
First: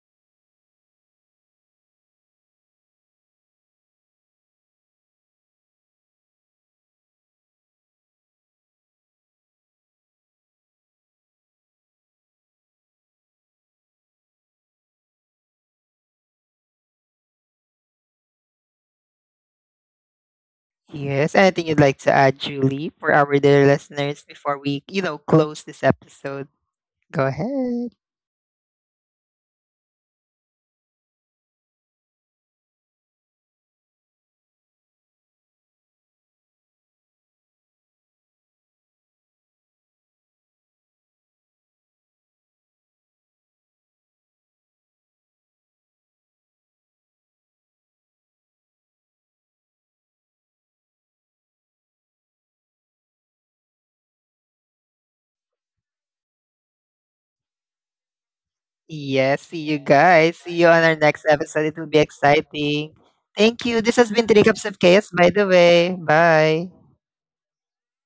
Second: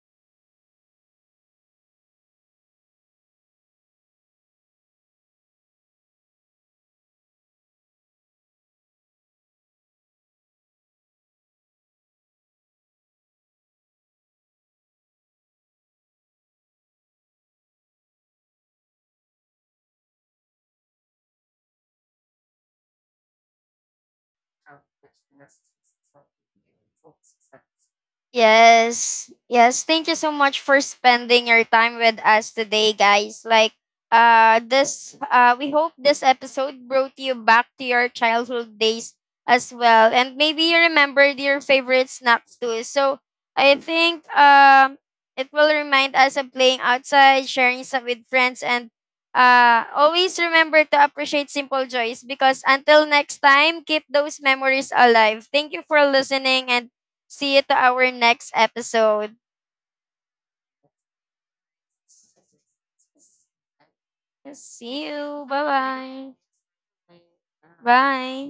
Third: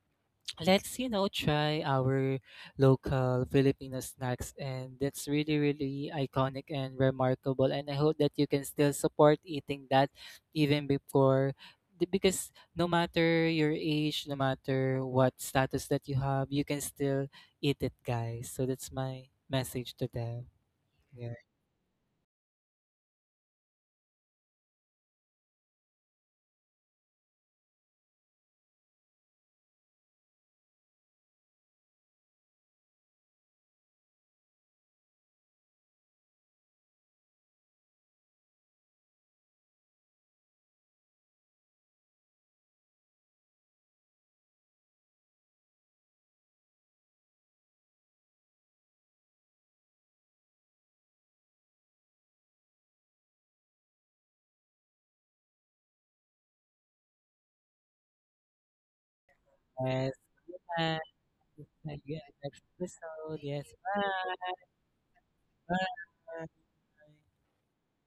S2: let's you know try our local Filipino snacks, and that's really, really iconic and remarkable, and I hope that you can still support eating that even before because no matter your age, no matter what status that you have, you can still eat it, guys. So that's my message to them.
S1: Yes.
S2: Yeah.
S1: Anything you'd like to add, Julie, for our dear listeners before we, you know, close this episode? Go ahead.
S3: Yes. Yes. Thank you so much for spending your time with us today, guys. Like this We hope this episode brought you back to your childhood days as well. And maybe you remembered your favorite snacks too. So I think it will remind us of playing outside, sharing some with friends, and always remember to appreciate simple joys, because until next time, keep those memories alive. Thank you for listening, and see you to our next episode.
S1: Yes. See you
S2: Yes,
S1: guys. See you on our
S2: and
S1: next episode.
S2: see
S1: It will be
S2: next
S1: exciting.
S2: episode.
S1: Thank
S2: Yes,
S1: you. This has been Three
S2: bye,
S1: Cups
S3: See
S1: of
S3: you.
S1: Chaos, by the
S3: Bye-bye.
S1: way.
S2: bye.
S1: Bye.
S3: Bye.